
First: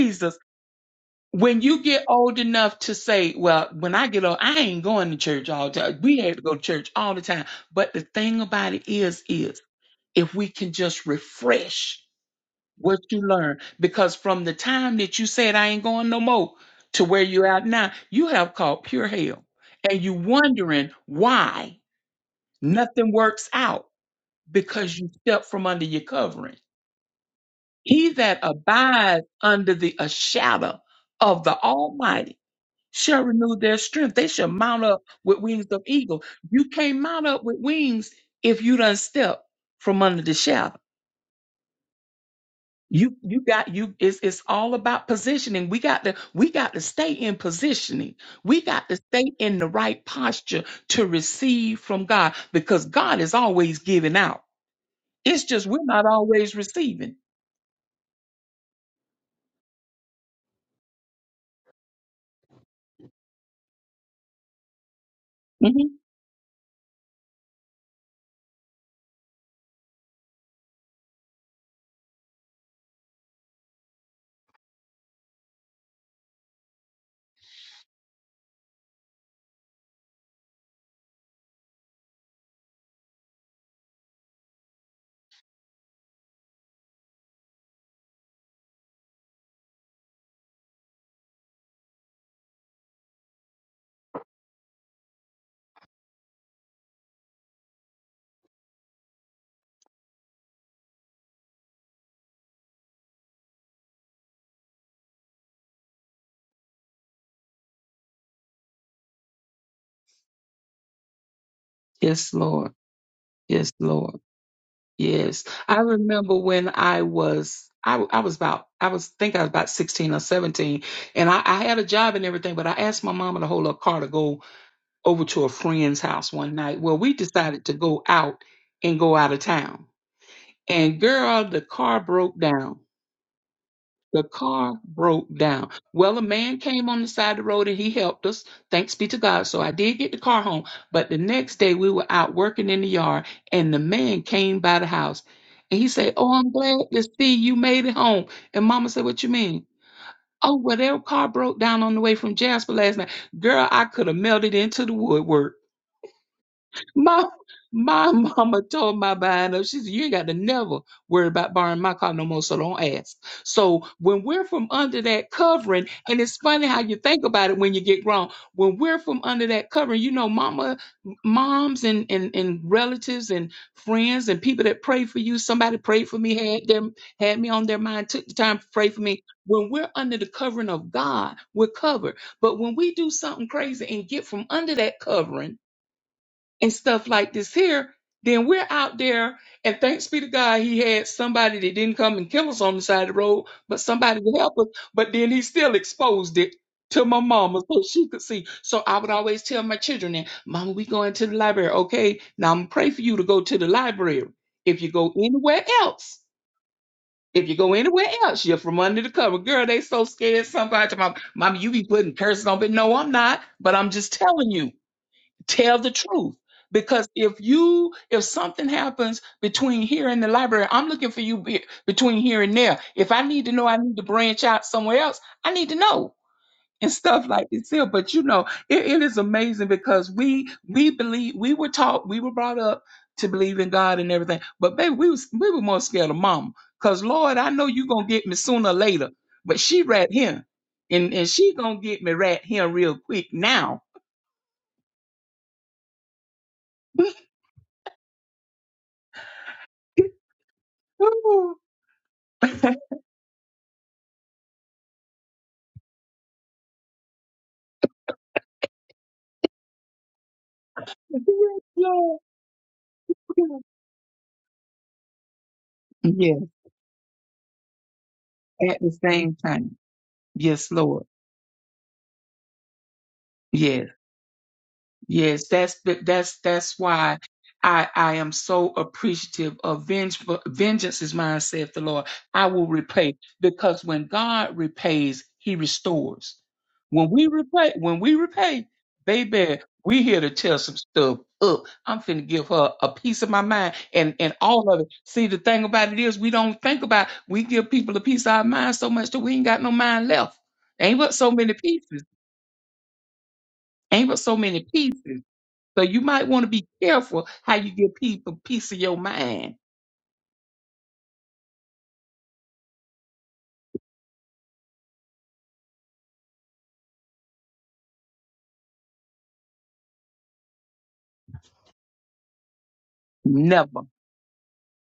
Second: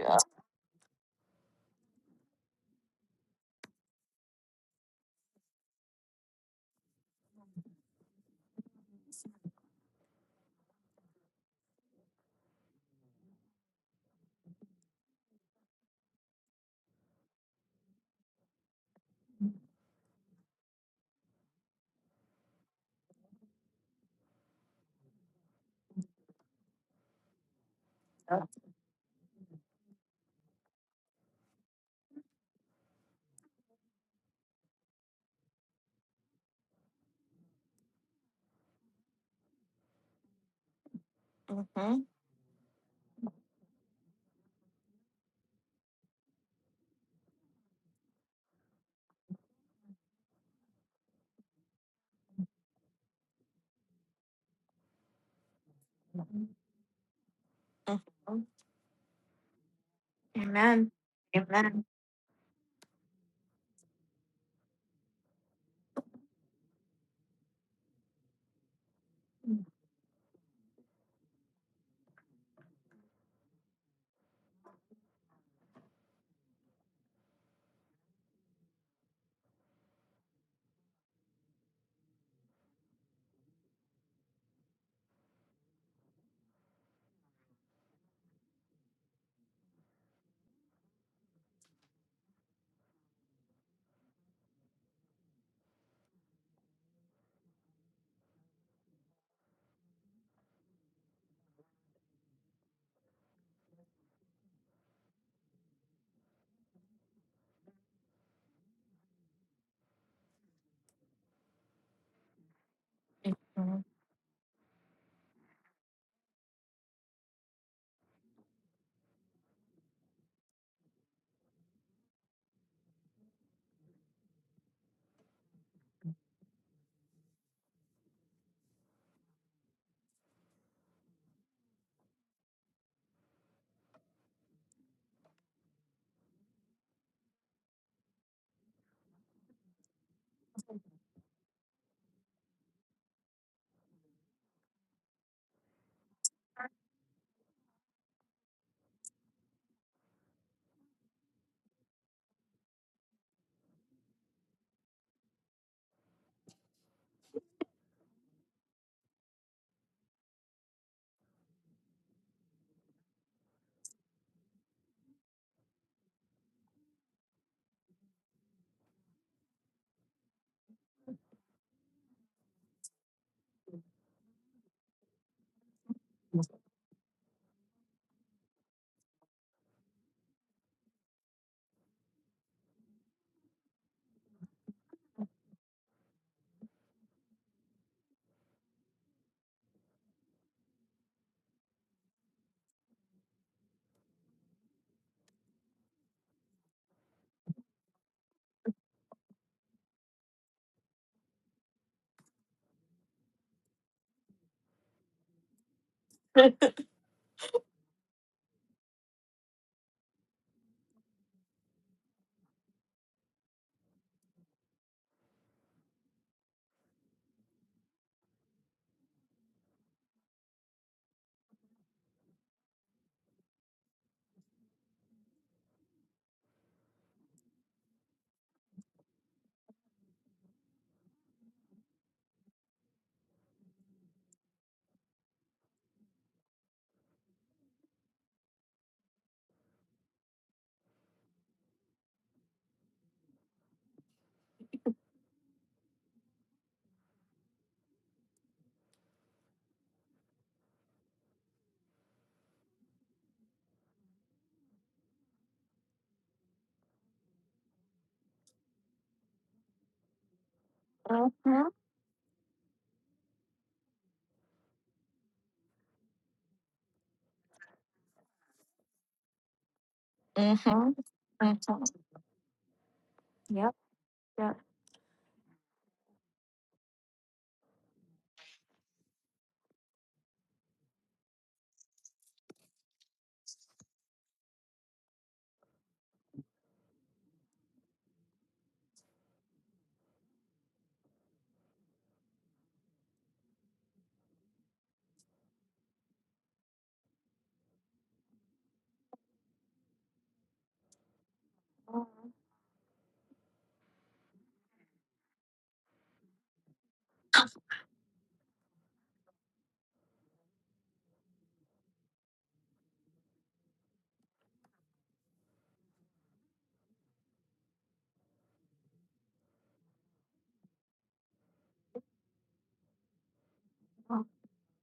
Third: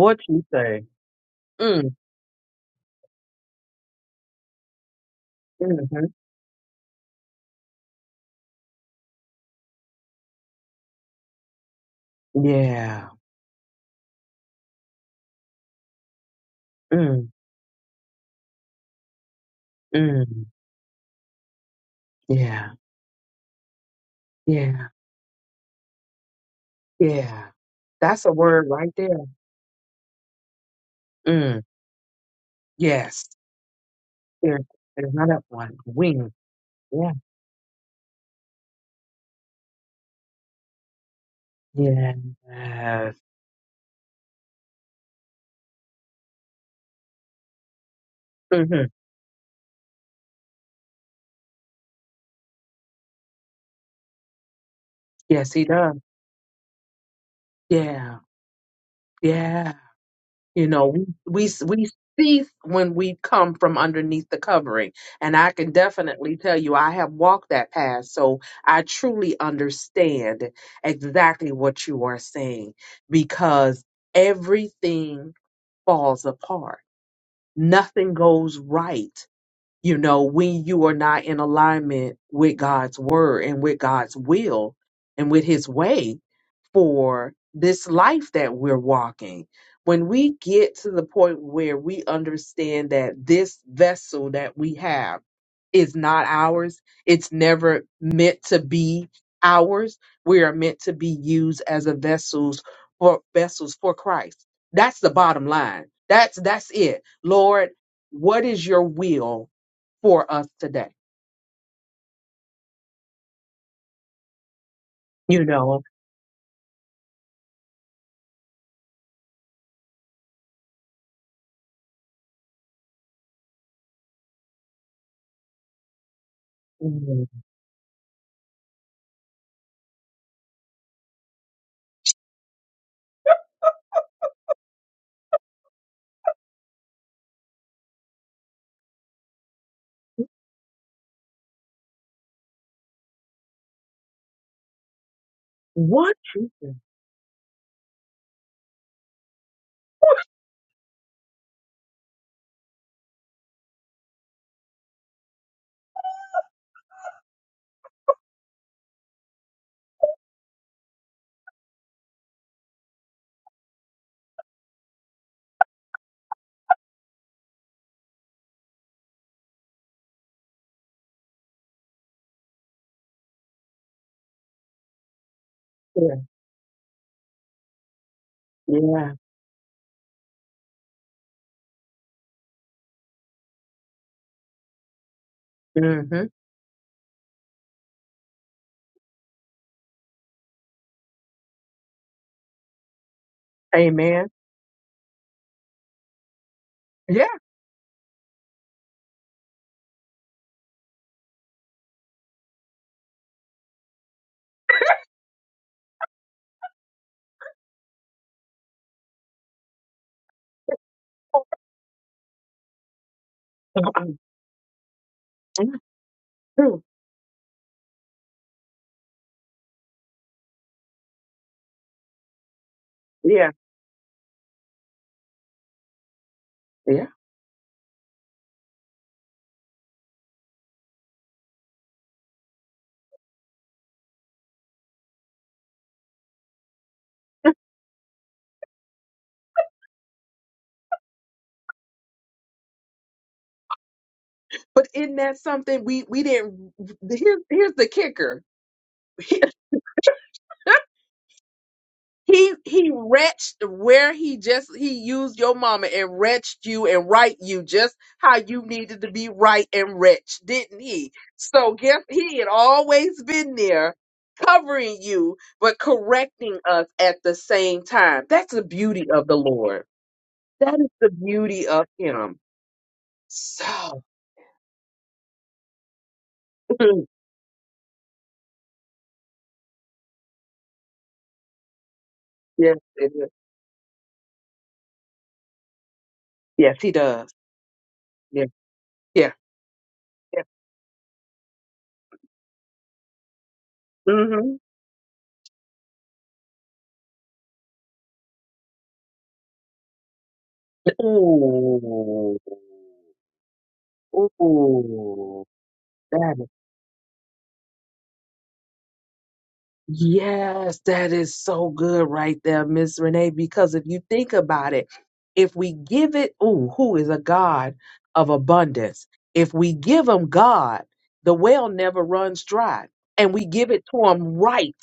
Speaker 3: Yeah.
Speaker 1: you say?
Speaker 2: when you
Speaker 1: Mm,
Speaker 2: get old enough to say, well, when I get old, I ain't going to church all the time.
Speaker 1: hmm
Speaker 2: We had to go to church all the time. But the thing about it is, is if we can just refresh what
Speaker 1: Yeah.
Speaker 2: you learn, because from the time that you said I ain't going no more to where
Speaker 1: Mm,
Speaker 2: you're at now, you have caught pure hell. And you
Speaker 1: mm,
Speaker 2: wondering why
Speaker 1: yeah.
Speaker 2: nothing works out
Speaker 1: Yeah.
Speaker 2: because you stepped from under your covering.
Speaker 1: Yeah.
Speaker 2: He
Speaker 1: That's a
Speaker 2: that
Speaker 1: word right there.
Speaker 2: abides under the a shadow of the
Speaker 1: Mm,
Speaker 2: Almighty shall
Speaker 1: yes.
Speaker 2: renew their strength. They shall
Speaker 1: There,
Speaker 2: mount up
Speaker 1: there's
Speaker 2: with
Speaker 1: another
Speaker 2: wings
Speaker 1: one.
Speaker 2: of eagle.
Speaker 1: Wing.
Speaker 2: You can't
Speaker 1: Yeah.
Speaker 2: mount up with wings if you done step from under the shadow.
Speaker 3: hmm
Speaker 1: yeah, Yes.
Speaker 2: You you got you it's it's all about positioning. We got to we got to stay in positioning. We
Speaker 1: hmm
Speaker 2: got to stay in the right posture to receive from God because God is always giving out. It's
Speaker 1: Yes, he
Speaker 2: just we're
Speaker 1: does.
Speaker 2: not always receiving.
Speaker 1: Yeah. Yeah. You know,
Speaker 3: Amen.
Speaker 1: we we
Speaker 3: Amen.
Speaker 1: we cease when we come from underneath the covering, and I can
Speaker 2: Mhm.
Speaker 1: definitely tell you I have walked that path, so I truly understand exactly what you are saying because everything falls apart. Nothing goes right. You know, when you are not in alignment with God's word and with God's will and with his way, for this life that we're walking. When we get to the point where we understand that this vessel that we have is not ours, it's never meant to be ours. We are meant to be used as a vessels for vessels for Christ. That's the bottom line. That's that's it. Lord, what is your will for us today?
Speaker 2: Yes, Lord. Yes,
Speaker 3: Mhm.
Speaker 2: Lord. Yes.
Speaker 1: You
Speaker 2: I
Speaker 1: know,
Speaker 2: remember when I was I, I was about I was think I was about 16 or 17 and I, I had a job and everything, but I asked my mama to hold her car to go over to a friend's house one night. Well, we
Speaker 1: Mhm.
Speaker 2: decided to go out and go out of town. And girl, the car broke down. The car broke down. Well, a man came on the side of the road and he helped us. Thanks be to God. So I did get the car home. But the next day we were out working in the yard and the man came by the house and he said,
Speaker 1: what
Speaker 2: Oh,
Speaker 1: you
Speaker 2: I'm glad to see you made it home. And mama said, What you mean? Oh, well, their car broke down on the way from Jasper last night. Girl, I could have melted into the woodwork. My my mama told my behind up. She said, You ain't got to never worry about borrowing my car no more, so don't ask. So when we're from under that covering, and it's funny how you think about it when you get grown. When we're from under that covering, you know, mama moms and, and, and relatives and friends and people that pray for you, somebody prayed
Speaker 1: yeah,
Speaker 2: for me, had them had me on their mind, took the time to pray for
Speaker 1: yeah.
Speaker 2: me. When we're under the covering of God, we're covered. But when we do something crazy and get from under that covering,
Speaker 1: hmm
Speaker 2: and stuff like this here, then we're out there. And thanks be to God, he had somebody that didn't come and kill us on the side of the road, but somebody
Speaker 1: Amen.
Speaker 2: to help us. But then he still exposed it to my mama so she could see. So I would always tell my children that, Mama, we going to the library. Okay, now I'm going to pray for you to go to the library. If you go anywhere else, if you go anywhere else, you're from under the cover. Girl, they so scared. Somebody to my mama, you be putting curses on me. No, I'm not. But I'm just telling you tell the truth
Speaker 1: True.
Speaker 2: because if you if something happens between here and the library i'm looking for you be- between here and there if i need
Speaker 1: yeah,
Speaker 2: to know i need to branch out somewhere else i need to know and
Speaker 1: yeah.
Speaker 2: stuff like this here but you know it, it is amazing because we we believe we were taught we were brought up to believe in god and everything but baby we was we were more scared of Mama, because lord i know you gonna get me sooner or later but she rat him and and she gonna get me rat him real quick now
Speaker 1: But isn't that something we we didn't. Here's here's the kicker.
Speaker 2: Woo.
Speaker 1: He he wretched where he just he used your mama and wretched you and right you just how you needed to be right and wretched, didn't he?
Speaker 2: Yes,
Speaker 3: Mm-hmm.
Speaker 1: So guess
Speaker 2: Lord.
Speaker 1: he had always been there covering you but
Speaker 2: Yes.
Speaker 1: correcting us at the same time. That's the
Speaker 2: at the
Speaker 1: beauty of
Speaker 2: same
Speaker 1: the
Speaker 2: time.
Speaker 1: Lord.
Speaker 2: Yes,
Speaker 1: That
Speaker 3: Mm-hmm.
Speaker 1: is
Speaker 2: Lord.
Speaker 1: the beauty
Speaker 3: Mm-hmm.
Speaker 1: of him.
Speaker 3: Yep.
Speaker 2: Yes.
Speaker 1: So
Speaker 3: Yep.
Speaker 2: Yes, that's but that's that's why I I am so appreciative of vengeful vengeance is mine, saith the Lord. I will
Speaker 1: yes, it
Speaker 2: repay
Speaker 1: is.
Speaker 2: because when God repays, He restores.
Speaker 1: Yes, he
Speaker 2: When we
Speaker 1: does.
Speaker 2: repay, when we
Speaker 1: Yeah.
Speaker 2: repay,
Speaker 1: Yeah.
Speaker 2: baby, we here to
Speaker 1: yeah.
Speaker 2: tell some stuff up. I'm finna give her a piece of my mind and and
Speaker 1: Mm-hmm.
Speaker 2: all of it. See, the thing about it is, we don't think about. We give people a piece of our mind so much that we ain't got no mind left. Ain't but so many pieces.
Speaker 1: Ooh.
Speaker 2: Ain't but so many pieces.
Speaker 1: Ooh.
Speaker 2: So you might
Speaker 1: That
Speaker 2: want to be careful how you give people peace of your mind.
Speaker 1: Yes, that is so good right there, Miss Renee. Because if you think about it, if we give it, ooh, who is a God of abundance? If we give him God, the well never runs dry. And we give
Speaker 2: Never.
Speaker 1: it to him right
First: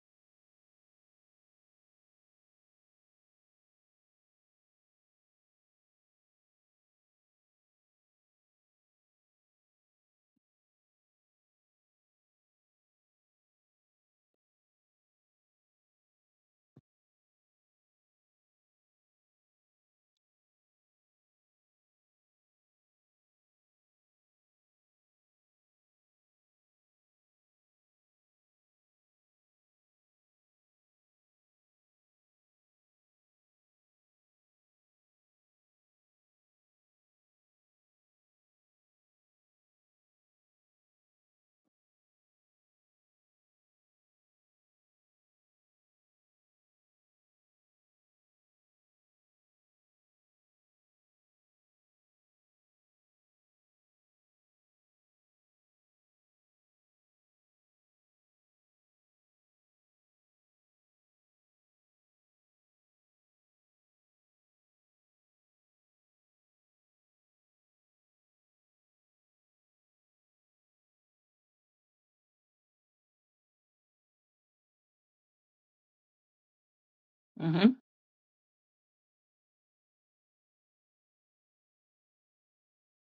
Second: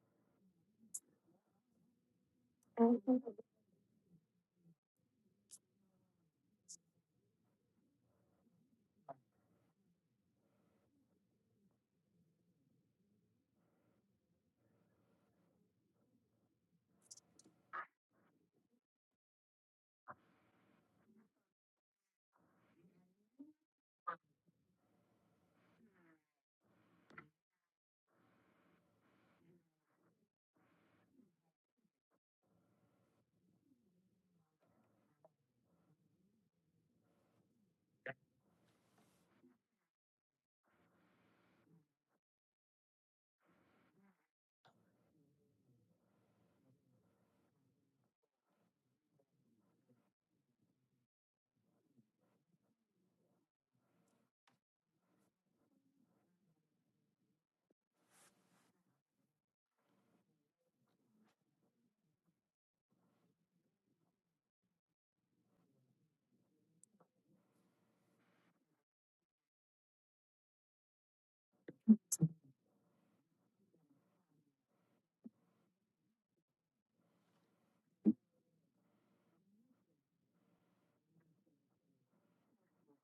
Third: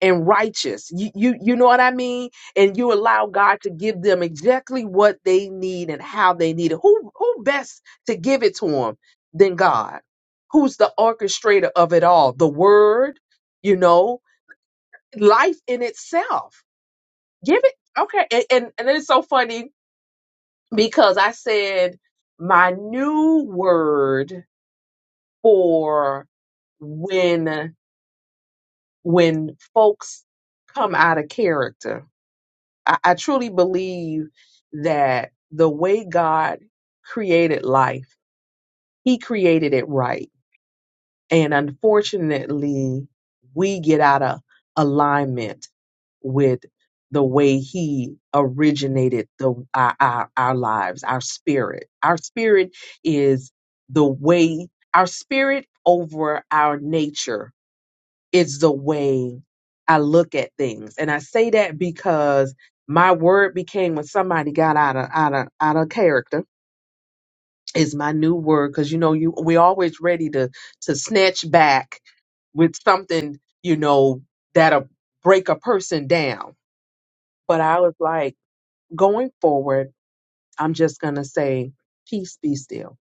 Speaker 1: and righteous. You, you, you know what I mean? And you allow
Speaker 3: Mm-hmm.
Speaker 1: God to give them exactly what they need and how they need it. Who, who best to give it to them than God? Who's the orchestrator of it all? The word, you know, life in itself. Give it okay. And and, and it's so funny because I said my new word for when when folks come out of character. I, I truly believe that the way God created life, He created it right And unfortunately, we get out of alignment with the way he originated the our, our, our lives, our spirit. Our spirit is the way our spirit over our nature is the way I look at things. And I say that because my word became when somebody got out of out of out of character is my new word because you know you we're always ready to to snatch back with something you know that'll break a person down but
Speaker 2: hmm
Speaker 1: i was like going forward i'm just gonna say peace be still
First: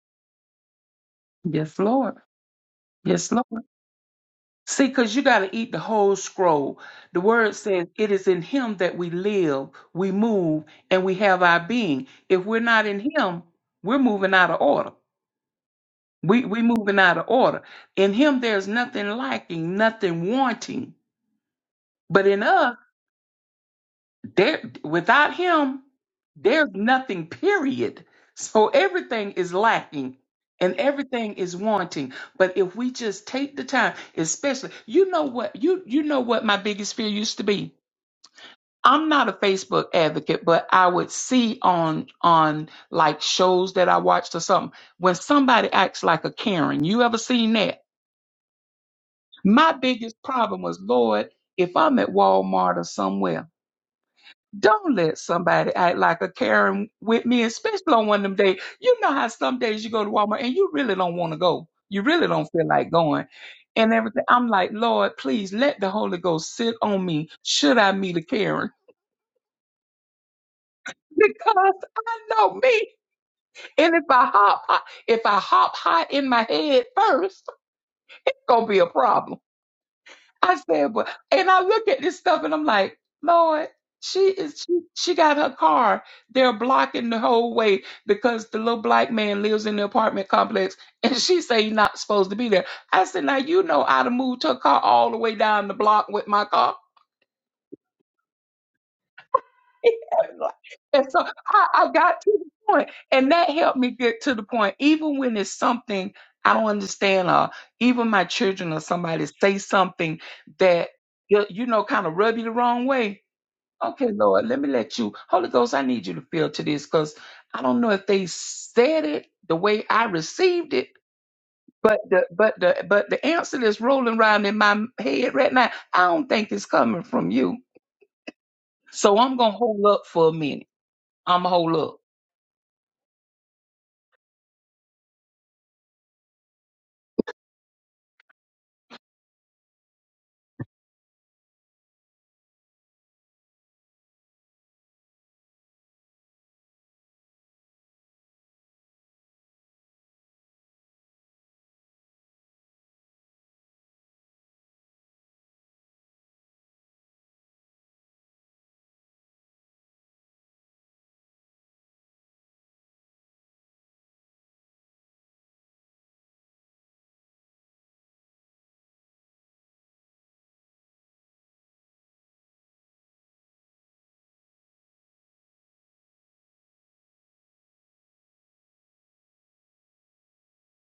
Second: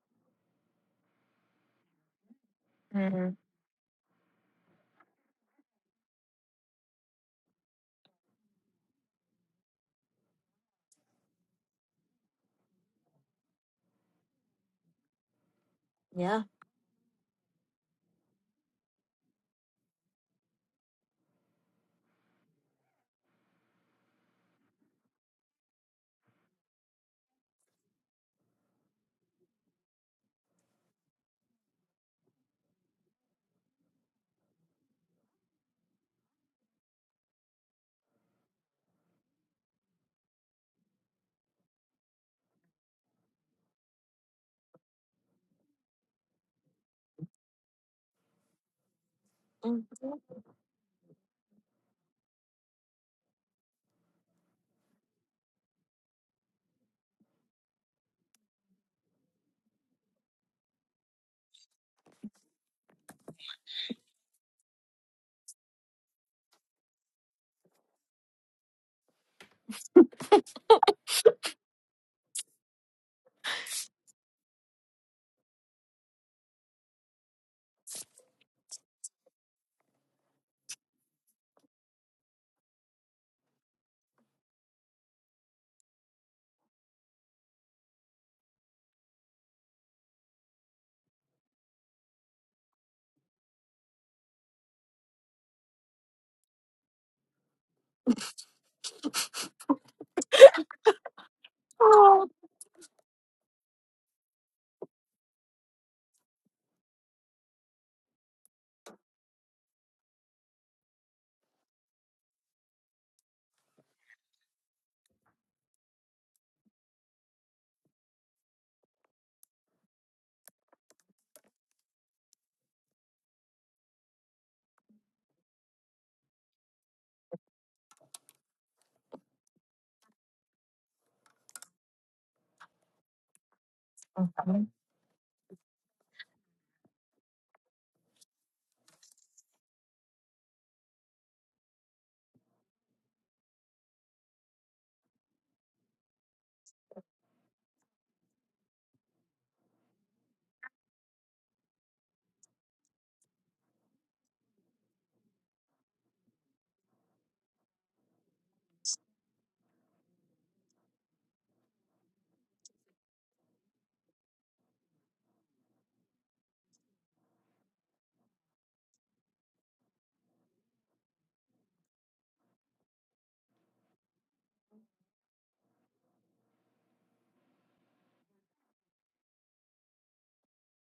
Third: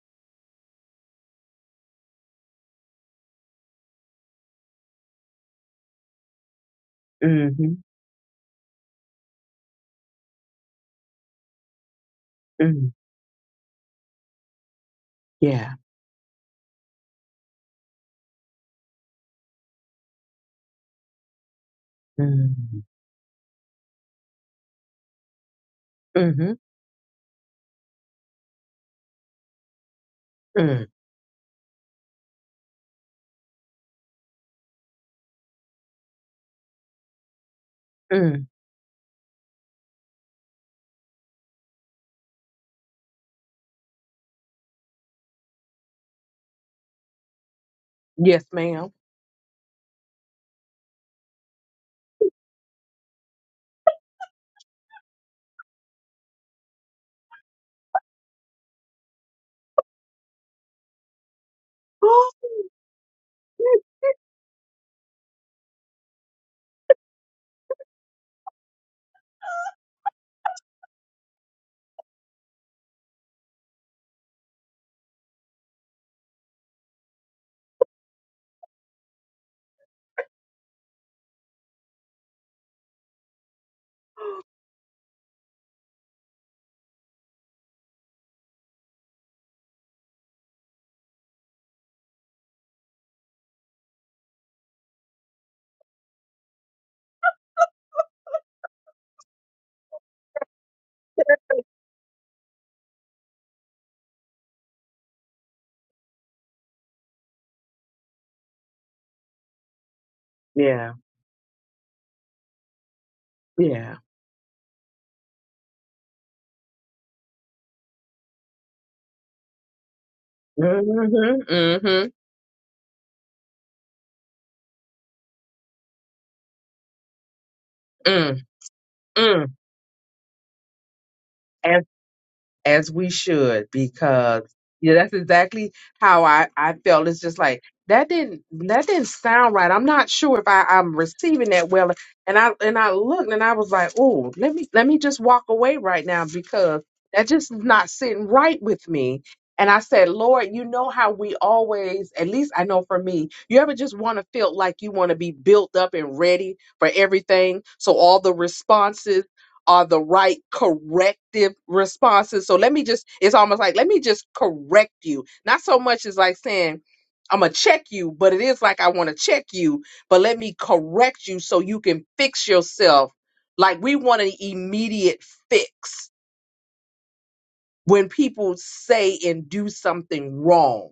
Speaker 2: Yes, Lord. Yes, Lord. See, because you got to eat the whole scroll. The word
Speaker 1: mm-hmm,
Speaker 2: says, It is in Him that we live, we move, and we have our being. If we're not
Speaker 1: mm
Speaker 2: in Him, we're moving out of order.
Speaker 1: yeah
Speaker 3: Yeah.
Speaker 2: We, we moving out of order. In Him, there's nothing lacking, nothing wanting. But in us,
Speaker 1: mm-hmm,
Speaker 2: there without him
Speaker 1: mm,
Speaker 2: there's nothing period so everything is lacking and
Speaker 1: mm,
Speaker 2: everything is wanting but if we just take the time especially you know what you you know what my biggest fear used to be
Speaker 1: mm.
Speaker 2: i'm not a facebook advocate but i would see on on like shows that i watched or something when somebody acts like a karen you ever seen that
Speaker 1: yes ma'am
Speaker 2: my
Speaker 3: Mhm.
Speaker 2: biggest problem was lord if i'm at walmart or somewhere Don't let somebody act like a Karen with me, especially on one of them days. You know how some days you go to Walmart and you really don't want to go. You really don't feel like going. And everything. I'm like, Lord, please let the Holy Ghost sit on me should I meet a Karen. Because I know me. And if I hop if I hop high in my head first, it's gonna be a problem. I said, but and I look at this stuff and I'm like, Lord, she is she, she got her car. They're blocking the whole way because the little black man lives in the apartment complex and she say he's not supposed to be there. I said, now you know I'd have moved her car all the way down the block with my car. and so I, I got
Speaker 3: Oh.
Speaker 2: to the point, and that helped me get to the point. Even when it's something I don't understand, or even my children or somebody say something that
Speaker 1: yeah
Speaker 2: you you know kind of rub you the wrong way.
Speaker 1: yeah
Speaker 2: Okay, Lord, let me let you, Holy Ghost, I need you to feel to this because I don't know if they said it the way I received it.
Speaker 1: mm-hmm,
Speaker 2: But
Speaker 1: mm-hmm,
Speaker 2: the but the but the answer that's rolling around in my head right now, I don't think it's coming from you.
Speaker 1: mm,
Speaker 2: So I'm gonna hold up for a minute. I'm gonna hold
Speaker 1: mm.
Speaker 2: up.
Speaker 1: as we should because
Speaker 3: Mhm.
Speaker 1: yeah that's exactly how i i felt it's just like that didn't that didn't sound right i'm not sure if i i'm receiving that well and i and i looked and i was like oh let me let me just walk away right now because that just is not sitting right with me and i said lord you know how we always at least i know for me you ever just want to feel like you want to be built up and ready for everything so all the responses are the right corrective responses. So let me just, it's almost like, let me just correct you. Not so much as like saying, I'm going to check you, but it is like, I want to check you, but let me correct you so you can fix yourself. Like we want an immediate fix when people say and do something wrong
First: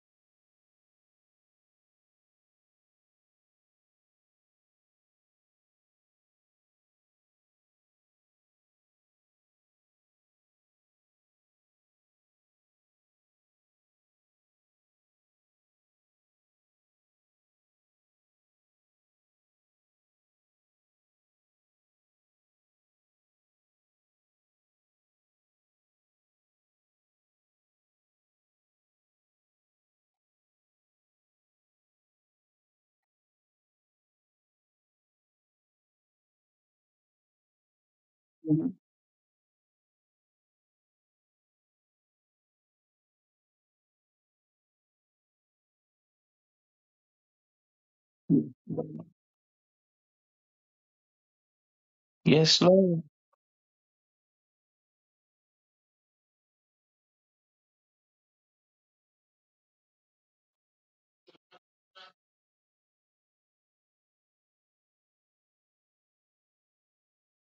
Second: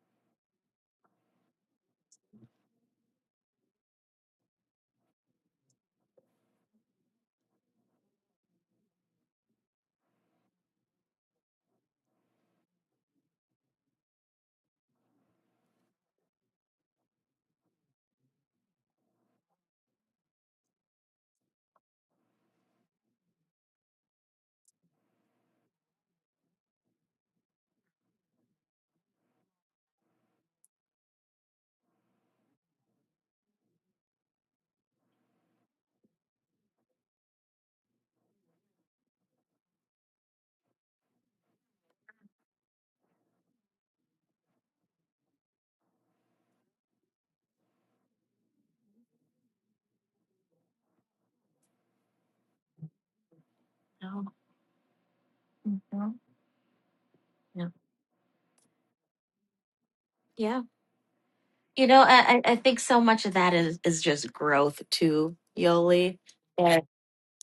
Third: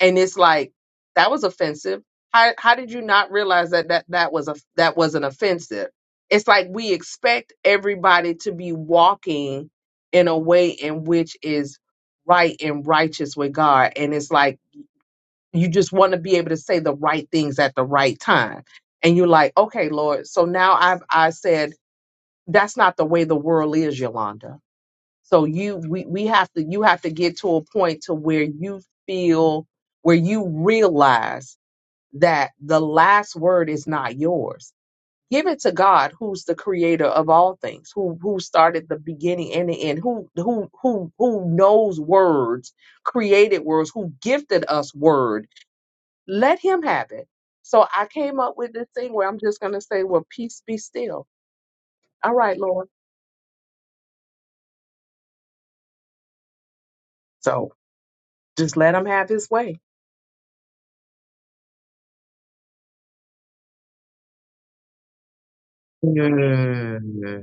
Speaker 1: and it's like that was offensive how how did you not realize that that that was a that wasn't offensive it's like we expect everybody to be walking in a way in which is right and righteous with God and it's like you just want to be able to say the right things at the right time and you're like okay lord so now I've I said that's not the way the world is Yolanda so you we, we have to you have to get to a point to where you feel where you realize that the last word is not yours. Give it to God who's the creator of all things, who who started the beginning and the end, who who who who knows words, created words, who gifted us word. Let him have it. So I came up with this thing where I'm just gonna say, Well, peace be still. All right,
Speaker 2: Yes,
Speaker 1: Lord.
Speaker 2: Lord.
Speaker 3: No. Mhm. Yeah.
Speaker 1: So just let him have his way.
Speaker 3: Yeah. You know, I, I I think so much of that is, is just growth too, Yoli. Yeah.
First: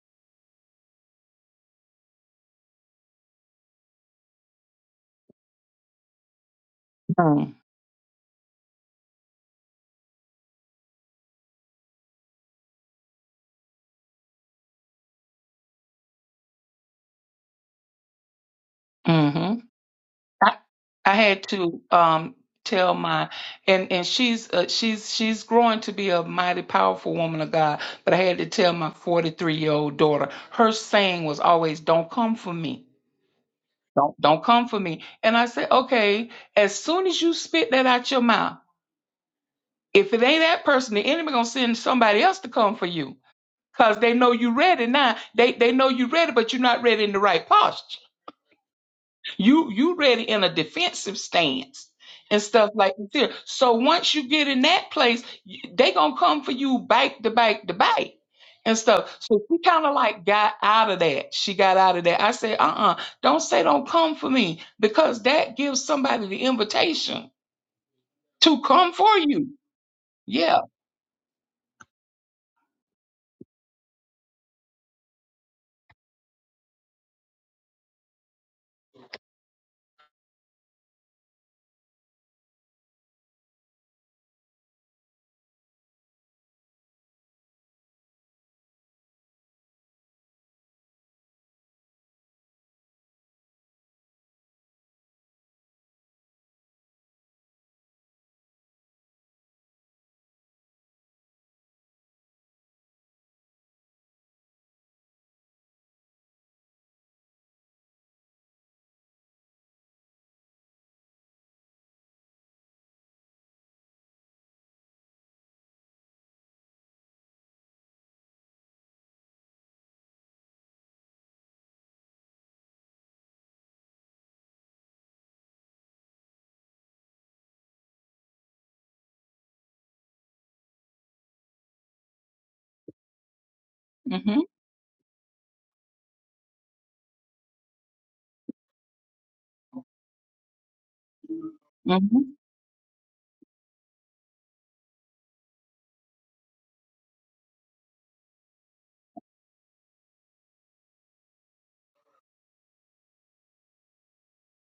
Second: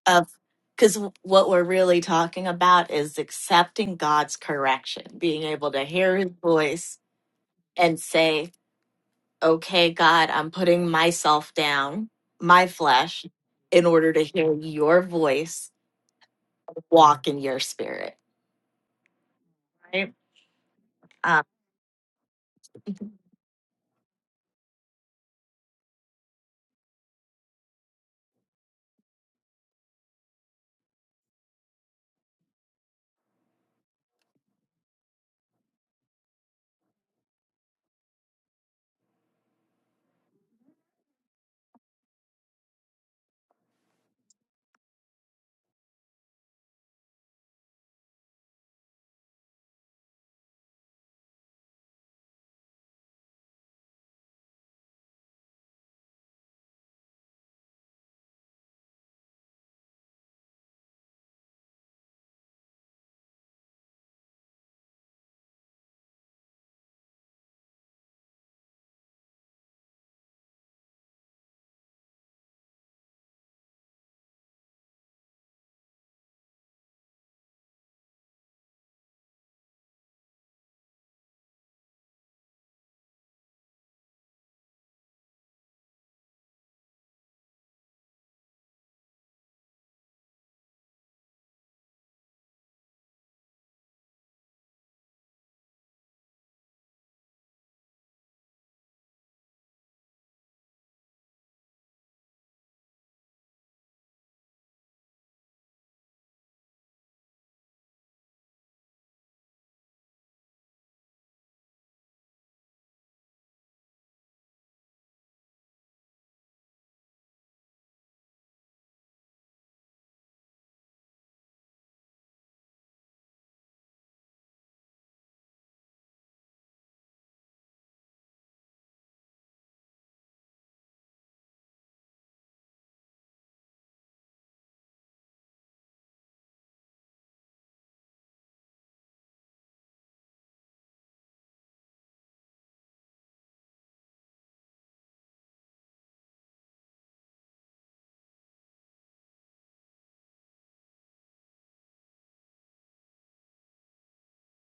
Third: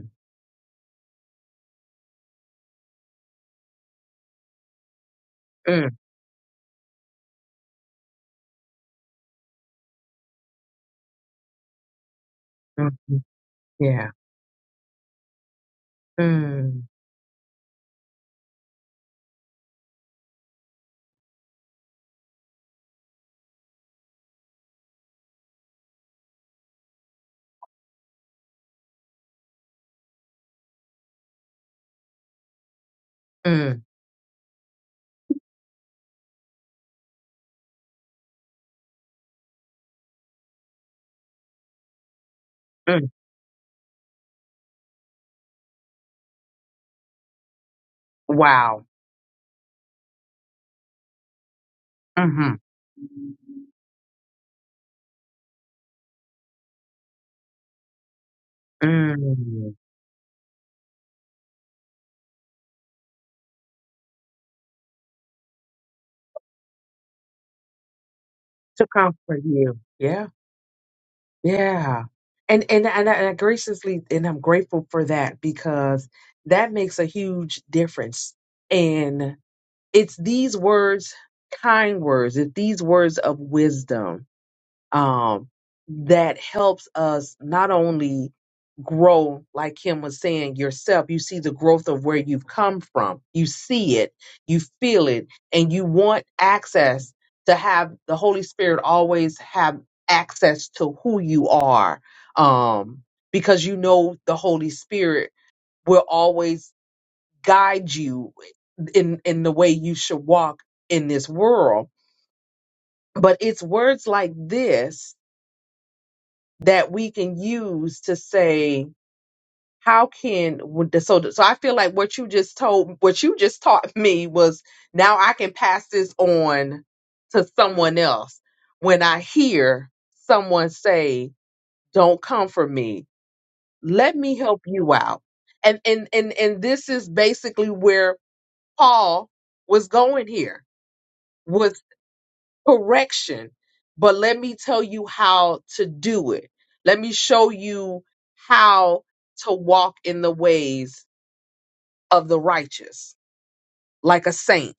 Speaker 3: Of because what we're really talking about is accepting God's correction, being able to
Speaker 1: Mm,
Speaker 3: hear his voice and say, Okay, God, I'm putting myself down, my
Speaker 1: mm, mm,
Speaker 3: flesh, in
Speaker 1: yeah.
Speaker 3: order to hear your voice,
Speaker 1: Mm,
Speaker 3: walk in your spirit.
Speaker 2: Mm-hmm.
Speaker 3: Right.
Speaker 2: I, I had to um tell my and and she's uh, she's she's growing to be a mighty powerful woman of God, but I had to tell my 43 year old daughter. Her saying was always, "Don't come for me."
Speaker 1: mm,
Speaker 2: Don't don't come for me. And I said, okay. As soon as you spit that out your mouth, if it ain't that person, the enemy gonna send somebody else to come for
Speaker 1: mm.
Speaker 2: you, cause they know you ready now. They they know you ready, but you're not ready in the right posture.
Speaker 1: Wow.
Speaker 2: You you ready in a defensive stance and
Speaker 1: Mm-hmm.
Speaker 2: stuff like that. So once you get in that place, y- they gonna come for you bite the bite the bite and stuff. So she
Speaker 1: Mm.
Speaker 2: kind of like got out of that. She got out of that. I said, uh-uh, don't say don't come for me because that gives somebody the invitation to
Speaker 1: To
Speaker 2: come for
Speaker 1: comfort
Speaker 2: you.
Speaker 1: you. Yeah.
Speaker 2: Yeah.
Speaker 1: Yeah. And and and I, and I graciously and I'm grateful for that because that makes a huge difference. And it's these words, kind words, it's these words of wisdom um, that helps us not only grow, like Kim was saying yourself, you see the growth of where you've come from, you see it, you feel it, and you want access to have the Holy Spirit always have access to who you are um, because you know the Holy Spirit will always guide you in in the way you should walk in this world but it's words like this that we can use to say how can would the- so so I feel like what you just told what you just taught me was now I can pass this on to someone else when I hear someone say don't come for me let me
Speaker 2: hmm
Speaker 1: help you out and and and and this is basically where Paul was going here
Speaker 2: hmm
Speaker 1: correction, but let me tell you how to do it. Let me show you how to walk in the ways of the righteous, like a saint.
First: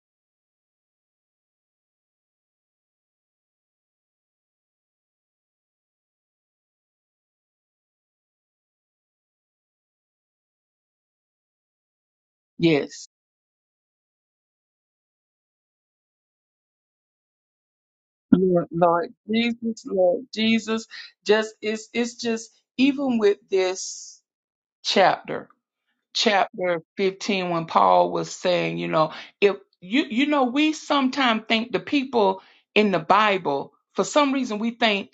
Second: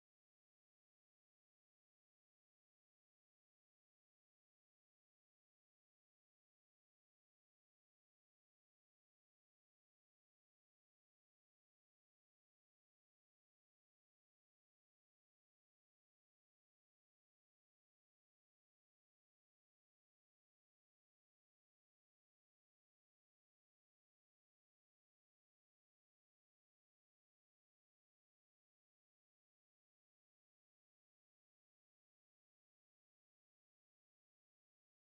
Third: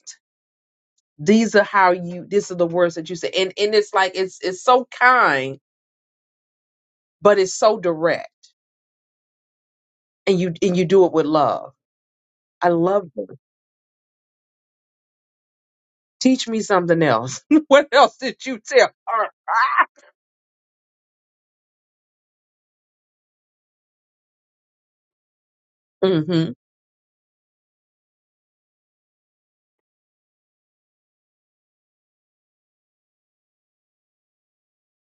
Speaker 1: These are how you. These are the words that you say, and and it's like it's it's so kind, but it's so direct, and you and you do it with love. I
Speaker 2: Yes.
Speaker 1: love you. Teach me something else. what else did you
Speaker 2: Lord,
Speaker 1: tell?
Speaker 2: Lord
Speaker 1: her?
Speaker 2: Jesus,
Speaker 1: Ah!
Speaker 2: Lord Jesus. Just it's it's just even with this chapter
Speaker 1: Mm-hmm.
Speaker 2: chapter 15 when Paul was saying, you know, if you you know we sometimes think the people in the Bible for some reason we think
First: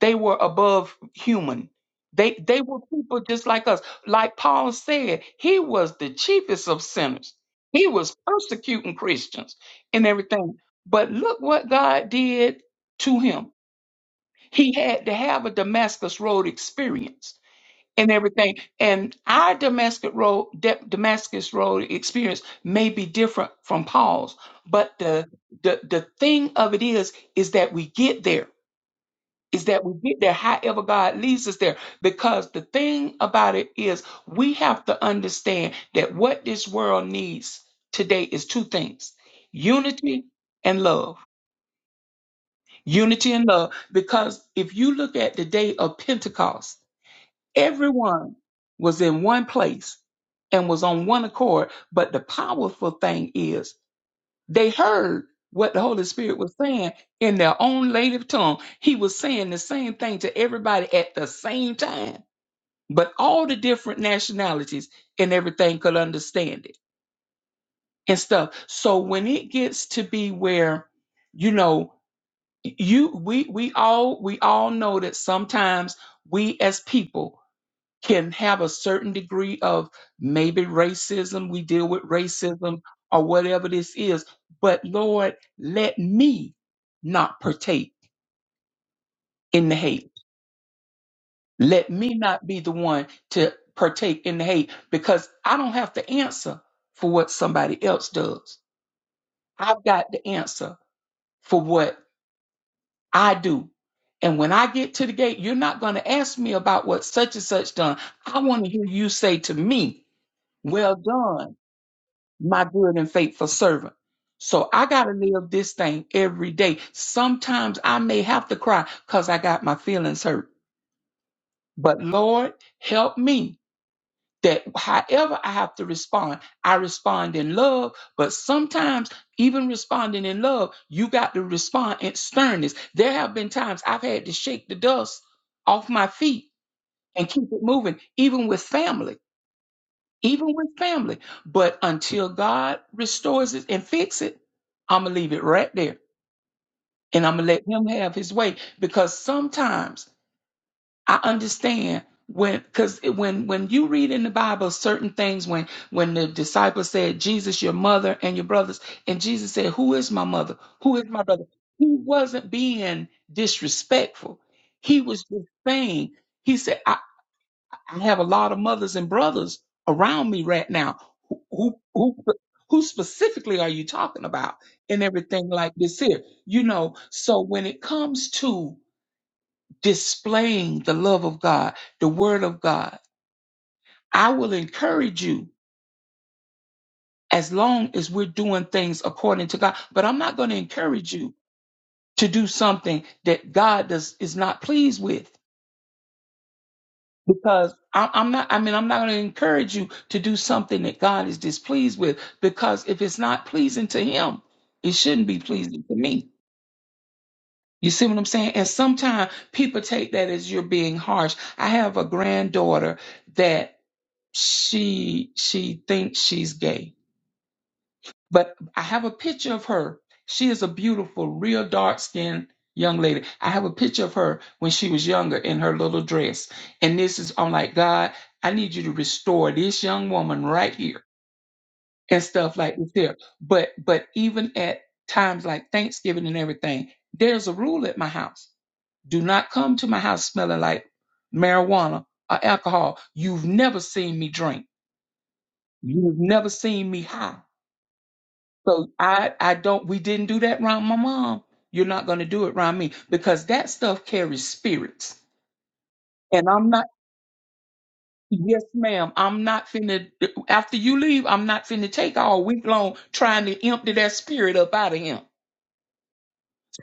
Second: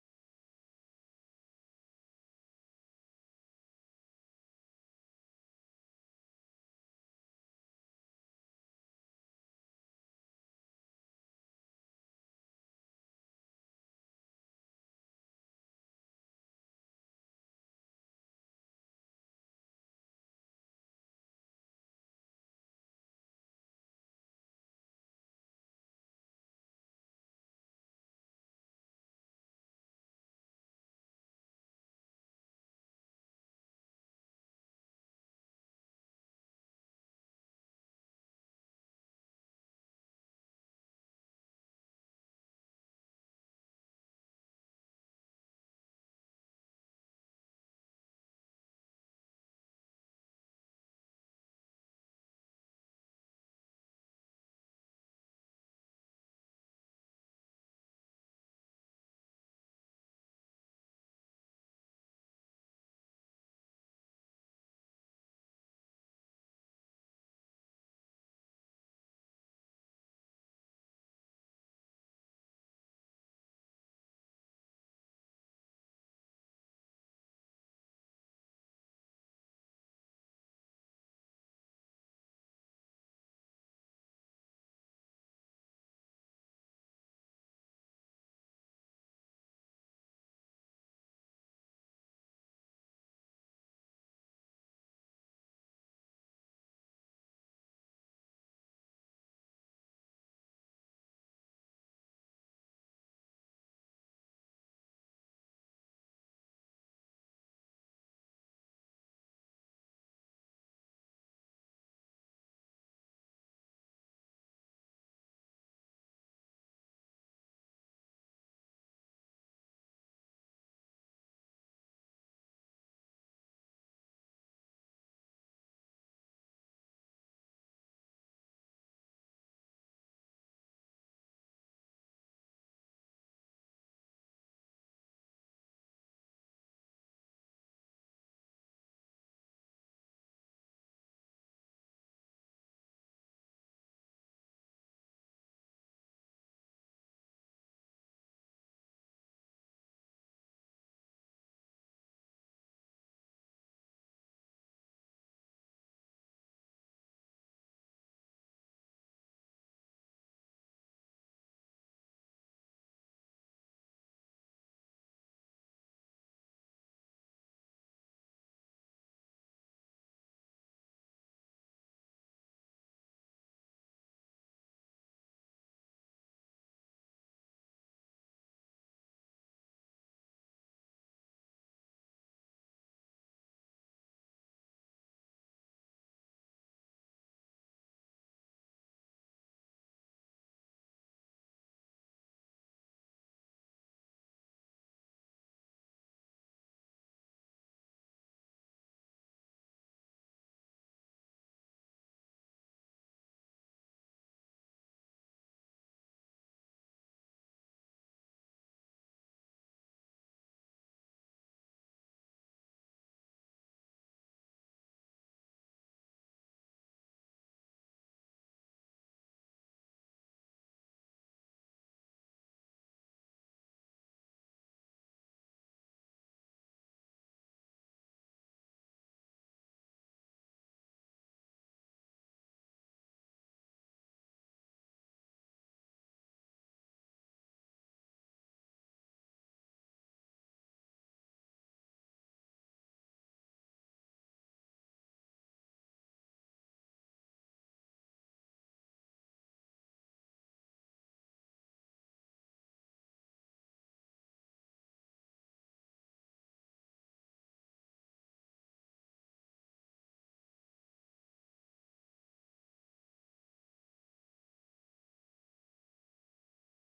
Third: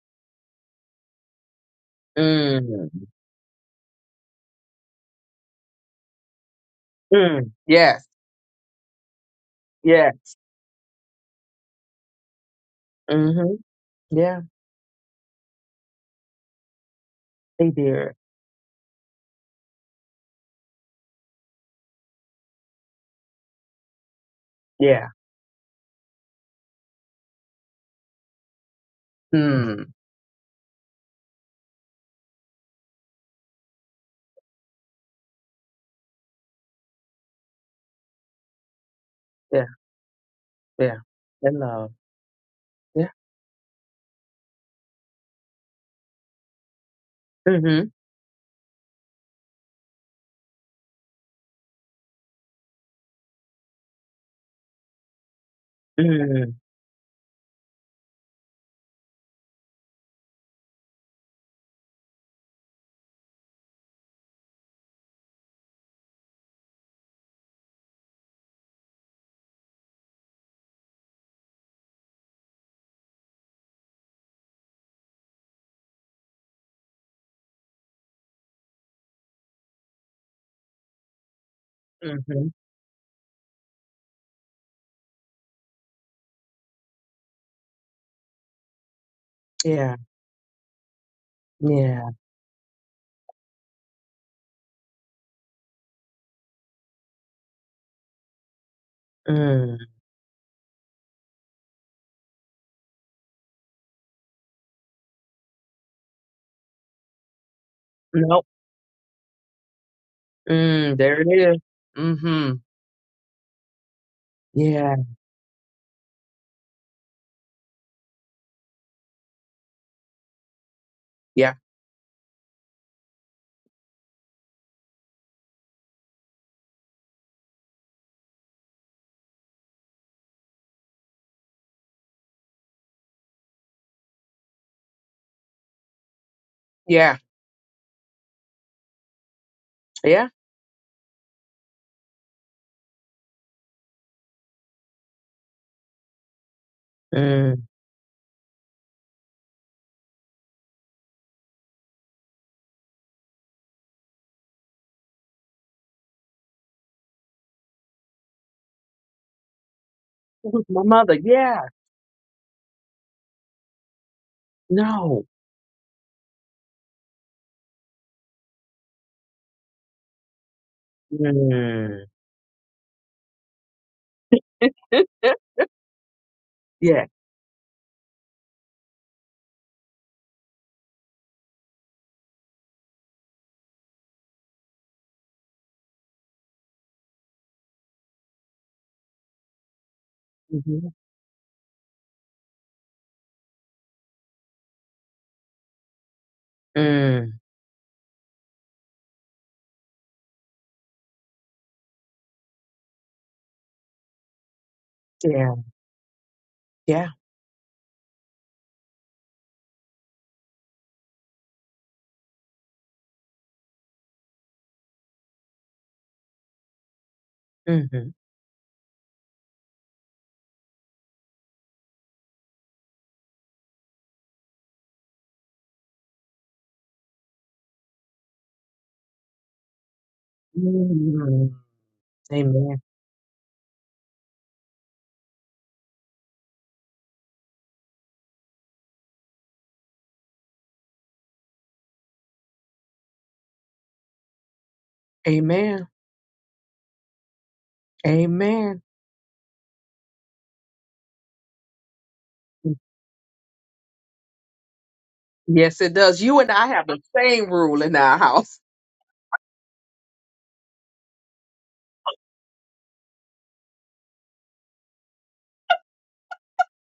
Speaker 2: they were above human. They they were
Speaker 1: Mm.
Speaker 2: people just like us. Like Paul said, he was the chiefest of sinners.
Speaker 1: Mm.
Speaker 2: He
Speaker 1: Yes.
Speaker 2: was persecuting Christians and
Speaker 1: Yes.
Speaker 2: everything. But look what God did to him.
Speaker 1: Mm-hmm. Yeah.
Speaker 2: He had to have a Damascus Road experience
Speaker 1: They did.
Speaker 2: and everything. And our Damascus Road, Da- Damascus Road experience may be different from Paul's, but
Speaker 1: Yeah.
Speaker 2: the the the thing of it is, is that we get there. Is that
Speaker 1: Hmm.
Speaker 2: we get there, however God leads us there. Because the thing about it is, we have to understand that what this world needs today is two things:
Speaker 1: Yeah.
Speaker 2: unity and
Speaker 1: Yeah.
Speaker 2: love.
Speaker 1: And love. Yeah.
Speaker 2: Unity and love. Because if you look at the day of Pentecost.
Speaker 1: Mm-hmm.
Speaker 2: Everyone was in one place and was on one accord. But the powerful thing is they heard what the Holy Spirit was
Speaker 1: Mm.
Speaker 2: saying in their own native tongue. He was saying the same thing to everybody at the same time, but all the different nationalities and everything could understand it and stuff. So when it gets to be where, you know, you we we all we all know that sometimes we as people can have a certain degree of maybe racism, we deal with
Speaker 1: Mm-hmm.
Speaker 2: racism or whatever this is, but Lord, let me not partake in the
Speaker 1: Yeah.
Speaker 2: hate. Let
Speaker 1: Yeah.
Speaker 2: me not be the one to partake in the hate because I don't have to answer for what somebody else does.
Speaker 1: Mm.
Speaker 2: I've got the answer for what I do. And when I get to the gate, you're not going to ask me about what such and such done. I
Speaker 1: Nope.
Speaker 2: want to hear you say to me, well
Speaker 1: Mm. There it
Speaker 2: done
Speaker 1: is. Mm-hmm.
Speaker 2: my good and faithful servant. So I
Speaker 1: Yeah.
Speaker 2: got to live this thing every day. Sometimes I may have to cry because I got my feelings hurt.
Speaker 1: Yeah.
Speaker 2: But Lord, help me that however I have to respond, I respond in love. But sometimes, even responding in love, you got to respond in sternness. There have been times I've had to shake the dust off my feet
Speaker 1: Yeah.
Speaker 2: and keep it moving, even with family
Speaker 1: Yeah.
Speaker 2: even with family. But until God restores it and fix it, I'm gonna leave it right there, and I'm gonna
Speaker 1: Mm.
Speaker 2: let Him have His way. Because sometimes I understand when, because when when you read in the Bible certain things, when when the disciples said, "Jesus, your mother and your brothers," and Jesus said, "Who is my
Speaker 1: It
Speaker 2: mother?
Speaker 1: was my
Speaker 2: Who is
Speaker 1: mother.
Speaker 2: my brother?"
Speaker 1: Yeah.
Speaker 2: He wasn't being disrespectful. He
Speaker 1: No.
Speaker 2: was just saying. He said. I have a lot of mothers and brothers around me right now. Who,
Speaker 1: Mm.
Speaker 2: who, who, who specifically are you talking about and everything like this here? You know,
Speaker 1: yeah.
Speaker 2: so when it comes to displaying the love of God, the word of God, I will encourage you as long as we're doing things according to God, but I'm not going to
Speaker 1: Mm-hmm.
Speaker 2: encourage you to do something that God does, is not pleased with.
Speaker 1: Mm.
Speaker 2: because I, I'm not. I mean, I'm not going to encourage you to do something that God is displeased with. Because if it's not pleasing to Him, it shouldn't be
Speaker 1: Yeah.
Speaker 2: pleasing to me.
Speaker 1: Yeah.
Speaker 2: You see what I'm saying? And sometimes people take that as you're being harsh. I have a granddaughter that she she thinks she's gay
Speaker 1: Mm-hmm.
Speaker 2: but I have a picture of her. She is a beautiful, real dark skinned young lady. I have a picture of her when she was younger in her little dress. And this is, I'm like, God, I need you to restore this young woman right here
Speaker 1: mm
Speaker 2: and stuff like
Speaker 1: Amen.
Speaker 2: this here. But, but even at times like Thanksgiving and everything, there's a rule at my house. Do not come to my house smelling like marijuana or alcohol. You've never seen me drink.
Speaker 1: Amen.
Speaker 2: You've never seen me high.
Speaker 1: Amen.
Speaker 2: So I, I don't, we didn't do that around my mom. You're not going to do it around me because that stuff carries spirits.
Speaker 1: Yes, it does. You
Speaker 2: And
Speaker 1: and I
Speaker 2: I'm
Speaker 1: have
Speaker 2: not,
Speaker 1: the same rule in our house.
Speaker 2: yes, ma'am, I'm not finna, after you leave, I'm not finna take all week long trying to empty that spirit up out of him.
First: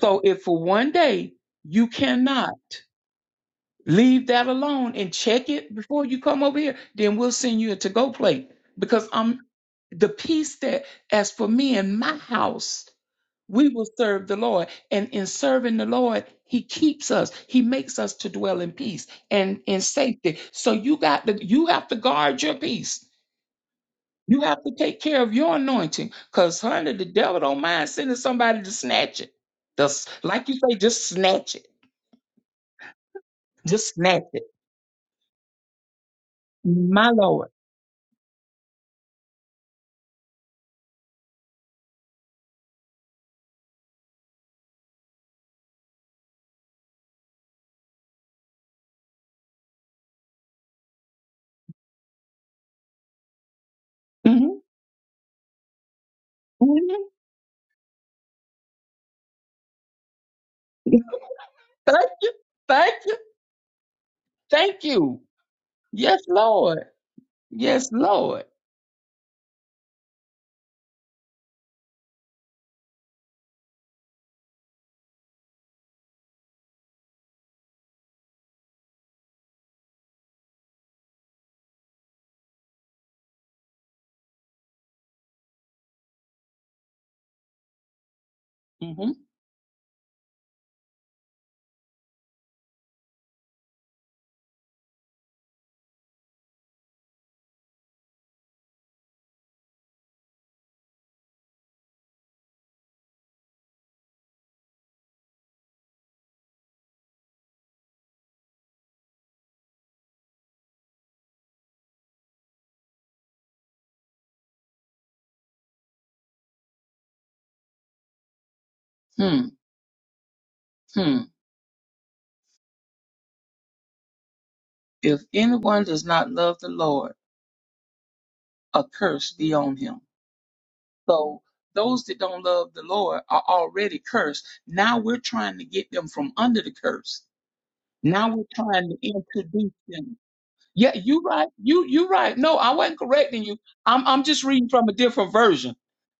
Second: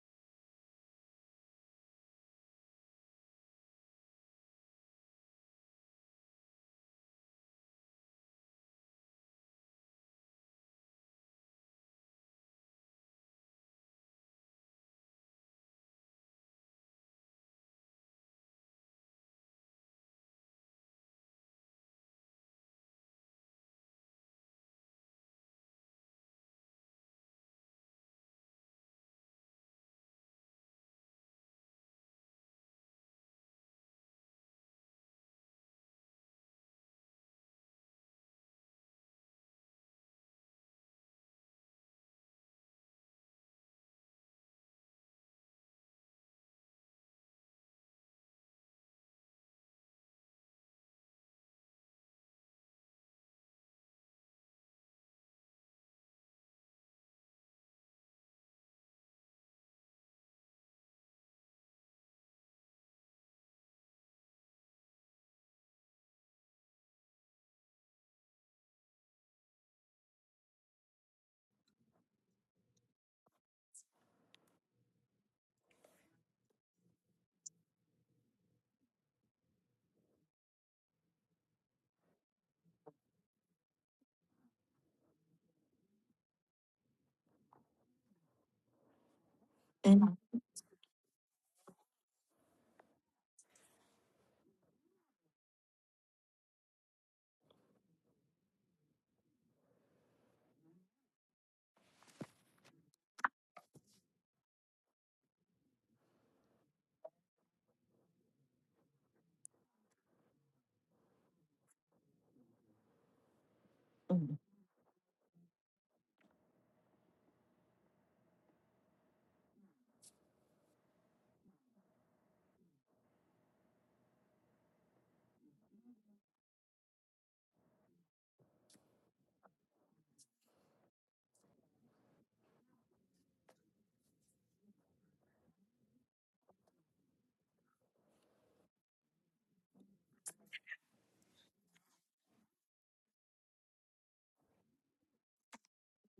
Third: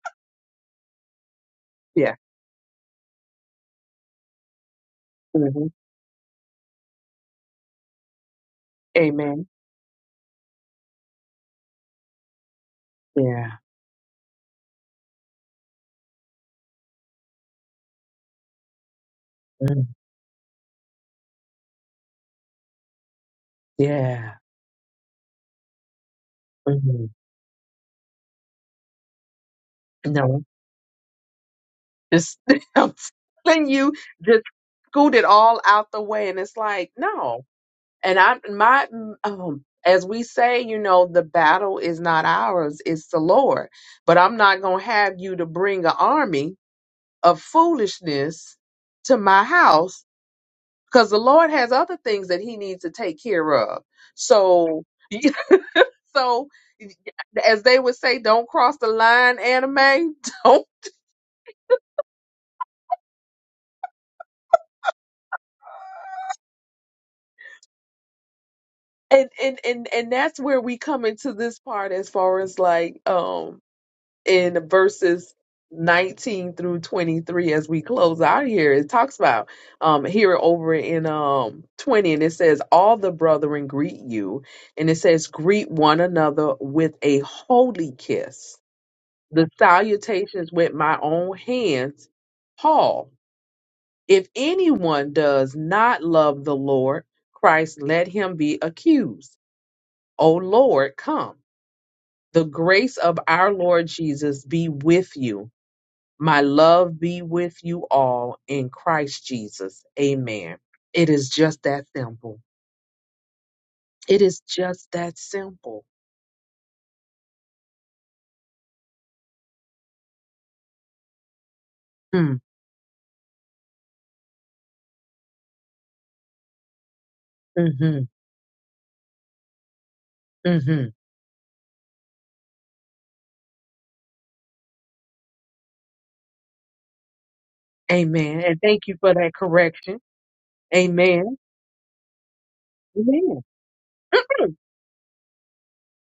Speaker 2: So if for one day you
Speaker 1: Yeah.
Speaker 2: cannot leave that alone and check
Speaker 1: hmm
Speaker 2: it before you come over here, then we'll send you a to go plate because I'm
Speaker 1: Amen.
Speaker 2: the peace that, as for me in my house,
Speaker 1: Yeah.
Speaker 2: we will serve the Lord. And in serving the Lord, He keeps us. He makes us to dwell in peace and in
Speaker 1: Mm.
Speaker 2: safety. So you got to you have to guard your peace.
Speaker 1: Yeah.
Speaker 2: You have to take care of your anointing. Cause honey, the
Speaker 1: Mm.
Speaker 2: devil don't mind sending somebody to snatch it. Just
Speaker 1: No,
Speaker 2: like you say, just snatch it.
Speaker 1: just I'm telling you,
Speaker 2: Just snatch
Speaker 1: just
Speaker 2: it.
Speaker 1: scoot it all out the way, and it's like
Speaker 2: My
Speaker 1: no.
Speaker 2: Lord.
Speaker 1: And I, my, um, as we say, you know, the battle is not ours; it's the Lord. But I'm not gonna have you to bring an army of foolishness to my house because the Lord has other things that He needs to take care of.
Speaker 2: Mhm,
Speaker 1: So. So,
Speaker 2: mhm.
Speaker 1: as they would say, don't cross the line, anime. Don't.
Speaker 2: Thank you. Thank you. Thank you. Yes, Lord. Yes, Lord.
Speaker 1: And, and and and that's where we come into this part as far as like um in verses 19 through 23 as we close out here it talks about um here over in um 20 and it says all the brethren greet you and it says greet one another with a holy kiss
Speaker 2: Mm-hmm.
Speaker 1: the salutations with my own hands Paul If anyone does not love the Lord, Christ, let him be accused. O Lord, come. The grace of our Lord Jesus be with you. My love be with you all in Christ Jesus. Amen. It is just that simple. It is just that simple.
Speaker 2: hmm Hmm.
Speaker 1: Mm,
Speaker 2: If anyone does not love the Lord,
Speaker 1: hmm
Speaker 2: a curse be on him.
Speaker 1: hmm
Speaker 2: So those that don't love the Lord are already cursed. Now we're trying to get them from under the curse. Now
Speaker 1: Amen.
Speaker 2: we're
Speaker 1: And thank
Speaker 2: trying
Speaker 1: you
Speaker 2: to
Speaker 1: for that
Speaker 2: introduce
Speaker 1: correction.
Speaker 2: them. Yeah, you
Speaker 1: Amen.
Speaker 2: right. You you right. No, I wasn't
Speaker 1: Amen.
Speaker 2: correcting you. I'm I'm just reading from a different version.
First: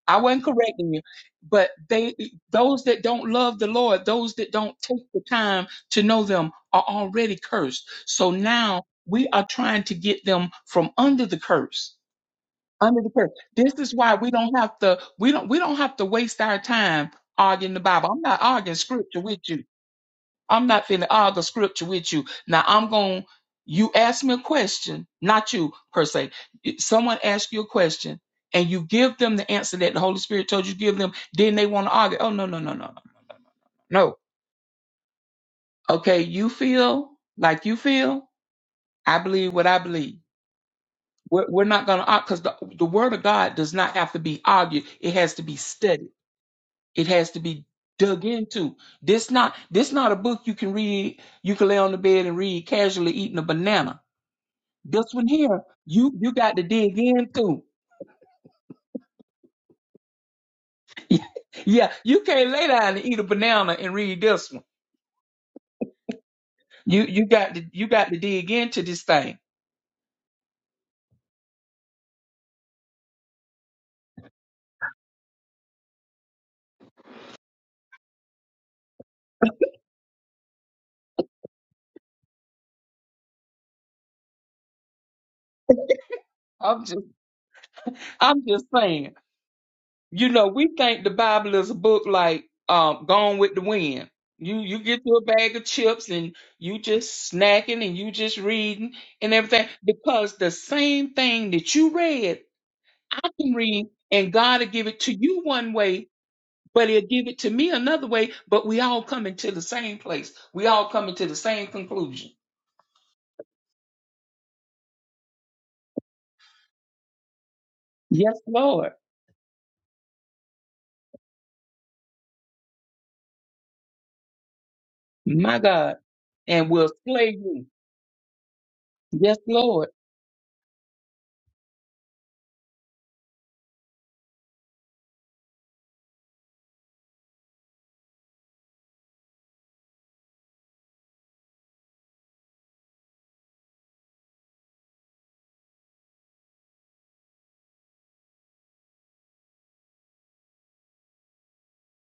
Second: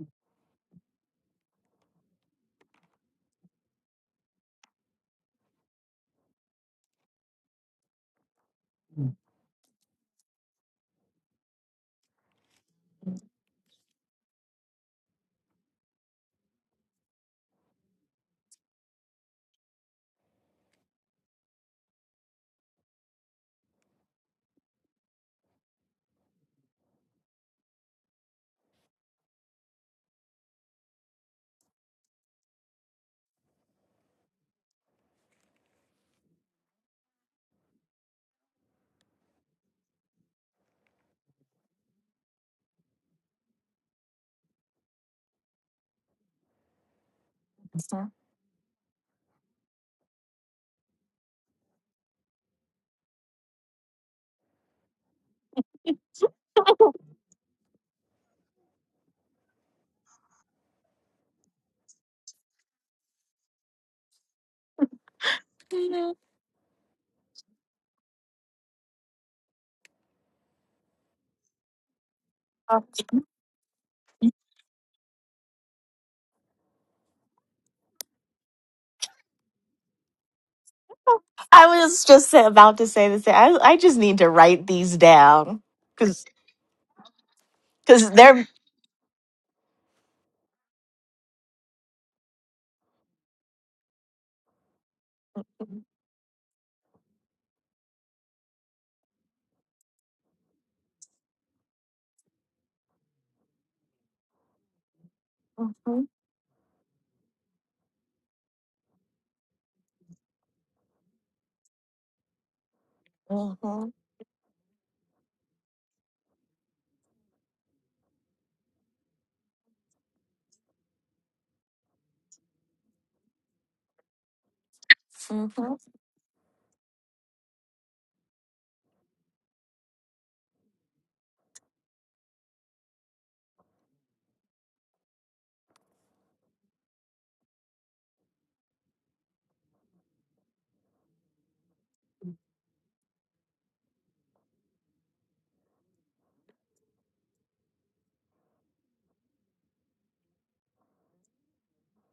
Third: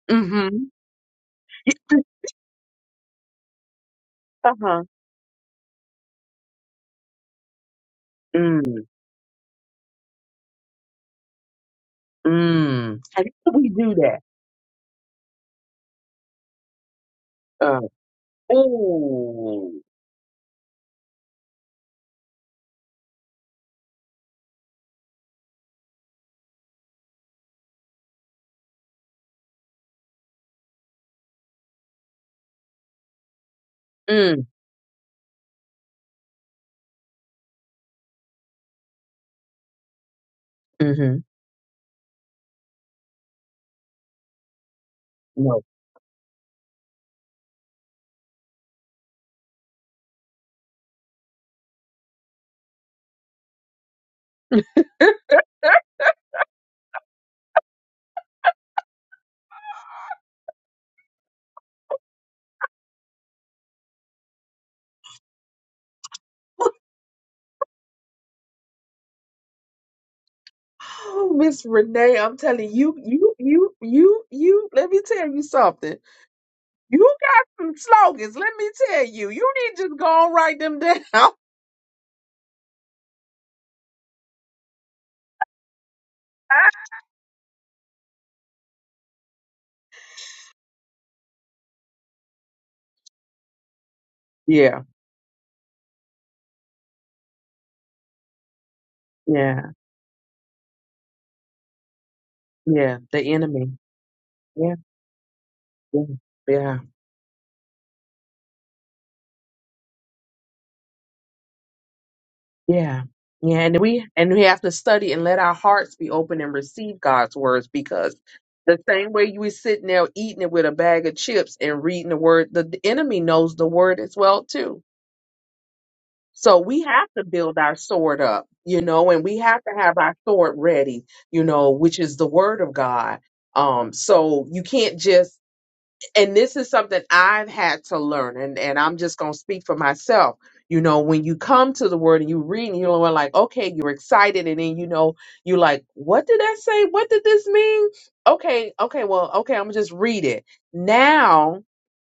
Speaker 2: I wasn't
Speaker 1: hmm
Speaker 2: correcting you. But they those that don't love the Lord, those that don't
Speaker 1: Uh-huh.
Speaker 2: take the time to know them are already cursed. So
Speaker 1: Mm.
Speaker 2: now we are trying to get them from under the curse.
Speaker 1: Mm.
Speaker 2: Under the
Speaker 1: How do
Speaker 2: curse.
Speaker 1: we
Speaker 2: This is
Speaker 1: do
Speaker 2: why
Speaker 1: that?
Speaker 2: we don't have to we don't we don't have to waste our time arguing
Speaker 1: Uh,
Speaker 2: the Bible. I'm not arguing scripture with you
Speaker 1: oh.
Speaker 2: I'm not finna argue scripture with you. Now I'm going. You ask me a question, not you per se. Someone asks you a question, and you give them the answer that the Holy Spirit told you to give them. Then they want to argue. Oh no no no no no no.
Speaker 1: Mm.
Speaker 2: Okay, you feel like you feel. I believe what I believe.
Speaker 1: Mm-hmm.
Speaker 2: We're, we're not gonna argue because the the Word of God does not have to be argued. It has to be
Speaker 1: No.
Speaker 2: studied. It has to be dug into. This not this not a book you can read. You can lay on the bed and read casually, eating a banana This one here, you you got to dig in too. yeah, you can't lay down and eat a banana and read this one. You you got to you got to dig into this thing.
Speaker 1: Oh, Miss Renee, I'm telling you, you, you, you, you, let me tell you something. You got some slogans. Let me tell you. You need to just go and write them down.
Speaker 3: I was just sa- about to say this. I, I just need to write these down because
Speaker 2: I'm just
Speaker 3: because
Speaker 2: I'm
Speaker 3: they're.
Speaker 2: just saying. You know, we think the Bible is a book like um Gone with the Wind. You you
Speaker 1: Yeah.
Speaker 2: get you a bag of
Speaker 3: Mhm,
Speaker 2: chips and you just snacking and you just reading and
Speaker 1: Yeah.
Speaker 2: everything because the same thing that you read,
Speaker 1: Yeah.
Speaker 2: I
Speaker 1: The
Speaker 2: can
Speaker 1: enemy.
Speaker 2: read and God will
Speaker 1: Yeah.
Speaker 2: give it to you one
Speaker 1: Yeah.
Speaker 2: way
Speaker 3: mhm,
Speaker 1: Yeah.
Speaker 2: but he'll give it to me another way. But we all coming to the same place. We all coming to the same conclusion.
Speaker 1: Yeah. Yeah, and
Speaker 3: mhm,
Speaker 1: we and we have to study and let our hearts be open and receive God's words because
Speaker 2: Yes,
Speaker 1: the
Speaker 2: Lord,
Speaker 1: same way you were sitting there eating it with a bag of chips and reading the word, the, the enemy knows the word as well too.
Speaker 2: my God,
Speaker 1: So
Speaker 2: and
Speaker 1: we
Speaker 2: we'll
Speaker 1: have to
Speaker 2: slay
Speaker 1: build
Speaker 2: you.
Speaker 1: our sword up, you know, and we
Speaker 2: Yes,
Speaker 1: have to
Speaker 2: Lord.
Speaker 1: have our sword ready, you know, which is the word of God. Um, so you can't just and this is something I've had to learn, and, and I'm just gonna speak for myself. You know, when you come to the word and you read, and you're like, okay, you're excited, and then you know, you're like, what did that say? What did this mean? Okay, okay, well, okay, I'm gonna just read it now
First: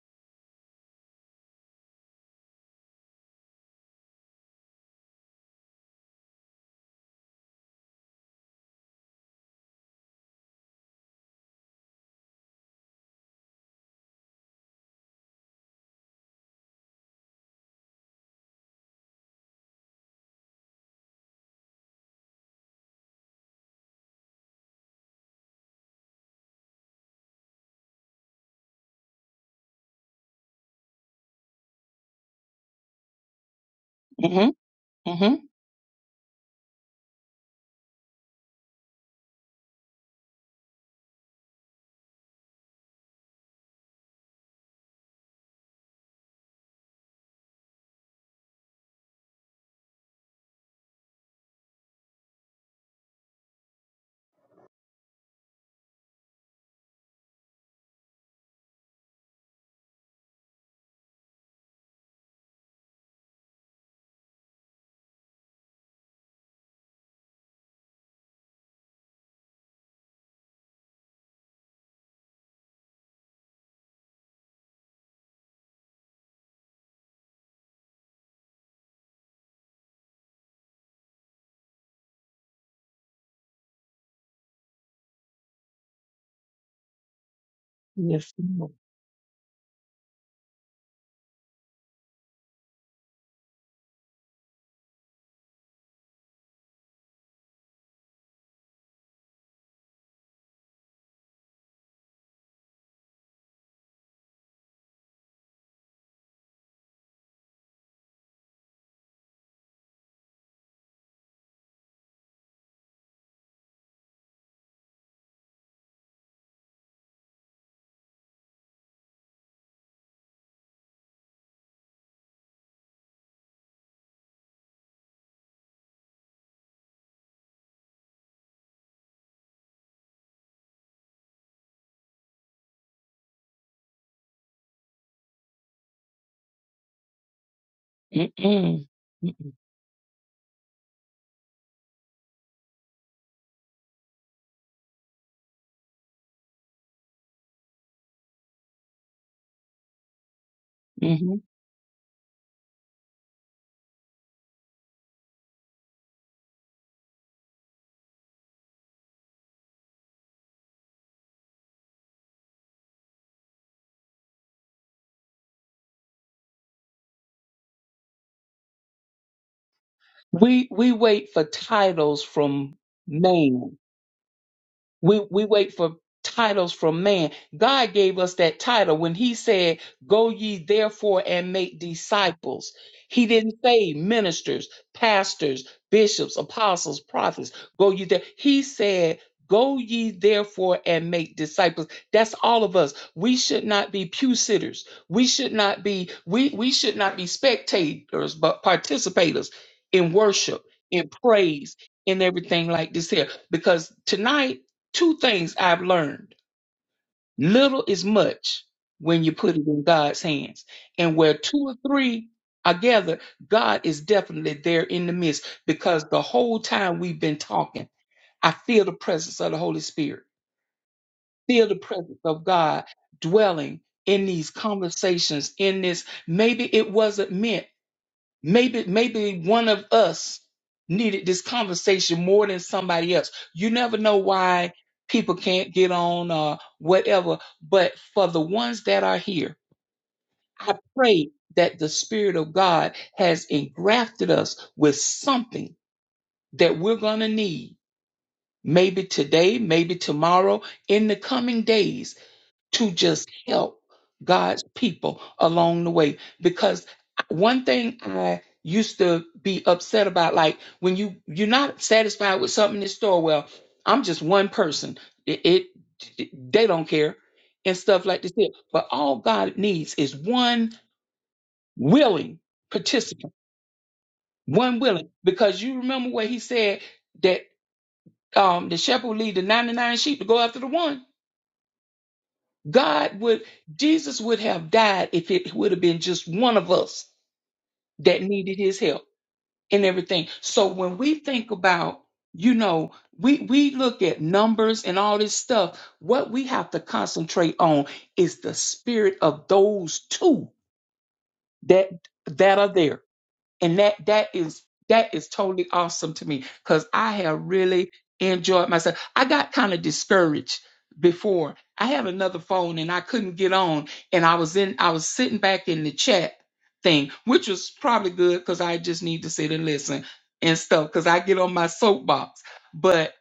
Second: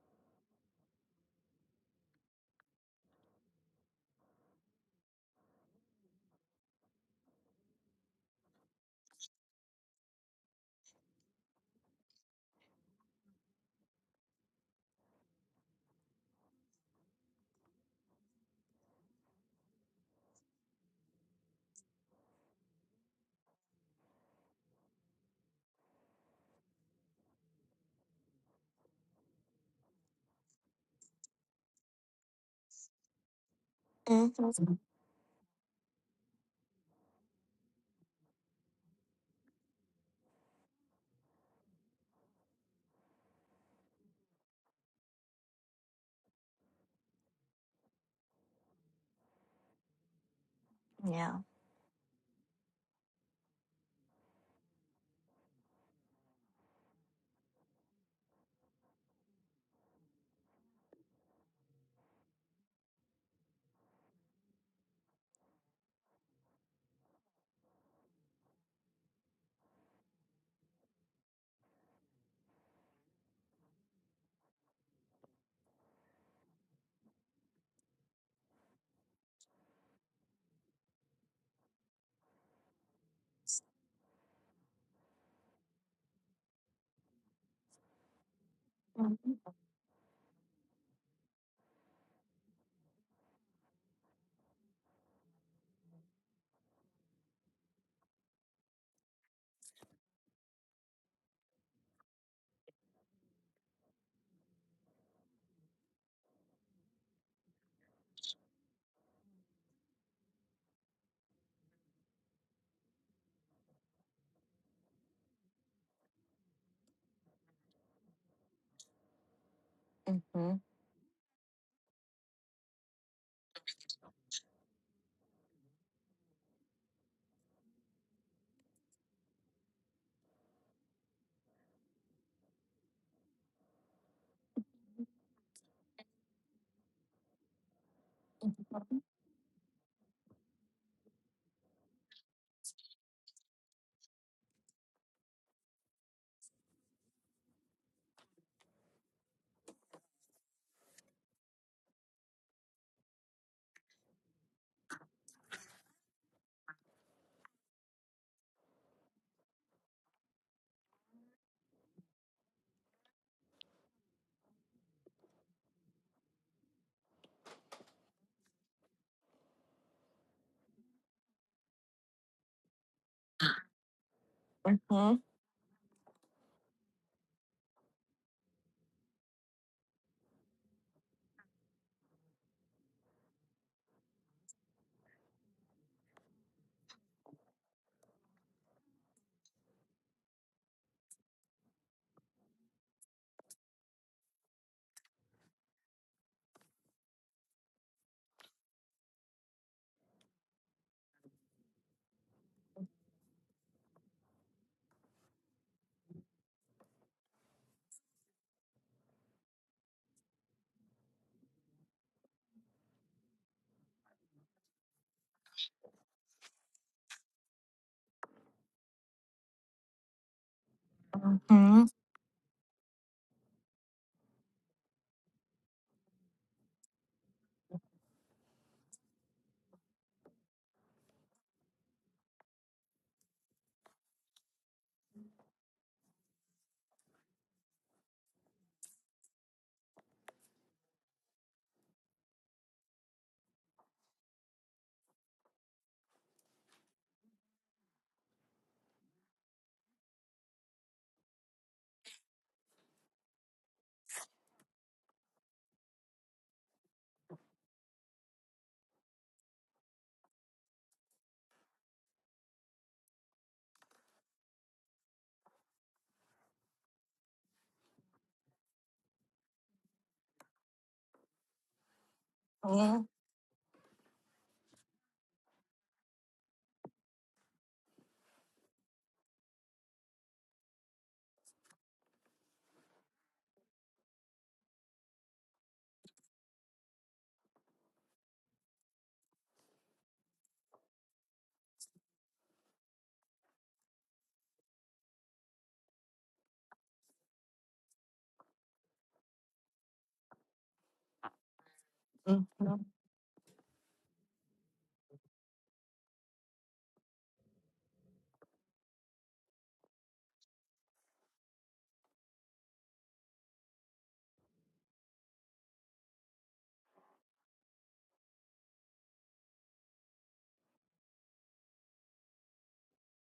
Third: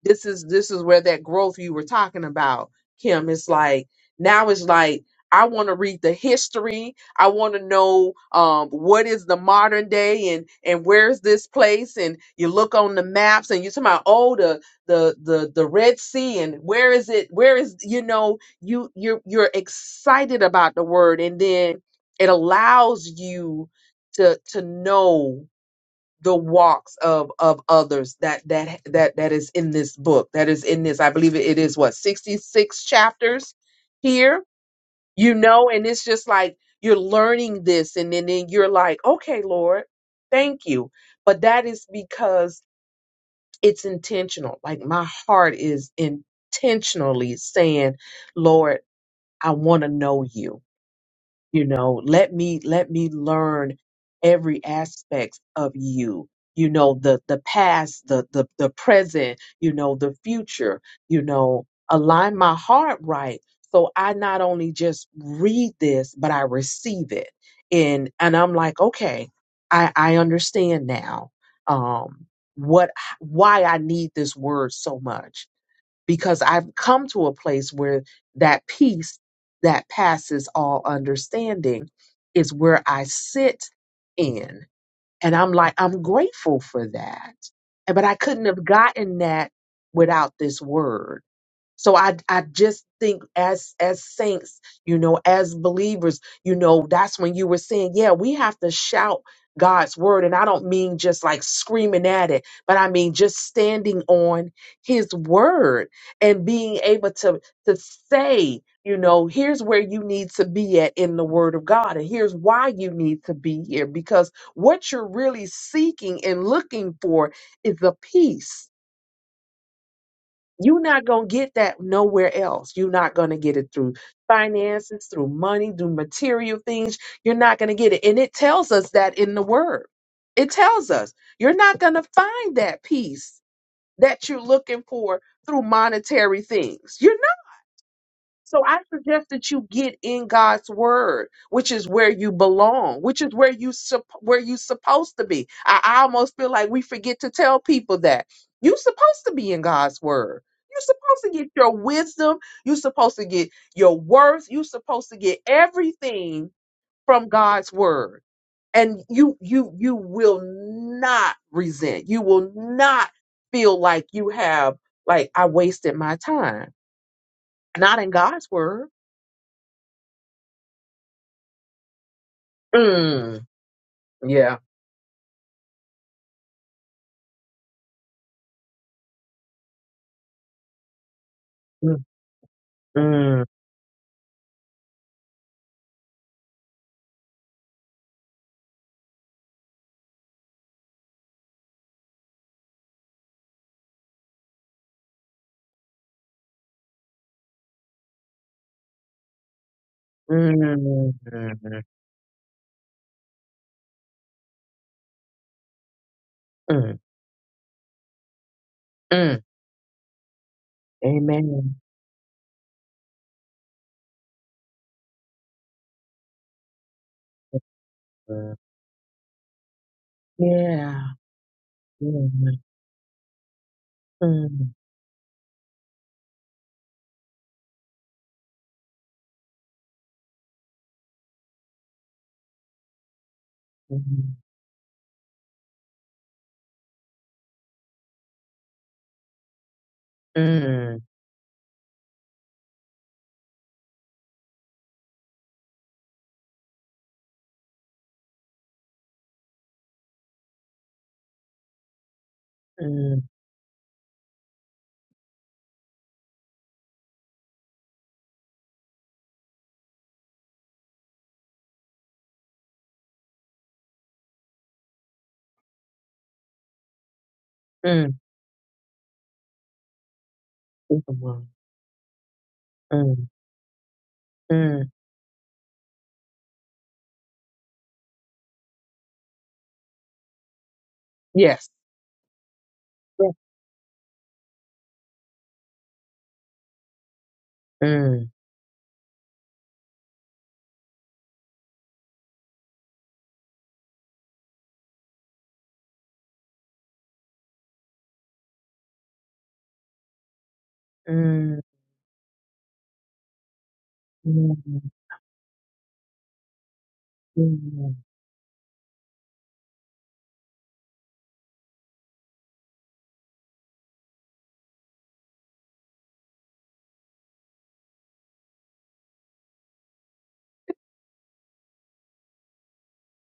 Speaker 1: this is this is where that growth you were talking about kim is like now it's like i want to read the history i want to know um, what is the modern day and and where's this place and you look on the maps and you're talking about oh the the the, the red sea and where is it where is you know you you're you're excited about the word and then it allows you to to know the walks of of others that that that that is in this book that is in this i believe it, it is what 66 chapters here
Speaker 2: hmm
Speaker 3: mhm.
Speaker 1: you
Speaker 2: hmm
Speaker 1: know and it's just like you're learning this and then, then you're like okay lord thank you but that is because it's intentional like my heart is intentionally saying lord i want to know you
Speaker 3: Yeah.
Speaker 1: you know let me let me learn every aspect of you you know the the past the the, the present you know the future you know align my heart right so i not only just read this but i receive it and and i'm like okay i i understand now um what why i need this word so much because I've come to a place where that peace that passes all understanding is where I sit in. And I'm like, I'm grateful for that. And- But I
Speaker 2: Yes,
Speaker 1: couldn't have
Speaker 2: Lord.
Speaker 1: gotten
Speaker 3: Mhm,
Speaker 1: that without this word so I I just think as as saints, you know, as believers, you know, that's when you were saying, yeah, we have to shout God's word and I don't mean just like screaming at it, but I mean just standing on his word and being able to to say, you know, here's where you need to be at in the word of God and here's why you need to be here because what you're really seeking and looking for is the peace
Speaker 3: mhm,
Speaker 1: you're not going to get that nowhere else. You're not going to get it through finances, through money, through material things. You're not going to get it. And it tells us that in the word. It tells us you're not going to find that peace that you're looking for through monetary things. You're so I
Speaker 2: Mm-mm.
Speaker 1: suggest that
Speaker 2: Mm-mm.
Speaker 1: you get in God's word, which is where you belong, which is where you sup- where you supposed to be. I, I almost feel like we forget to tell people that you're supposed to be in God's word. You're supposed
Speaker 2: hmm
Speaker 1: to get your wisdom. You're supposed to get your worth. You're supposed to get everything from God's word, and you you you will not resent. You will not feel like you have like I wasted my time. Not in God's word.
Speaker 2: We we wait for titles from
Speaker 1: Mm,
Speaker 2: man.
Speaker 1: yeah.
Speaker 3: mhm, mhm,
Speaker 2: We we wait for titles from man. God gave us that title when he said, "Go ye therefore and make
Speaker 1: Mm,
Speaker 2: disciples." He
Speaker 1: mm,
Speaker 2: didn't say ministers, pastors, bishops, apostles, prophets. Go ye there. He said, "Go ye therefore and make disciples." That's all of us. We should not be pew sitters. We should not be we we should not be spectators, but participators in worship, in
Speaker 1: mm, mm,
Speaker 2: praise, in everything like this here because tonight two things I've learned.
Speaker 1: mm,
Speaker 2: Little is much when you
Speaker 1: mm.
Speaker 2: put it in God's hands. And where two
Speaker 1: Amen.
Speaker 2: or three are gathered, God is definitely there in the midst because the whole time we've been talking, I
Speaker 1: Mm.
Speaker 2: feel the presence of the Holy Spirit,
Speaker 1: Yeah.
Speaker 2: feel the
Speaker 3: mhm,
Speaker 2: presence of
Speaker 1: Mm,
Speaker 2: God dwelling in these
Speaker 1: mm,
Speaker 2: conversations, in this. Maybe it wasn't meant. Maybe, maybe one of us needed this conversation more than somebody else. You never know
Speaker 1: mm,
Speaker 2: why people can't get on or whatever. But for the ones that are here, I
Speaker 1: mm,
Speaker 2: pray that the Spirit of God has engrafted us with something that we're going to need. Maybe today, maybe tomorrow, in the coming days to
Speaker 1: mm,
Speaker 2: just help God's people along the way. Because one thing I used to be upset about, like when you you're not satisfied with something in the store, well, I'm just one person. It, it they don't care and stuff
Speaker 1: mm.
Speaker 2: like this. here. But all God needs is one
Speaker 1: Think of one.
Speaker 2: willing
Speaker 1: Mm,
Speaker 2: participant, one
Speaker 1: mm.
Speaker 2: willing. Because you remember what He said that um the shepherd will lead the 99 sheep to go after the one
Speaker 1: Yes.
Speaker 2: God
Speaker 1: Yeah.
Speaker 2: would, Jesus would have died if it would have been just one of us that
Speaker 1: Mm,
Speaker 2: needed his help and everything. So when we think about, you know, we, we look at numbers and all this stuff, what we have to concentrate on is the spirit of those two
Speaker 1: mm,
Speaker 2: that, that are
Speaker 3: mhm,
Speaker 2: there and that that is
Speaker 1: mm,
Speaker 2: that is totally awesome to me because I have really
Speaker 1: mm,
Speaker 2: enjoyed myself. I got kind of discouraged before. I had another phone and I couldn't get on, and I was in I was sitting back in the chat thing, which was probably good because I just need to sit and listen and stuff because I get on my soapbox. But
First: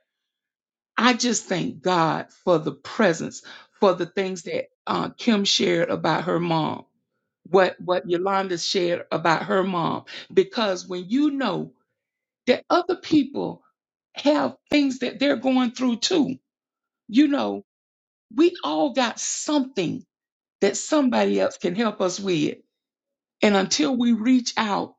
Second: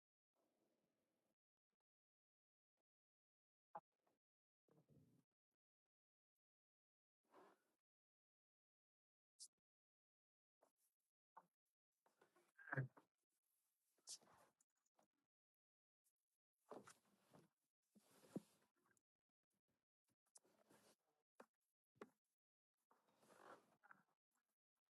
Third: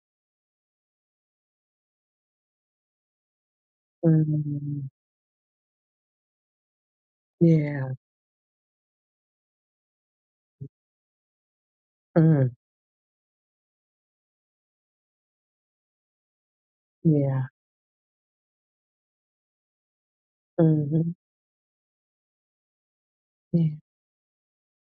Speaker 2: I just thank God for the presence, for the things that
Speaker 1: mm.
Speaker 2: uh, Kim shared about her mom what
Speaker 1: Yeah.
Speaker 2: what Yolanda shared about her mom because when you know
Speaker 1: Mm,
Speaker 2: that other people have things that they're going through too, you
Speaker 1: yeah.
Speaker 2: know, we all got something that
Speaker 1: Mhm.
Speaker 2: somebody else can help us with. And
Speaker 1: Yeah.
Speaker 2: until we reach out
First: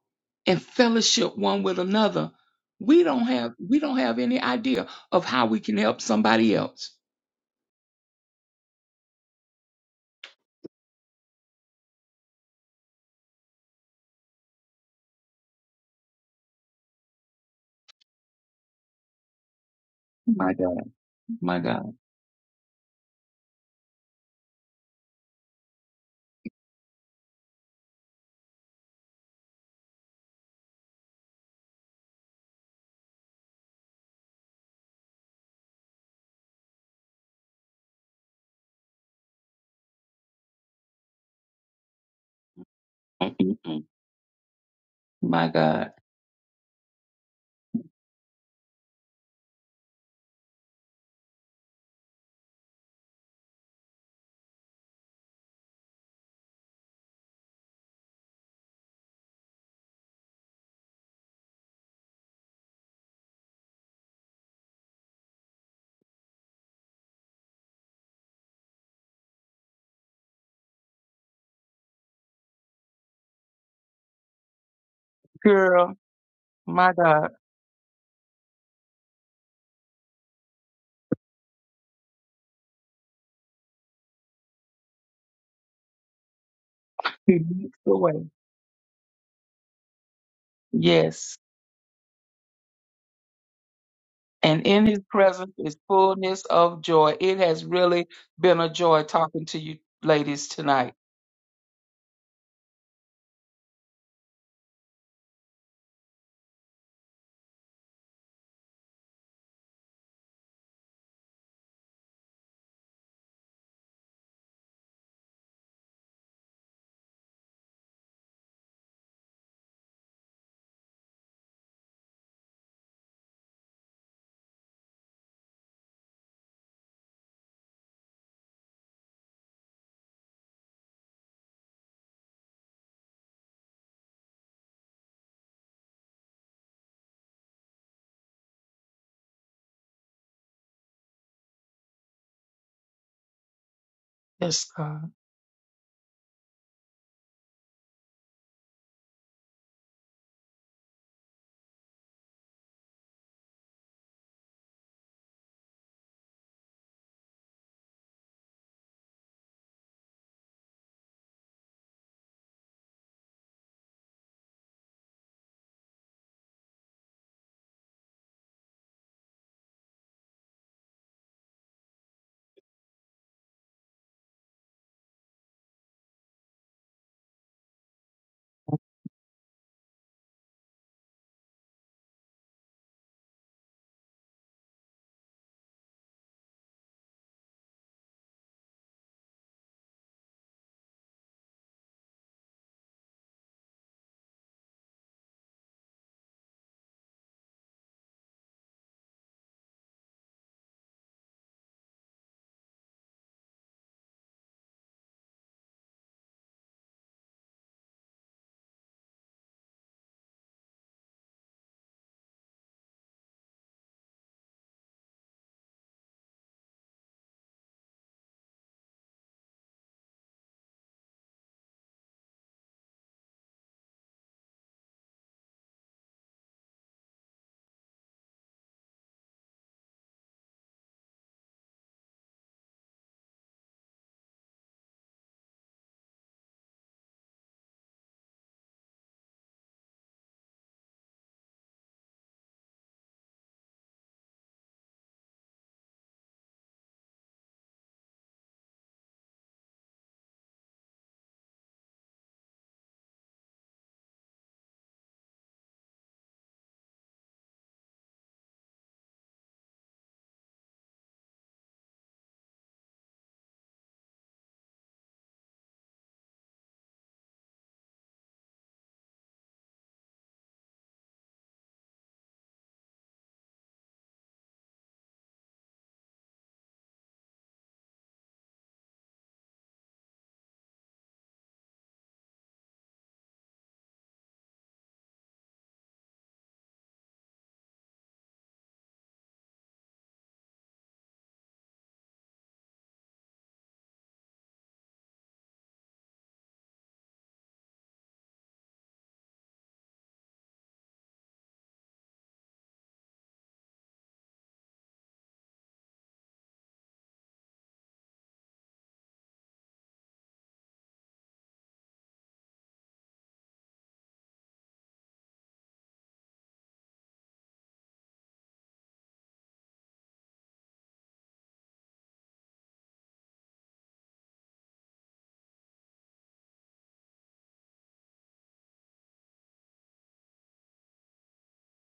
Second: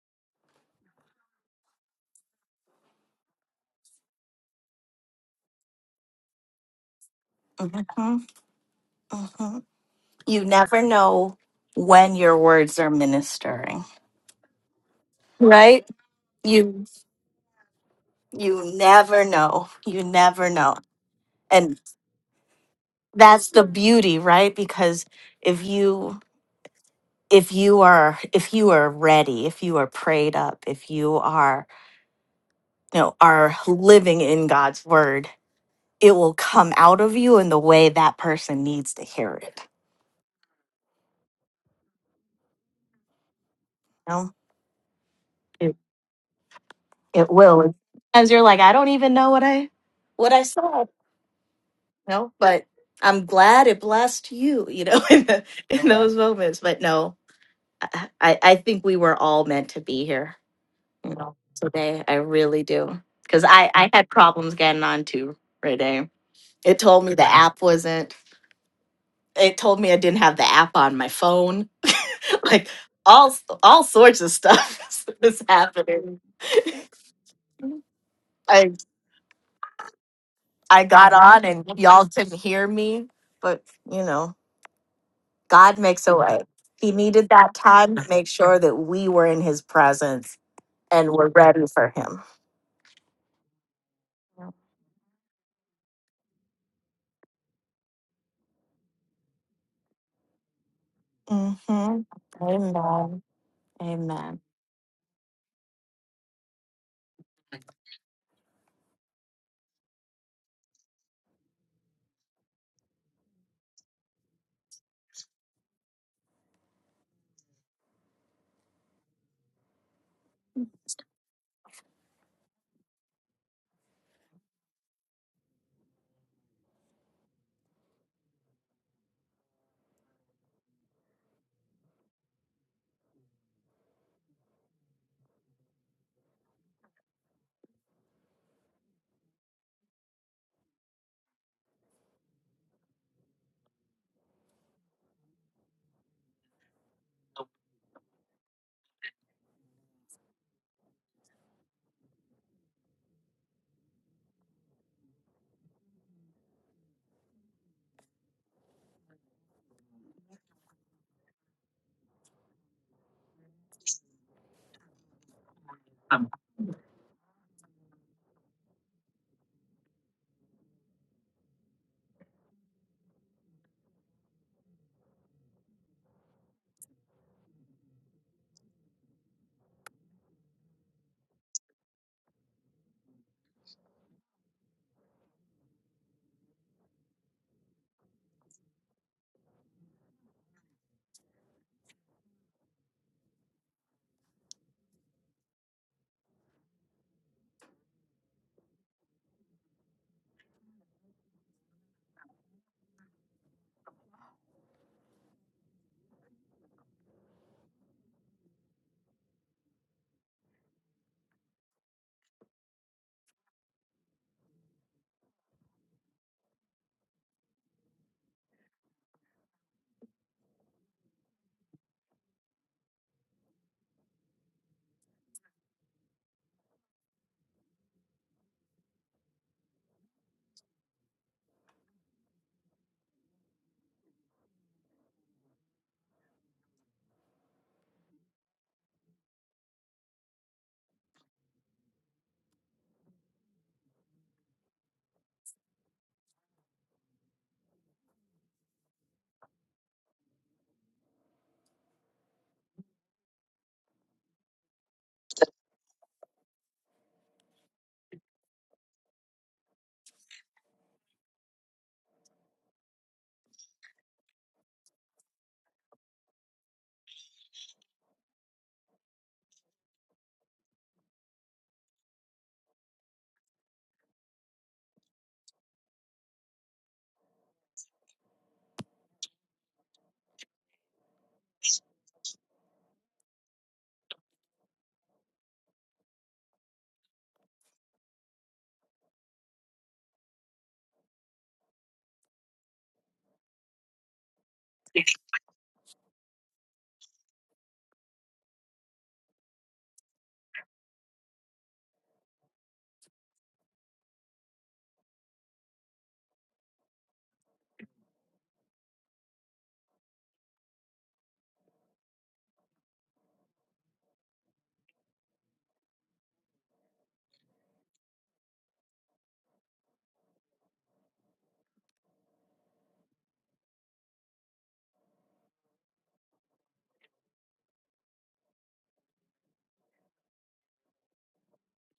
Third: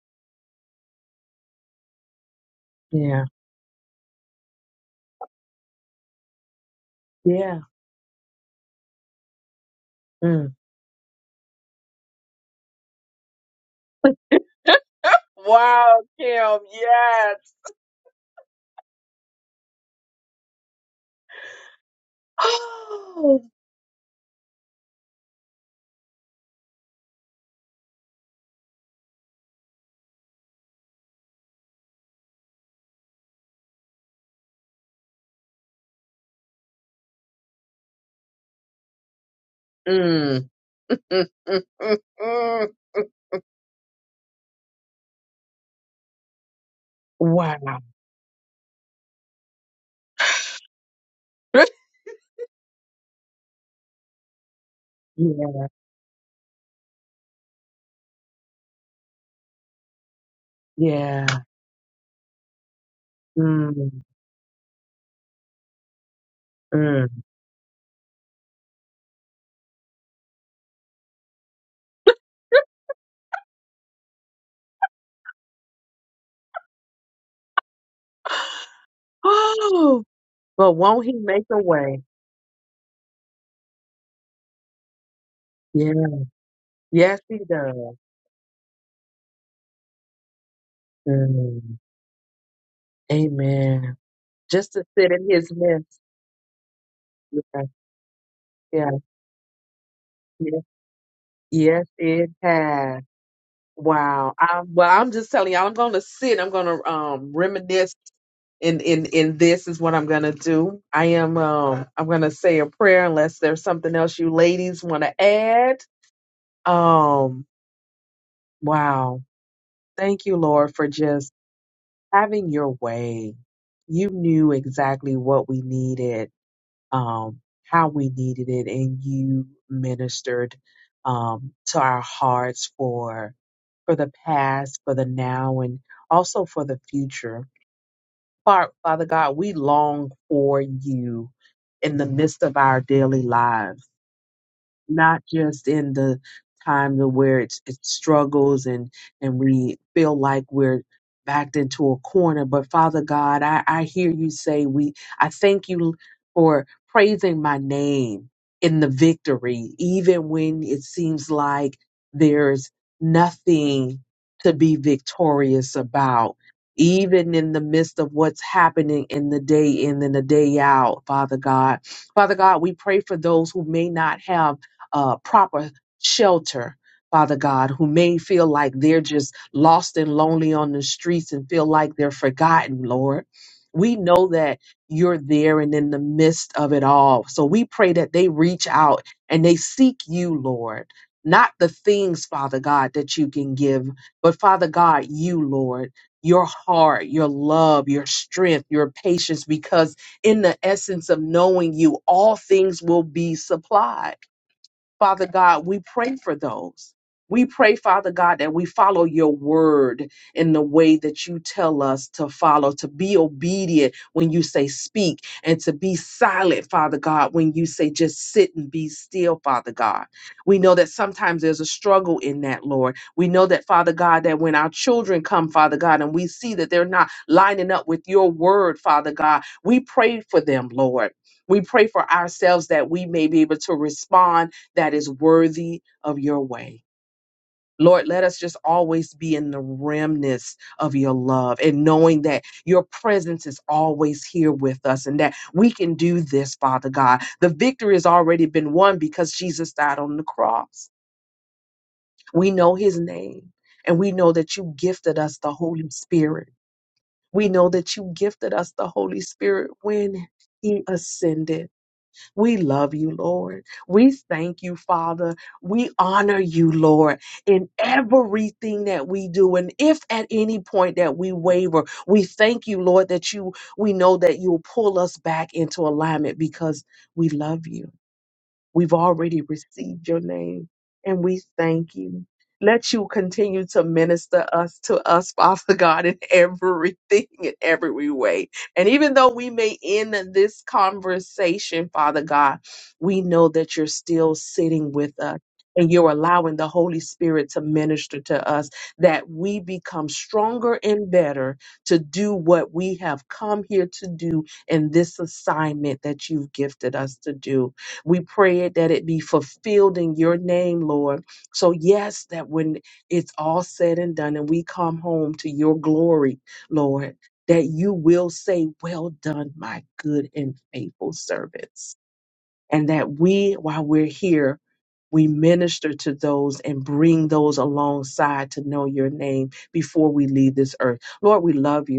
Speaker 2: and fellowship one with another, we don't
Speaker 1: Yeah.
Speaker 2: have we don't have any idea of how we can help somebody else.
Speaker 1: Yeah.
Speaker 3: mhm, mhm. You
Speaker 1: Mm.
Speaker 3: never know when your words are ministering, right?
Speaker 1: Wow, Kim.
Speaker 3: You
Speaker 1: Yes.
Speaker 3: you never know. You never
Speaker 2: My
Speaker 3: know.
Speaker 2: God, my God,
Speaker 3: that's the beauty right because if you if you are if you are ready if you are prayed up if you are you know are living in god's word it will come out of you in the way that person needs to hear it
Speaker 1: Oh.
Speaker 2: Mm-mm-mm.
Speaker 3: you know
Speaker 2: my
Speaker 3: it,
Speaker 2: God,
Speaker 3: it
Speaker 1: Wow.
Speaker 3: will as you're like i don't even know what i what i said you know but i'm glad it blessed you you know in, the,
Speaker 1: Yeah.
Speaker 3: in those moments but no I, I I think we were all meant to be here you
Speaker 1: Yeah.
Speaker 3: know, today. I really do. Because I, I
Speaker 1: Mm,
Speaker 3: had problems getting on to Day. It told
Speaker 1: mm.
Speaker 3: me the app wasn't, it told me I didn't have the app on my phone. Like all s- all sorts of stuff is
Speaker 2: girl,
Speaker 3: happening.
Speaker 2: my God,
Speaker 3: I
Speaker 1: Oh, but
Speaker 3: I
Speaker 1: won't he
Speaker 3: got on
Speaker 1: make a
Speaker 3: and
Speaker 1: way?
Speaker 3: y'all couldn't hear me, but you know, God
Speaker 1: Yeah.
Speaker 3: makes a way. He
Speaker 1: Yes,
Speaker 3: needed
Speaker 2: he
Speaker 1: he
Speaker 3: that
Speaker 2: leads
Speaker 1: does.
Speaker 2: the
Speaker 3: time to
Speaker 2: way.
Speaker 3: make sure that we were in his presence and
Speaker 2: Yes,
Speaker 3: were ready
Speaker 1: Mm.
Speaker 3: for him.
Speaker 1: Amen.
Speaker 2: and
Speaker 1: Just to
Speaker 2: in his
Speaker 1: sit in his
Speaker 2: presence is
Speaker 1: midst.
Speaker 2: fullness of joy. It
Speaker 1: Yeah.
Speaker 2: has really been a
Speaker 1: Yeah.
Speaker 2: joy talking to you ladies
Speaker 1: yeah.
Speaker 2: tonight.
Speaker 1: Yes,
Speaker 3: hmm
Speaker 1: it has.
Speaker 3: Amen.
Speaker 1: Wow.
Speaker 3: Amen.
Speaker 1: I, well, I'm just telling y'all, I'm going to sit. I'm going to um, reminisce. In, in, in this is what I'm going to do. I am, um, I'm going to say a prayer unless there's something else you ladies want to add. Um, wow. Thank you, Lord, for just having your way. You knew exactly what we needed, um, how we needed it, and you ministered um to our hearts for for the past, for the now, and also for the future. Fa- Father God, we long for you in the midst of our daily lives.
Speaker 2: Yes, God.
Speaker 1: not just in the time to where it's it struggles and and we feel like we're backed into a corner but father god i i hear you say we i thank you for praising my name in the victory even when it seems like there's nothing to be victorious about even in the midst of what's happening in the day in and the day out father god Father God, we pray for those who may not have uh, proper shelter, Father God, who may feel like they're just lost and lonely on the streets and feel like they're forgotten, Lord. We know that you're there and in the midst of it all. So we pray that they reach out and they seek you, Lord. Not the things, Father God, that you can give, but Father God, you, Lord, your heart, your love, your strength, your patience, because in the essence of knowing you, all things will be supplied. Father God, we pray for those. We pray, Father God, that we follow your word in the way that you tell us to follow, to be obedient when you say speak, and to be silent, Father God, when you say just sit and be still, Father God. We know that sometimes there's a struggle in that, Lord. We know that, Father God, that when our children come, Father God, and we see that they're not lining up with your word, Father God, we pray for them, Lord. We pray for ourselves that we may be able to respond that is worthy of your way. Lord, let us just always be in the remnants of your love and knowing that your presence is always here with us and that we can do this, Father God. The victory has already been won because Jesus died on the cross. We know his name and we know that you gifted us the Holy Spirit. We know that you gifted us the Holy Spirit when he ascended. We love you, Lord. We thank you, Father. We honor you, Lord, in everything that we do. And if at any point that we waver, we thank you, Lord, that you, we know that you'll pull us back into alignment because we love you. We've already received your name and we thank you. Let you continue to minister us to us, Father God, in everything, in every way. And even though we may end this conversation, Father God, we know that you're still sitting with us and you're allowing the Holy Spirit to minister to us, that we become stronger and better to do what we have come here to do in this assignment that you've gifted us to do. We pray it that it be fulfilled in your name, Lord. So, yes, that when it's all said and done and we come home to your glory, Lord, that you will say, Well done, my good and faithful servants. And that we, while we're here, we minister to those and bring those alongside to know your name before we leave this earth. Lord, we love you.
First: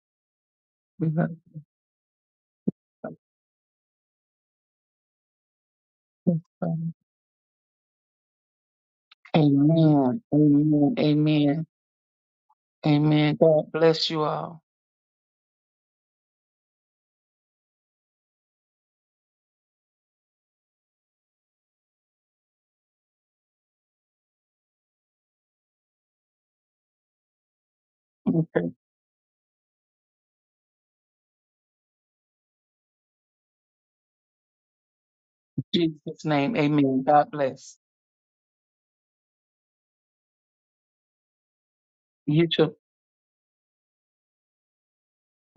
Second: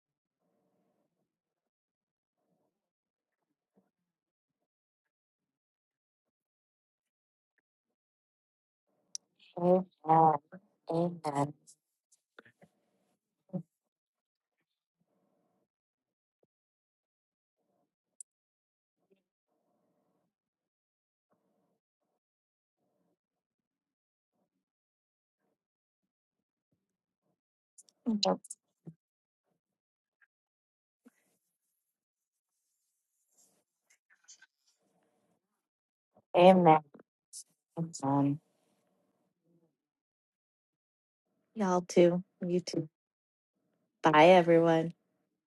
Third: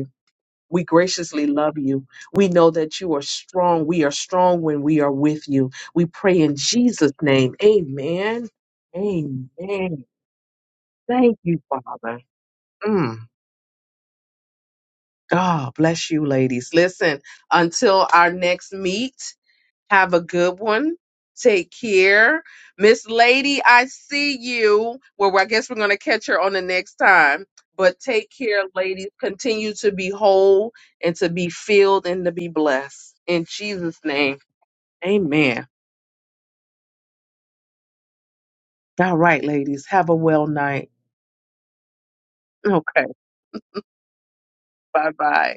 Speaker 1: We
Speaker 2: We love
Speaker 1: graciously love you. We know that you
Speaker 2: you.
Speaker 1: are strong. We are strong when we are with you. We
Speaker 2: Yes,
Speaker 1: pray in
Speaker 2: God.
Speaker 1: Jesus' name. Amen.
Speaker 3: Amen.
Speaker 1: Amen.
Speaker 2: Amen. Amen.
Speaker 1: Thank
Speaker 3: Amen.
Speaker 1: you,
Speaker 2: Amen.
Speaker 1: Father. Mm.
Speaker 2: Amen. God bless you all.
Speaker 1: God bless you, ladies. Listen, until our next meet, have a good one. Take care. Miss Lady, I see you. Well, I guess we're going to catch her on the next time. But take
Speaker 2: In
Speaker 1: care, ladies. Continue to be whole and to be filled and to be blessed. In Jesus' name, amen.
Speaker 2: Jesus' name,
Speaker 3: Amen.
Speaker 2: amen. God bless.
Speaker 3: Amen.
Speaker 1: All right, ladies. Have a well night.
Speaker 3: Y'all too.
Speaker 2: You
Speaker 3: You
Speaker 2: too.
Speaker 3: too.
Speaker 1: Okay.
Speaker 3: Bye, everyone.
Speaker 1: Bye bye.